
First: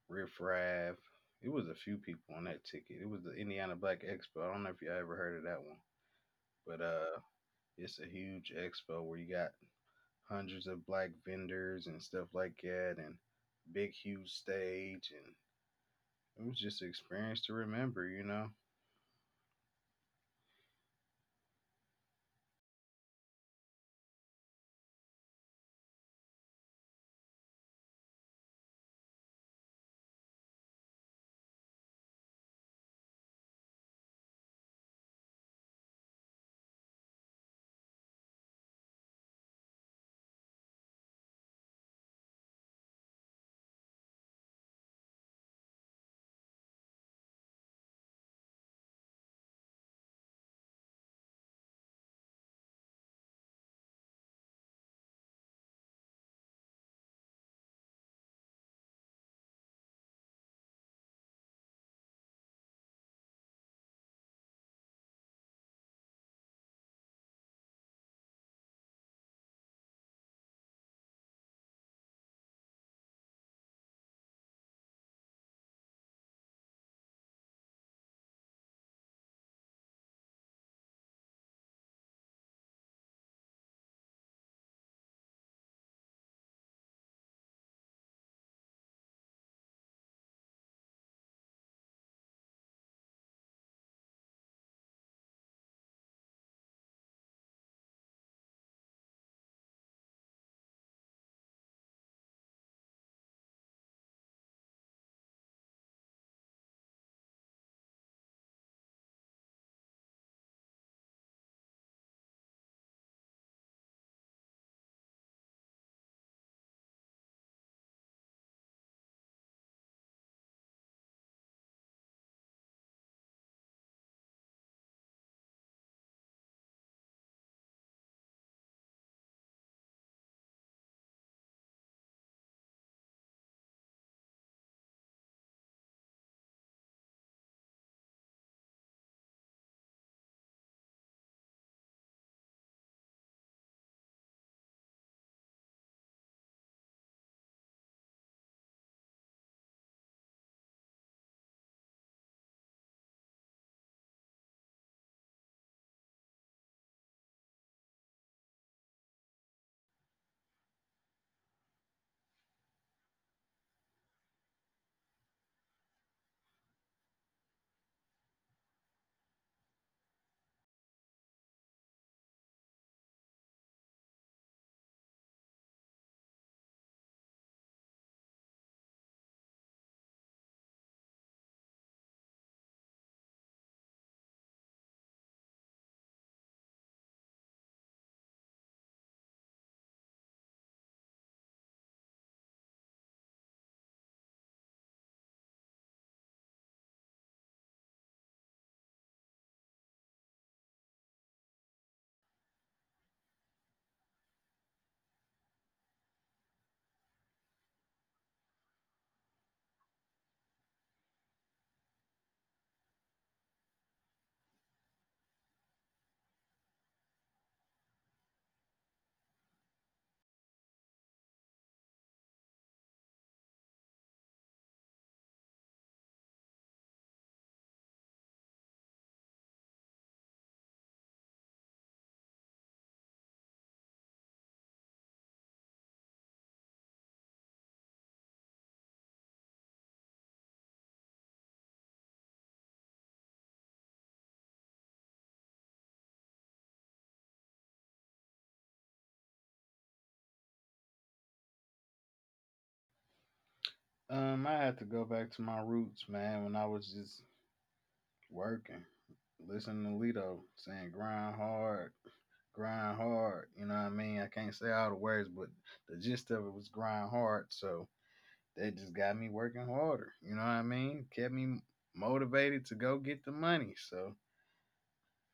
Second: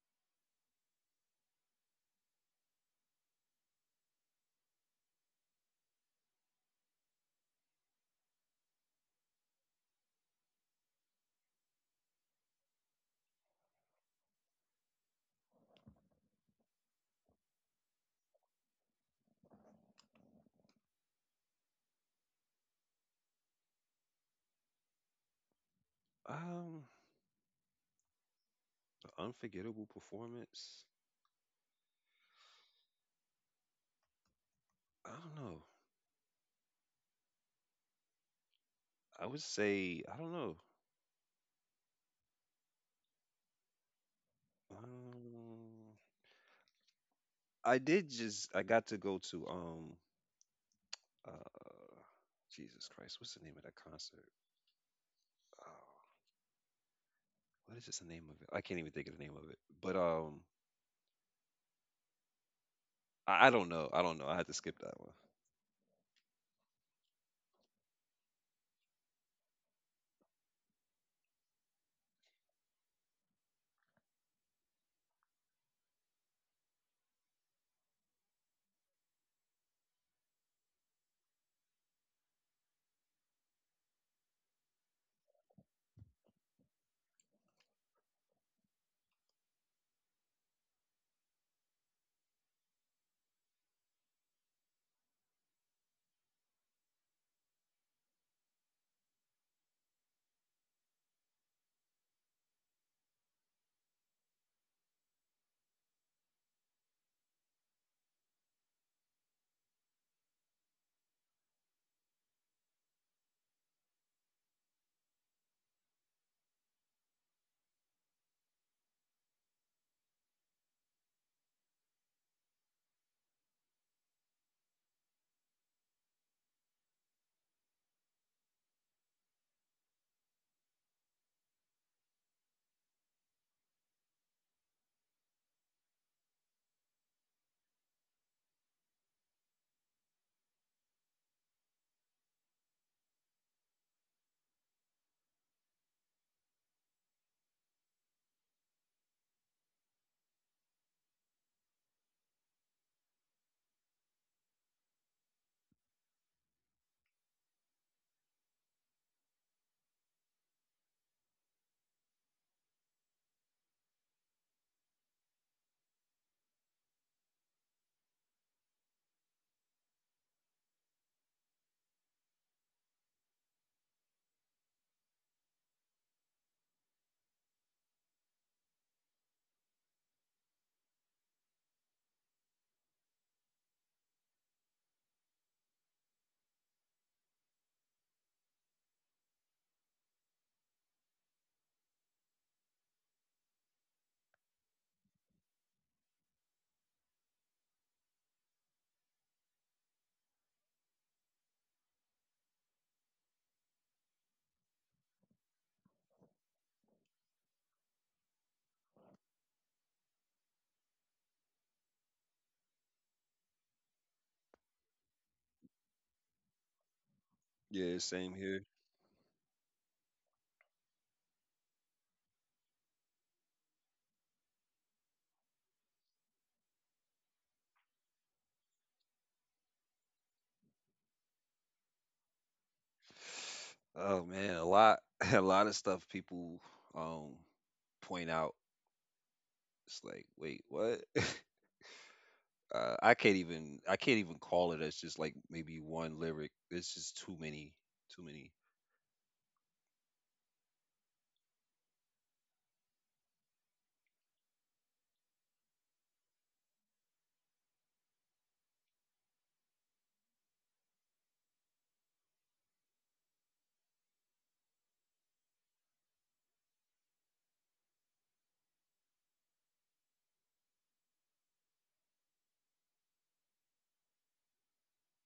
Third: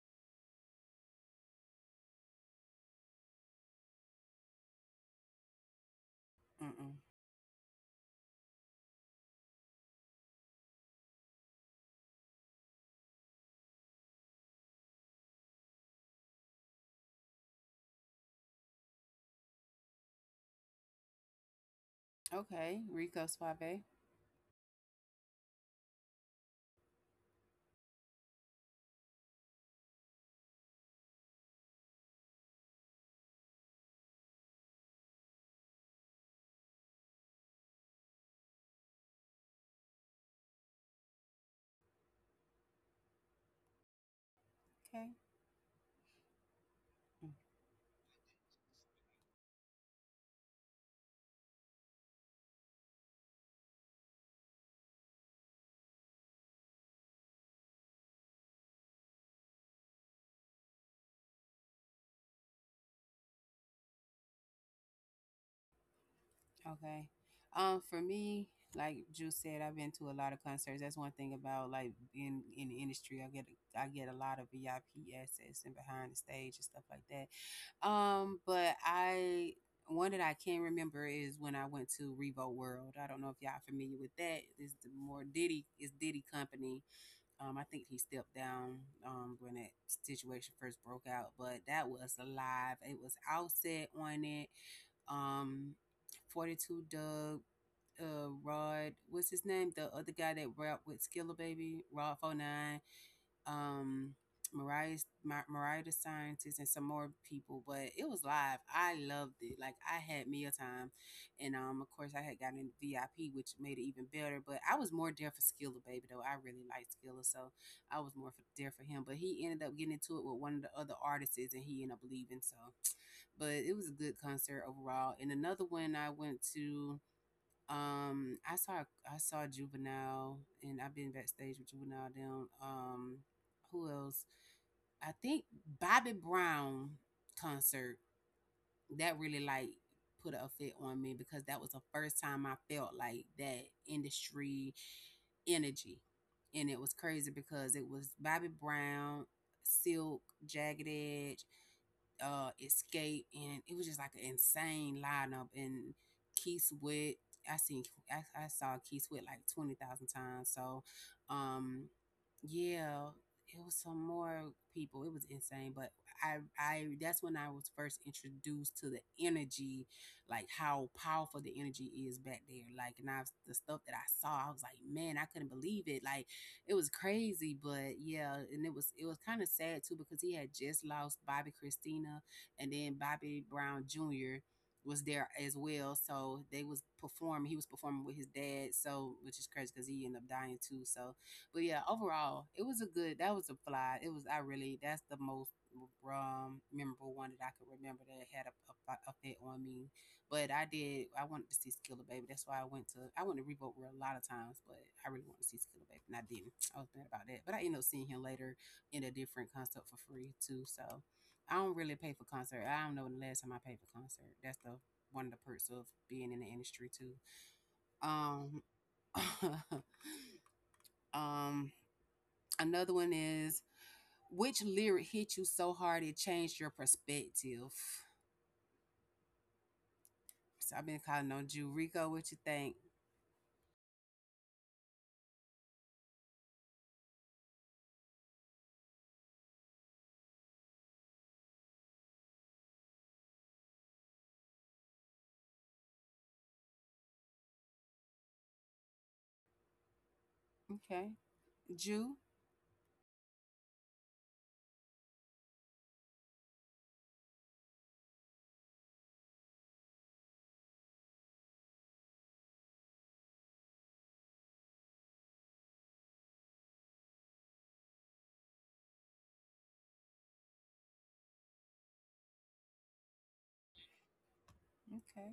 Speaker 2: Riff Raff. It was a few people on that ticket. It was the Indiana Black Expo. I don't know if you ever heard of that one, but
Speaker 1: Mm-mm.
Speaker 2: uh, it's a huge expo where you got hundreds of black vendors and stuff like that, and big huge stage and it was just an experience to remember, you know.
Speaker 1: Okay. Rico Suave.
Speaker 3: Um, unforgettable performance. I don't know. I would say I don't know.
Speaker 1: Okay.
Speaker 3: Um,
Speaker 1: Mm,
Speaker 3: I did just I got to go to uh Jesus Christ, what's the name of that concert? Oh, what is just the name of it? I can't even think of the name of it. But I don't know. I don't know. I had to skip that one.
Speaker 1: okay. For me, like Juice said, I've been to a lot of concerts. That's one thing about, like, being in the industry. I get a lot of VIP access and behind the stage and stuff like that. But I one that I can remember is when I went to Revo World. I don't know if y'all familiar with that. It's the more Diddy, is Diddy Company. I think he stepped down when that situation first broke out, but that was live. It was Outset on it. Um, 42 Doug, Rod, what's his name? The other guy that rapped with Skilla Baby, Rod 49, um Mariah Mariah the scientist, and some more people, but it was live. I loved it. Like I had meal time, and of course I had gotten in VIP, which made it even better. But I was more there for Skilla Baby though. I really liked Skilla, so I was more there for him. But he ended up getting into it with one of the other artists, and he ended up leaving. So, but it was a good concert overall. And another one I went to. Um, I saw I saw Juvenile, and I've been backstage with Juvenile. Down. Who else? I think Bobby Brown concert that really like put a fit on me, because that was the first time I felt like that industry energy. And it was crazy because it was Bobby Brown, Silk, Jagged Edge, Escape, and it was just like an insane lineup. And Keith Sweat, I seen I saw Keith Sweat like 20,000 times. So, um, yeah, it was some more people. It was insane, but I that's when I was first introduced to the energy, like how powerful the energy is back there. Like and I the stuff that I saw, I was like, man, I couldn't believe it. Like it was crazy, but yeah, and it was kind of sad too because he had just lost Bobby Christina, and then Bobby Brown Jr. was there as well. So they was performing. He was performing with his dad. So which is crazy because he ended up dying too. So but yeah, overall, it was a good. That was a fly. It was. I really. That's the most memorable one that I could remember that had effect on me. But I did. I wanted to see Skiller Baby. That's why I went to. I went to Revolt World a lot of times, but I really wanted to see Skiller Baby, and I didn't. I was mad about that. But I ended up seeing him later in a different concert for free too. So I don't really pay for concert. I don't know the last time I paid for concert. That's the one of the perks of being in the industry too.
Speaker 3: Yeah, same
Speaker 1: Um.
Speaker 3: here.
Speaker 1: um another one is, which lyric hit you so hard it changed your perspective? So I've been calling on Jew. Rico, what you think?
Speaker 3: Oh man, a lot a lot of stuff people um point out. It's like, wait, what? I can't even call it as just like maybe one lyric. It's just too many, too many.
Speaker 1: Okay. Jew?
Speaker 2: I had to go back to my roots, man, when I was just working, listening to Lito saying grind hard, you know what I mean? I can't say all the words, but the gist of it was grind hard, so that just got me working harder, you know what I mean? Kept me motivated to go get the money. So
Speaker 1: Okay.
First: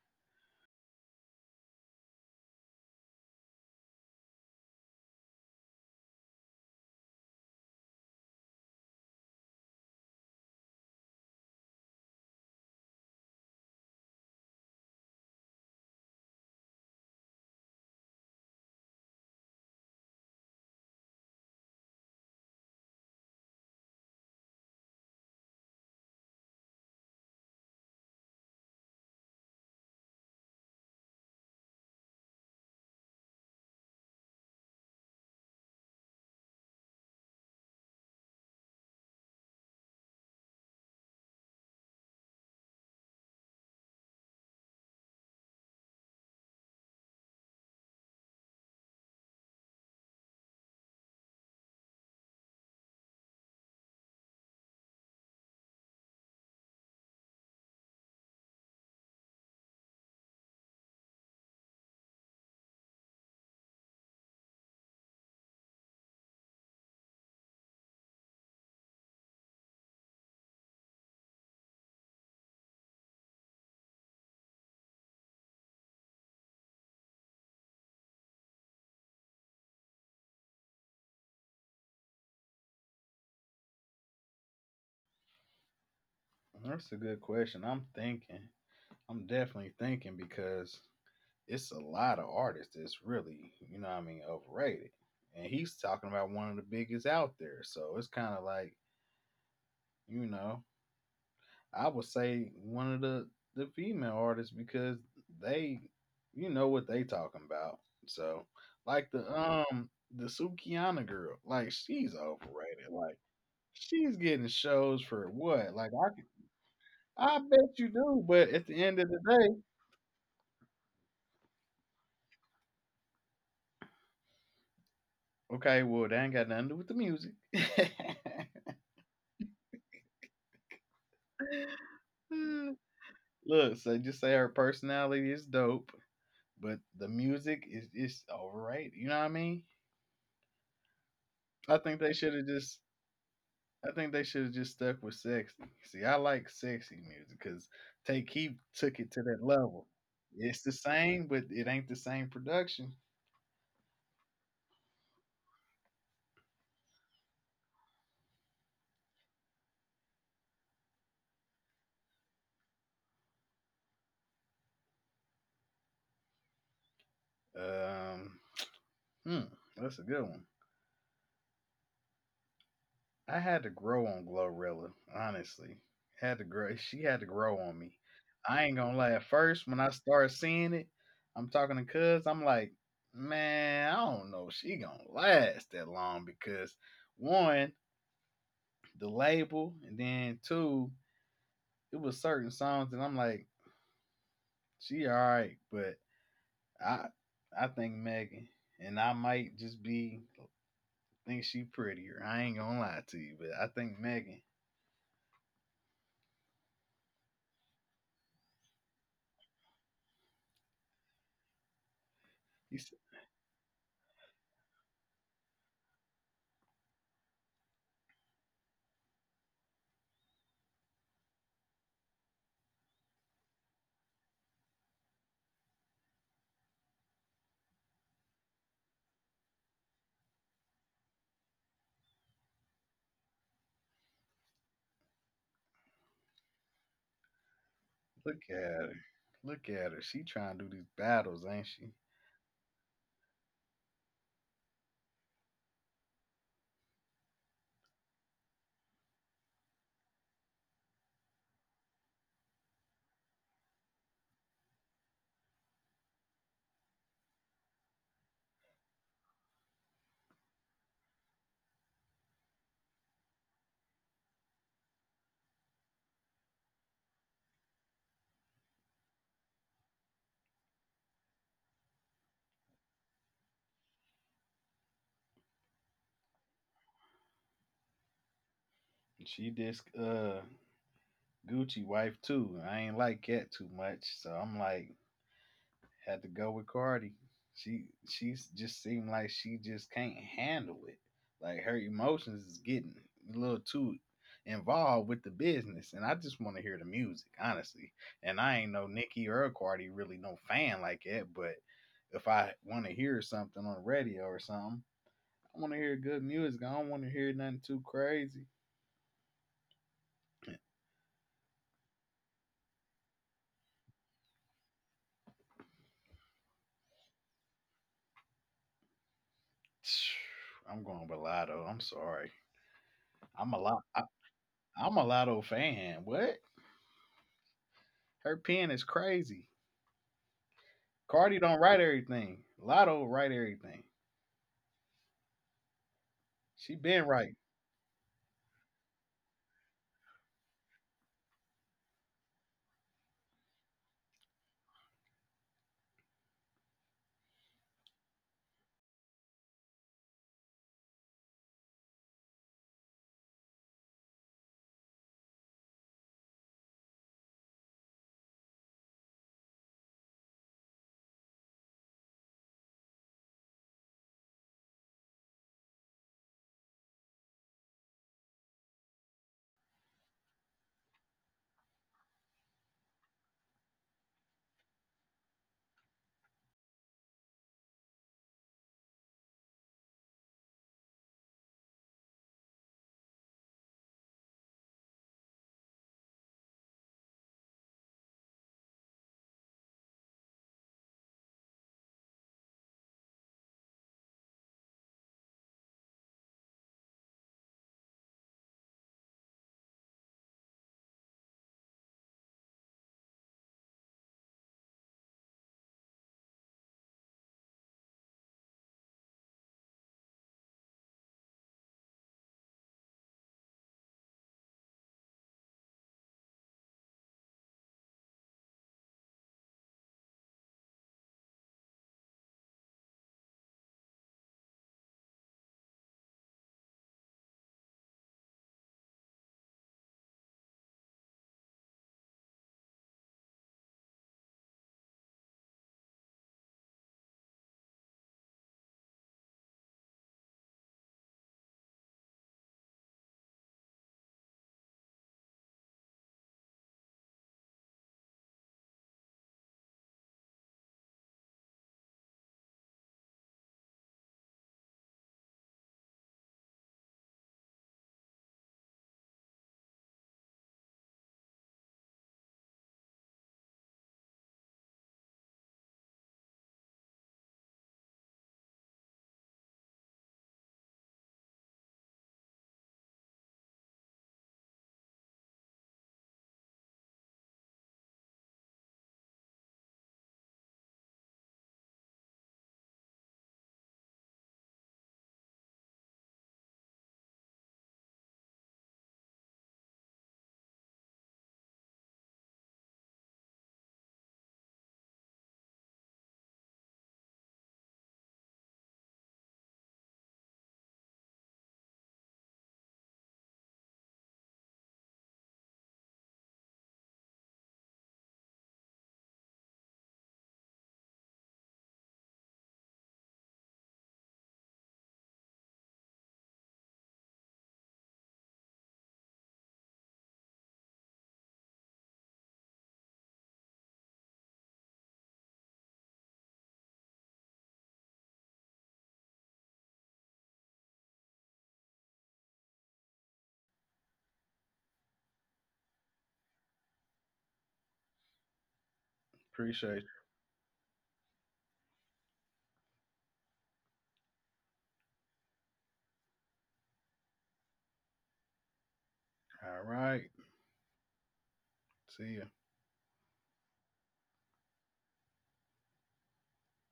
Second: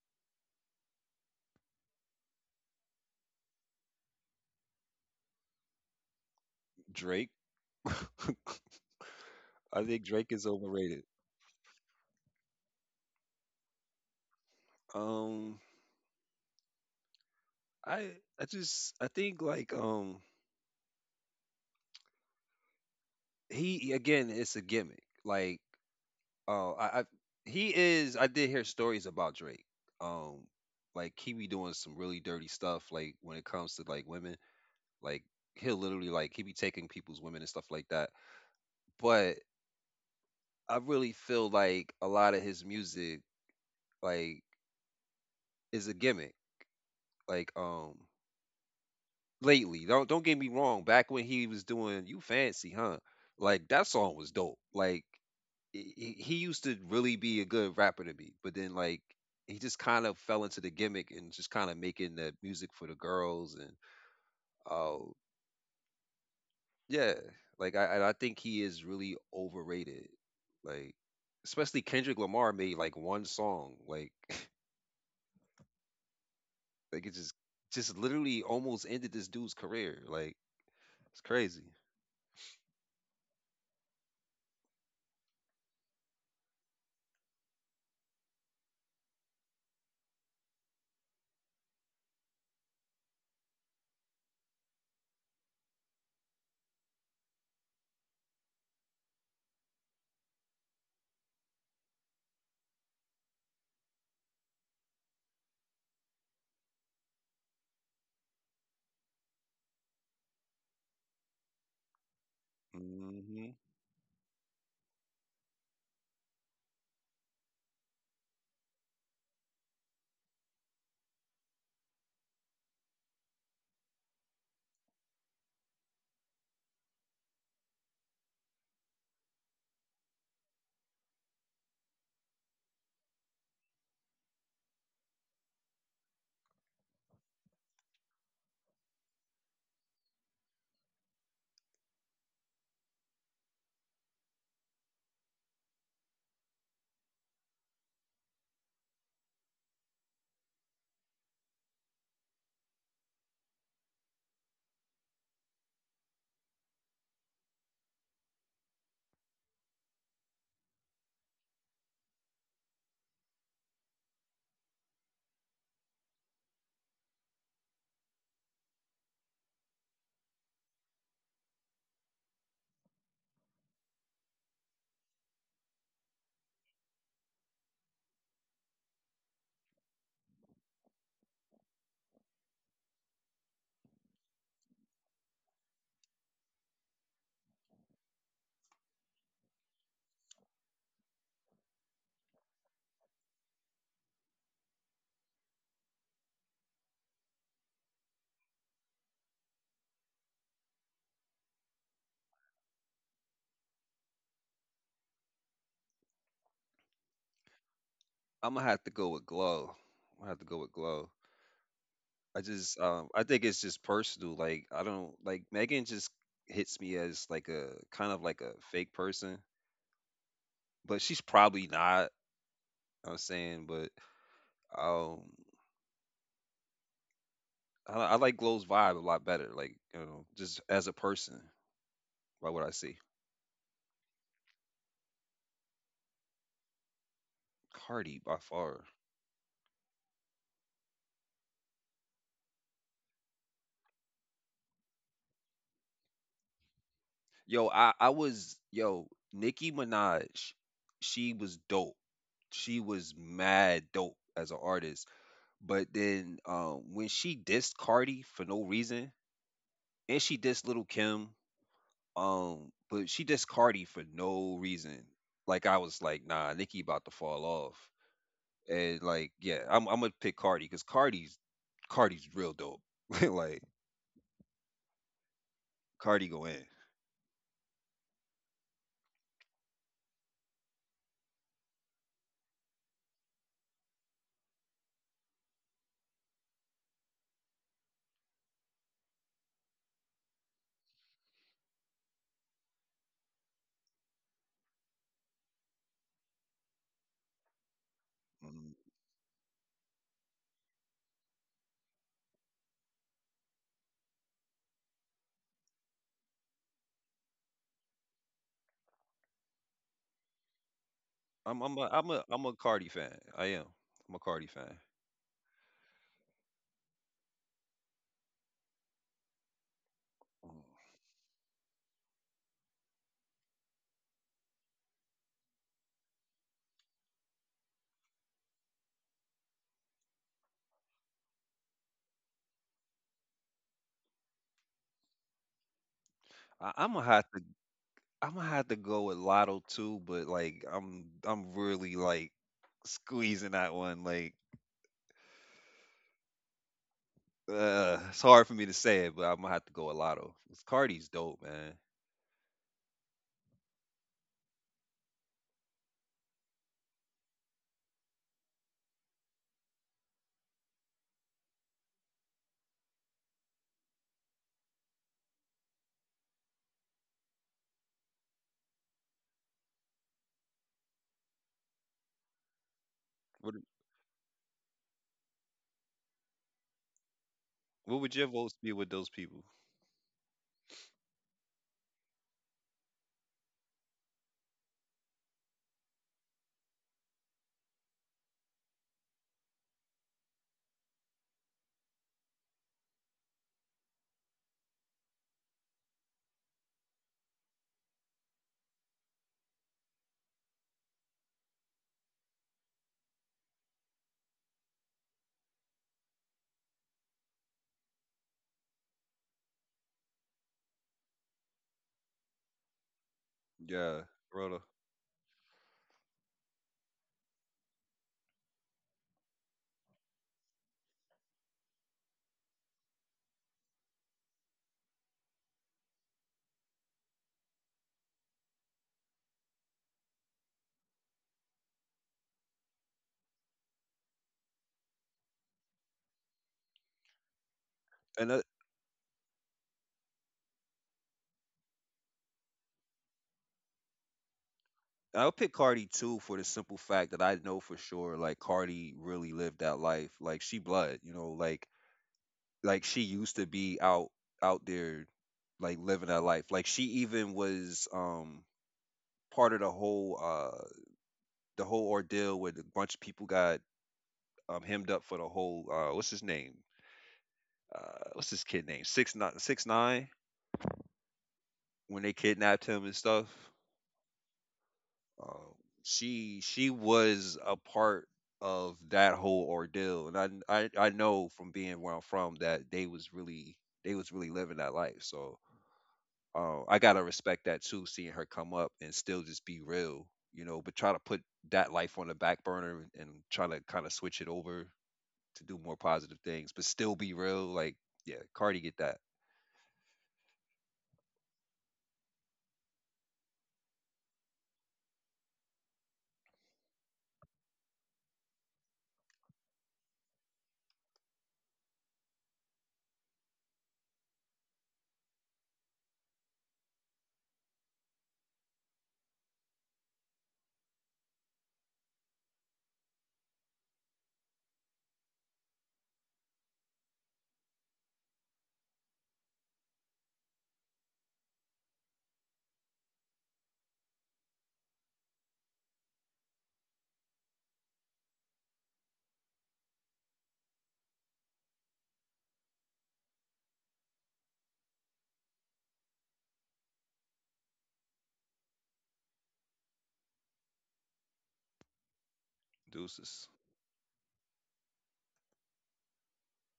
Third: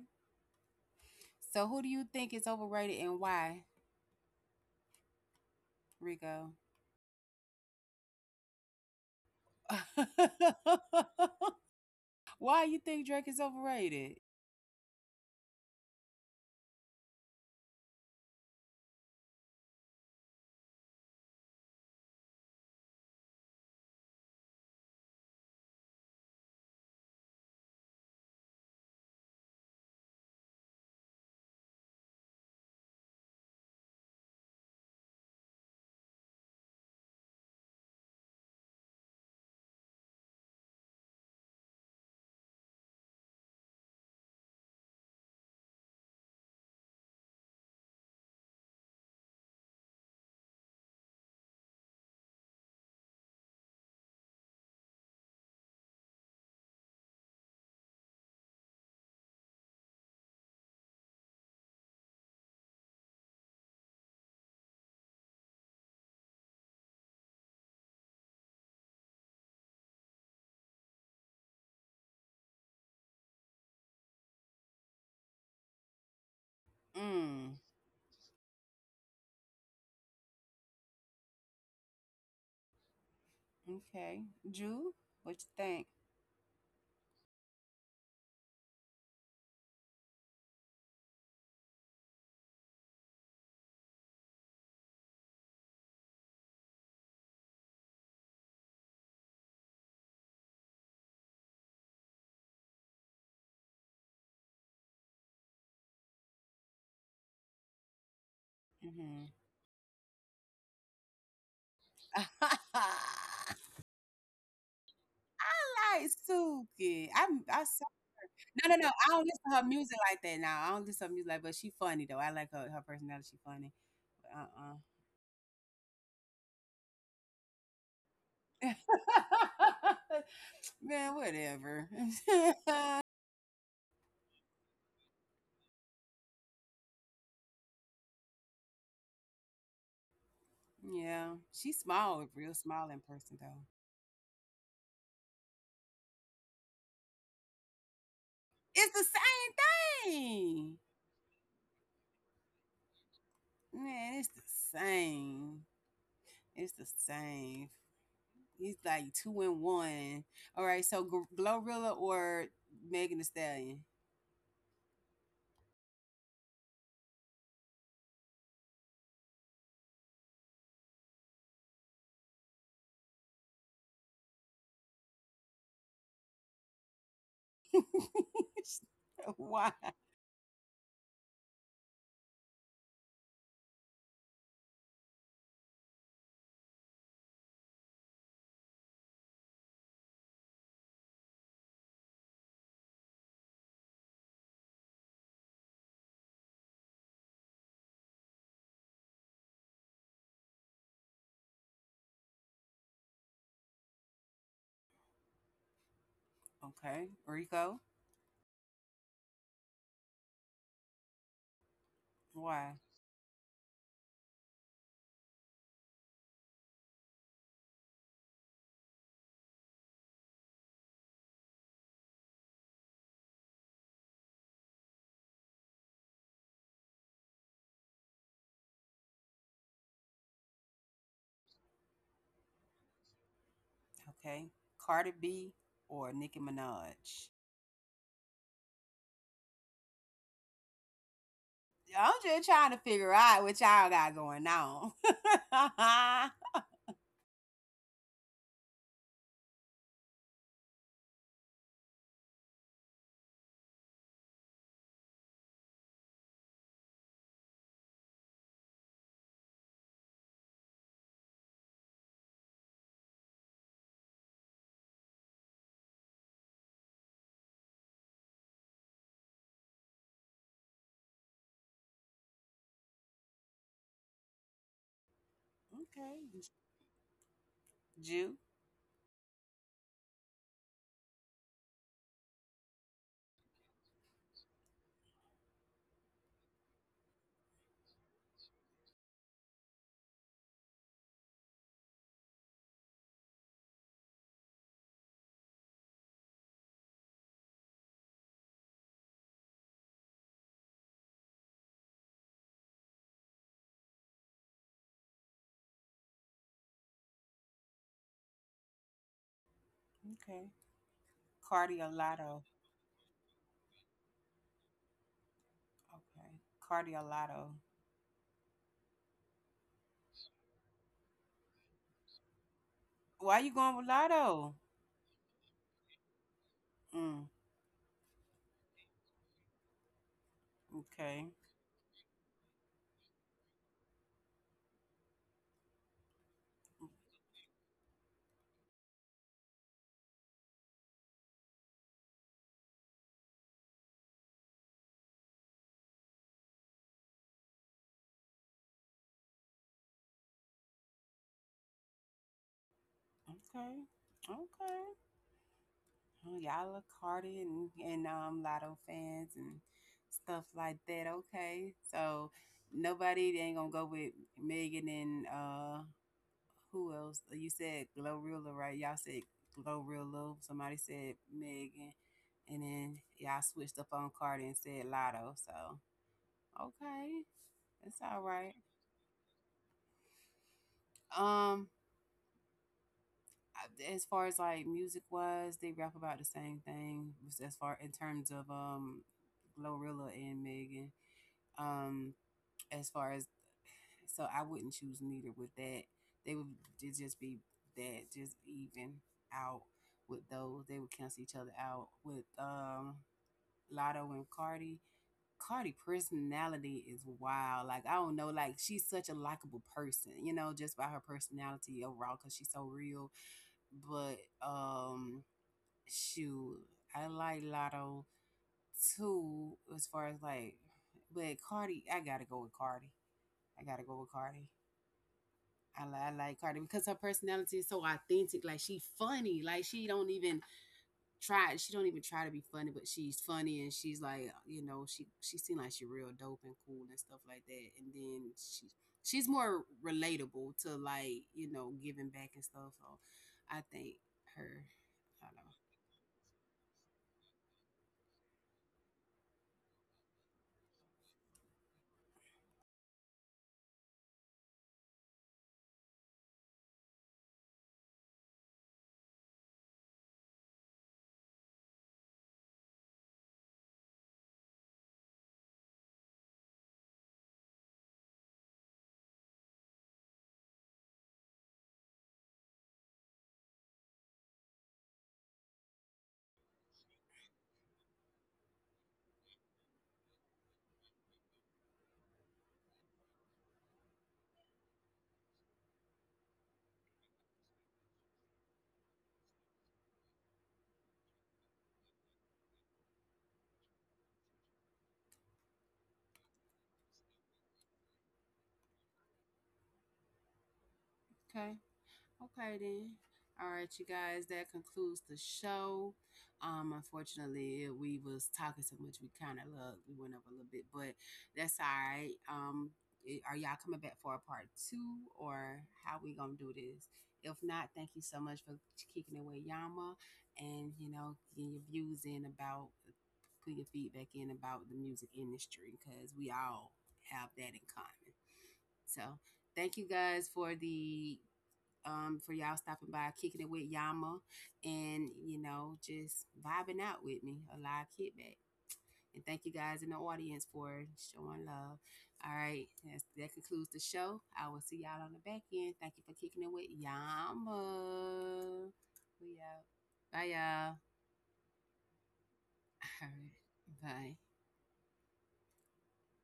Speaker 1: So who do you think is overrated and why, Rico?
Speaker 3: Drake. I think Drake is overrated.
Speaker 1: Why you think Drake is overrated?
Speaker 3: Um, I I just I think like he again it's a gimmick. Like I he is I did hear stories about Drake. Um, like he be doing some really dirty stuff. Like when it comes to like women, like he'll literally like he be taking people's women and stuff like that. But I really feel like a lot of his music like is a gimmick. Like lately. Don't get me wrong. Back when he was doing "You Fancy," huh? Like that song was dope. Like he used to really be a good rapper to me, but then like he just kind of fell into the gimmick and just kind of making the music for the girls and oh yeah, like I think he is really overrated. Like especially Kendrick Lamar made like one song like like it just
Speaker 1: Mm.
Speaker 3: just literally almost ended this dude's career. Like it's crazy.
Speaker 1: Okay. Jew, what you think?
Speaker 2: that's a good question. I'm thinking. I'm definitely thinking because it's a lot of artists that's really, you know what I mean, overrated. And he's talking about one of the biggest out there. So it's kind of like, you know, I would say one of the female artists because they, you know what they talking about. So like
Speaker 1: Mm-hmm.
Speaker 2: the Sukianna girl, like she's overrated. Like
Speaker 3: Mm-hmm.
Speaker 1: I
Speaker 2: she's getting shows for what? Like
Speaker 1: like
Speaker 2: I could,
Speaker 1: Suki. I am
Speaker 2: I
Speaker 1: I
Speaker 2: bet
Speaker 1: saw
Speaker 2: you do, but
Speaker 1: no,
Speaker 2: at
Speaker 1: no, no.
Speaker 2: the
Speaker 1: I
Speaker 2: end of
Speaker 1: don't
Speaker 2: the
Speaker 1: listen to
Speaker 2: day,
Speaker 1: her music like that now. I don't listen to her music like but she funny though. I like her personality, she funny. Uh
Speaker 2: okay, well, they ain't got nothing to do with the music.
Speaker 1: uh Man, whatever.
Speaker 2: Look, so just say her personality is dope, but the music is overrated. You know what I mean?
Speaker 1: Yeah. She's
Speaker 2: I think
Speaker 1: small,
Speaker 2: they
Speaker 1: a
Speaker 2: should
Speaker 1: real
Speaker 2: have just.
Speaker 1: small in person, though.
Speaker 2: I think they should have just stuck with sexy. See, I like sexy music because Take Keith
Speaker 1: It's
Speaker 2: took
Speaker 1: the
Speaker 2: it to that level.
Speaker 1: same
Speaker 2: It's
Speaker 1: thing.
Speaker 2: the same, but it ain't the same production.
Speaker 1: Man, it's the same. It's the same. It's like two in one. All right, so Glorilla or Megan Thee Stallion?
Speaker 2: Um, hmm, that's a good one. I had to grow on Glorilla, honestly. Had to grow. She had to grow on me. I ain't gonna lie. At
Speaker 1: Why?
Speaker 2: first, when I started seeing it, I'm talking to Cuz. I'm like, man, I don't know. If she gonna last that long because one, the label, and then two, it was certain songs, and I'm like, she all right, but I, I think Megan, and I might just be think she prettier. I ain't gonna lie to you, but I think Megan.
Speaker 1: Okay. Rico?
Speaker 3: I'm gonna have to go with Glow. I'm gonna have to go with Glow. I
Speaker 1: Why?
Speaker 3: just I think it's just personal. Like I don't like Megan just hits me as like a kind of like a fake person, but she's probably not. I'm saying, but um I like Glow's vibe a lot better. Like you know just as a person, by what I see,
Speaker 1: Okay. Cardi B or Nicki Minaj?
Speaker 3: Cardi by
Speaker 2: Look at
Speaker 3: far.
Speaker 2: her. Look at her. She trying to do these battles, ain't she?
Speaker 1: I'm just trying to figure out what y'all got going on.
Speaker 3: Yo, I was yo Nicki Minaj. She was dope. She was mad dope as an artist. But then when she dissed Cardi for no reason, and she dissed Little Kim, but she dissed Cardi for no reason. Like I was like, nah, Nicki about to fall off, and like, yeah, I'm gonna pick Cardi because Cardi's real dope. like Cardi
Speaker 1: Okay.
Speaker 3: go in.
Speaker 1: Jew.
Speaker 2: She this Gucci wife too. I ain't like Cat too much, so I'm like had to go with Cardi. She's just seemed like she just can't handle it. Like her emotions is getting a little too involved with the business, and I just want to hear the music, honestly. And I ain't
Speaker 3: Mhm.
Speaker 2: no Nicki or Cardi really no fan like that, but if I want to hear something on the radio or something, I want to hear good music. I don't want to hear nothing too crazy.
Speaker 1: Okay.
Speaker 3: I'm I'm
Speaker 1: Cardio
Speaker 3: a I'm a
Speaker 1: Lotto.
Speaker 3: I'm a Cardi fan. I am. I'm a Cardi fan.
Speaker 1: Okay. Cardio Lotto.
Speaker 3: Mhm.
Speaker 2: I'm going with Lotto. I'm sorry.
Speaker 1: Why
Speaker 2: I'm
Speaker 1: you
Speaker 2: a
Speaker 1: going
Speaker 2: lot.
Speaker 1: with Lotto?
Speaker 2: I'm a Lotto fan. What?
Speaker 1: Mm.
Speaker 2: Her pen is crazy.
Speaker 1: Okay.
Speaker 2: Cardi don't write everything. Lotto write everything. She
Speaker 3: I, I'm
Speaker 2: been
Speaker 3: gonna have
Speaker 2: right.
Speaker 3: to I'm gonna have to go with Lotto too, but like I'm really like squeezing that one. Like it's hard for me to say it, but I'm gonna have to go with Lotto. 'Cause Cardi's dope, man.
Speaker 1: Okay. Okay. Oh, y'all are Cardi and Lotto fans and stuff like that. Okay. So nobody ain't gonna go with Megan and who else? You said Glorilla, right? Y'all said Glorilla. Somebody said Megan, and then y'all
Speaker 3: What
Speaker 1: switched up on Cardi and said Lotto. So okay, that's
Speaker 3: what would
Speaker 1: all
Speaker 3: your
Speaker 1: right.
Speaker 3: votes be with those people?
Speaker 1: Um, as far as like music wise, they rap about the same thing. Was As far in terms of Glorilla and Megan. Um, as far as So I wouldn't choose neither with that. They would ju- just be that, just even out with those. They would cancel each other out with Lotto and Cardi. Cardi personality is wild. Like I don't know, like she's such a likable person, you know, just by her personality overall, cause she's so real.
Speaker 3: Yeah,
Speaker 1: But
Speaker 3: Roto.
Speaker 1: um, shoot, I like Lotto too, as far as like, but Cardi, I gotta go with Cardi. I gotta go with Cardi. I like Cardi because her personality is so authentic. Like she's funny. Like she don't even try. She don't even try to be funny, but she's funny and she's like, you know, she seems like she real dope and cool and stuff like that. And
Speaker 3: And
Speaker 1: then she she's more relatable to like you know giving back and stuff. So I think her. I
Speaker 3: I'll
Speaker 1: don't
Speaker 3: pick
Speaker 1: know.
Speaker 3: Cardi too for the simple fact that I know for sure, like Cardi really lived that life. Like she blood, you know, like she used to be out there, like living that life. Like she even was part of the whole ordeal where a bunch of people got hemmed up for the whole what's his kid name? 6ix9ine, 6ix9ine. When they kidnapped him and stuff, uh, she was a part of that whole ordeal, and I know from being where I'm from that they was really living that life. So I gotta respect that too, seeing her come up and still just be real, you know, but try to put that life on the back burner and try to kind of switch it over to do more positive things, but still be real. Like, yeah, Cardi get that.
Speaker 1: Okay. Okay then. All right, you guys, that concludes the show. Unfortunately, we was talking so much we kind of look we went up a little bit, but that's all right. I- are y'all coming back for a part two or how we gonna do this? If not, thank you so much for kicking it with Yama, and you know, getting your views in about put your feedback in about the music industry because we all have that in common. So thank you guys for the for y'all stopping by, kicking it with Yama, and you know, just vibing out with me, a live kickback. And thank you
Speaker 2: Appreciate.
Speaker 1: guys in the audience for showing love. All right, that concludes the show. I will see y'all on the back end. Thank you for kicking it with Yama. We
Speaker 2: You. All
Speaker 1: out.
Speaker 2: right.
Speaker 1: Bye, y'all.
Speaker 2: See ya.
Speaker 1: All
Speaker 3: Deuces.
Speaker 1: right. Bye.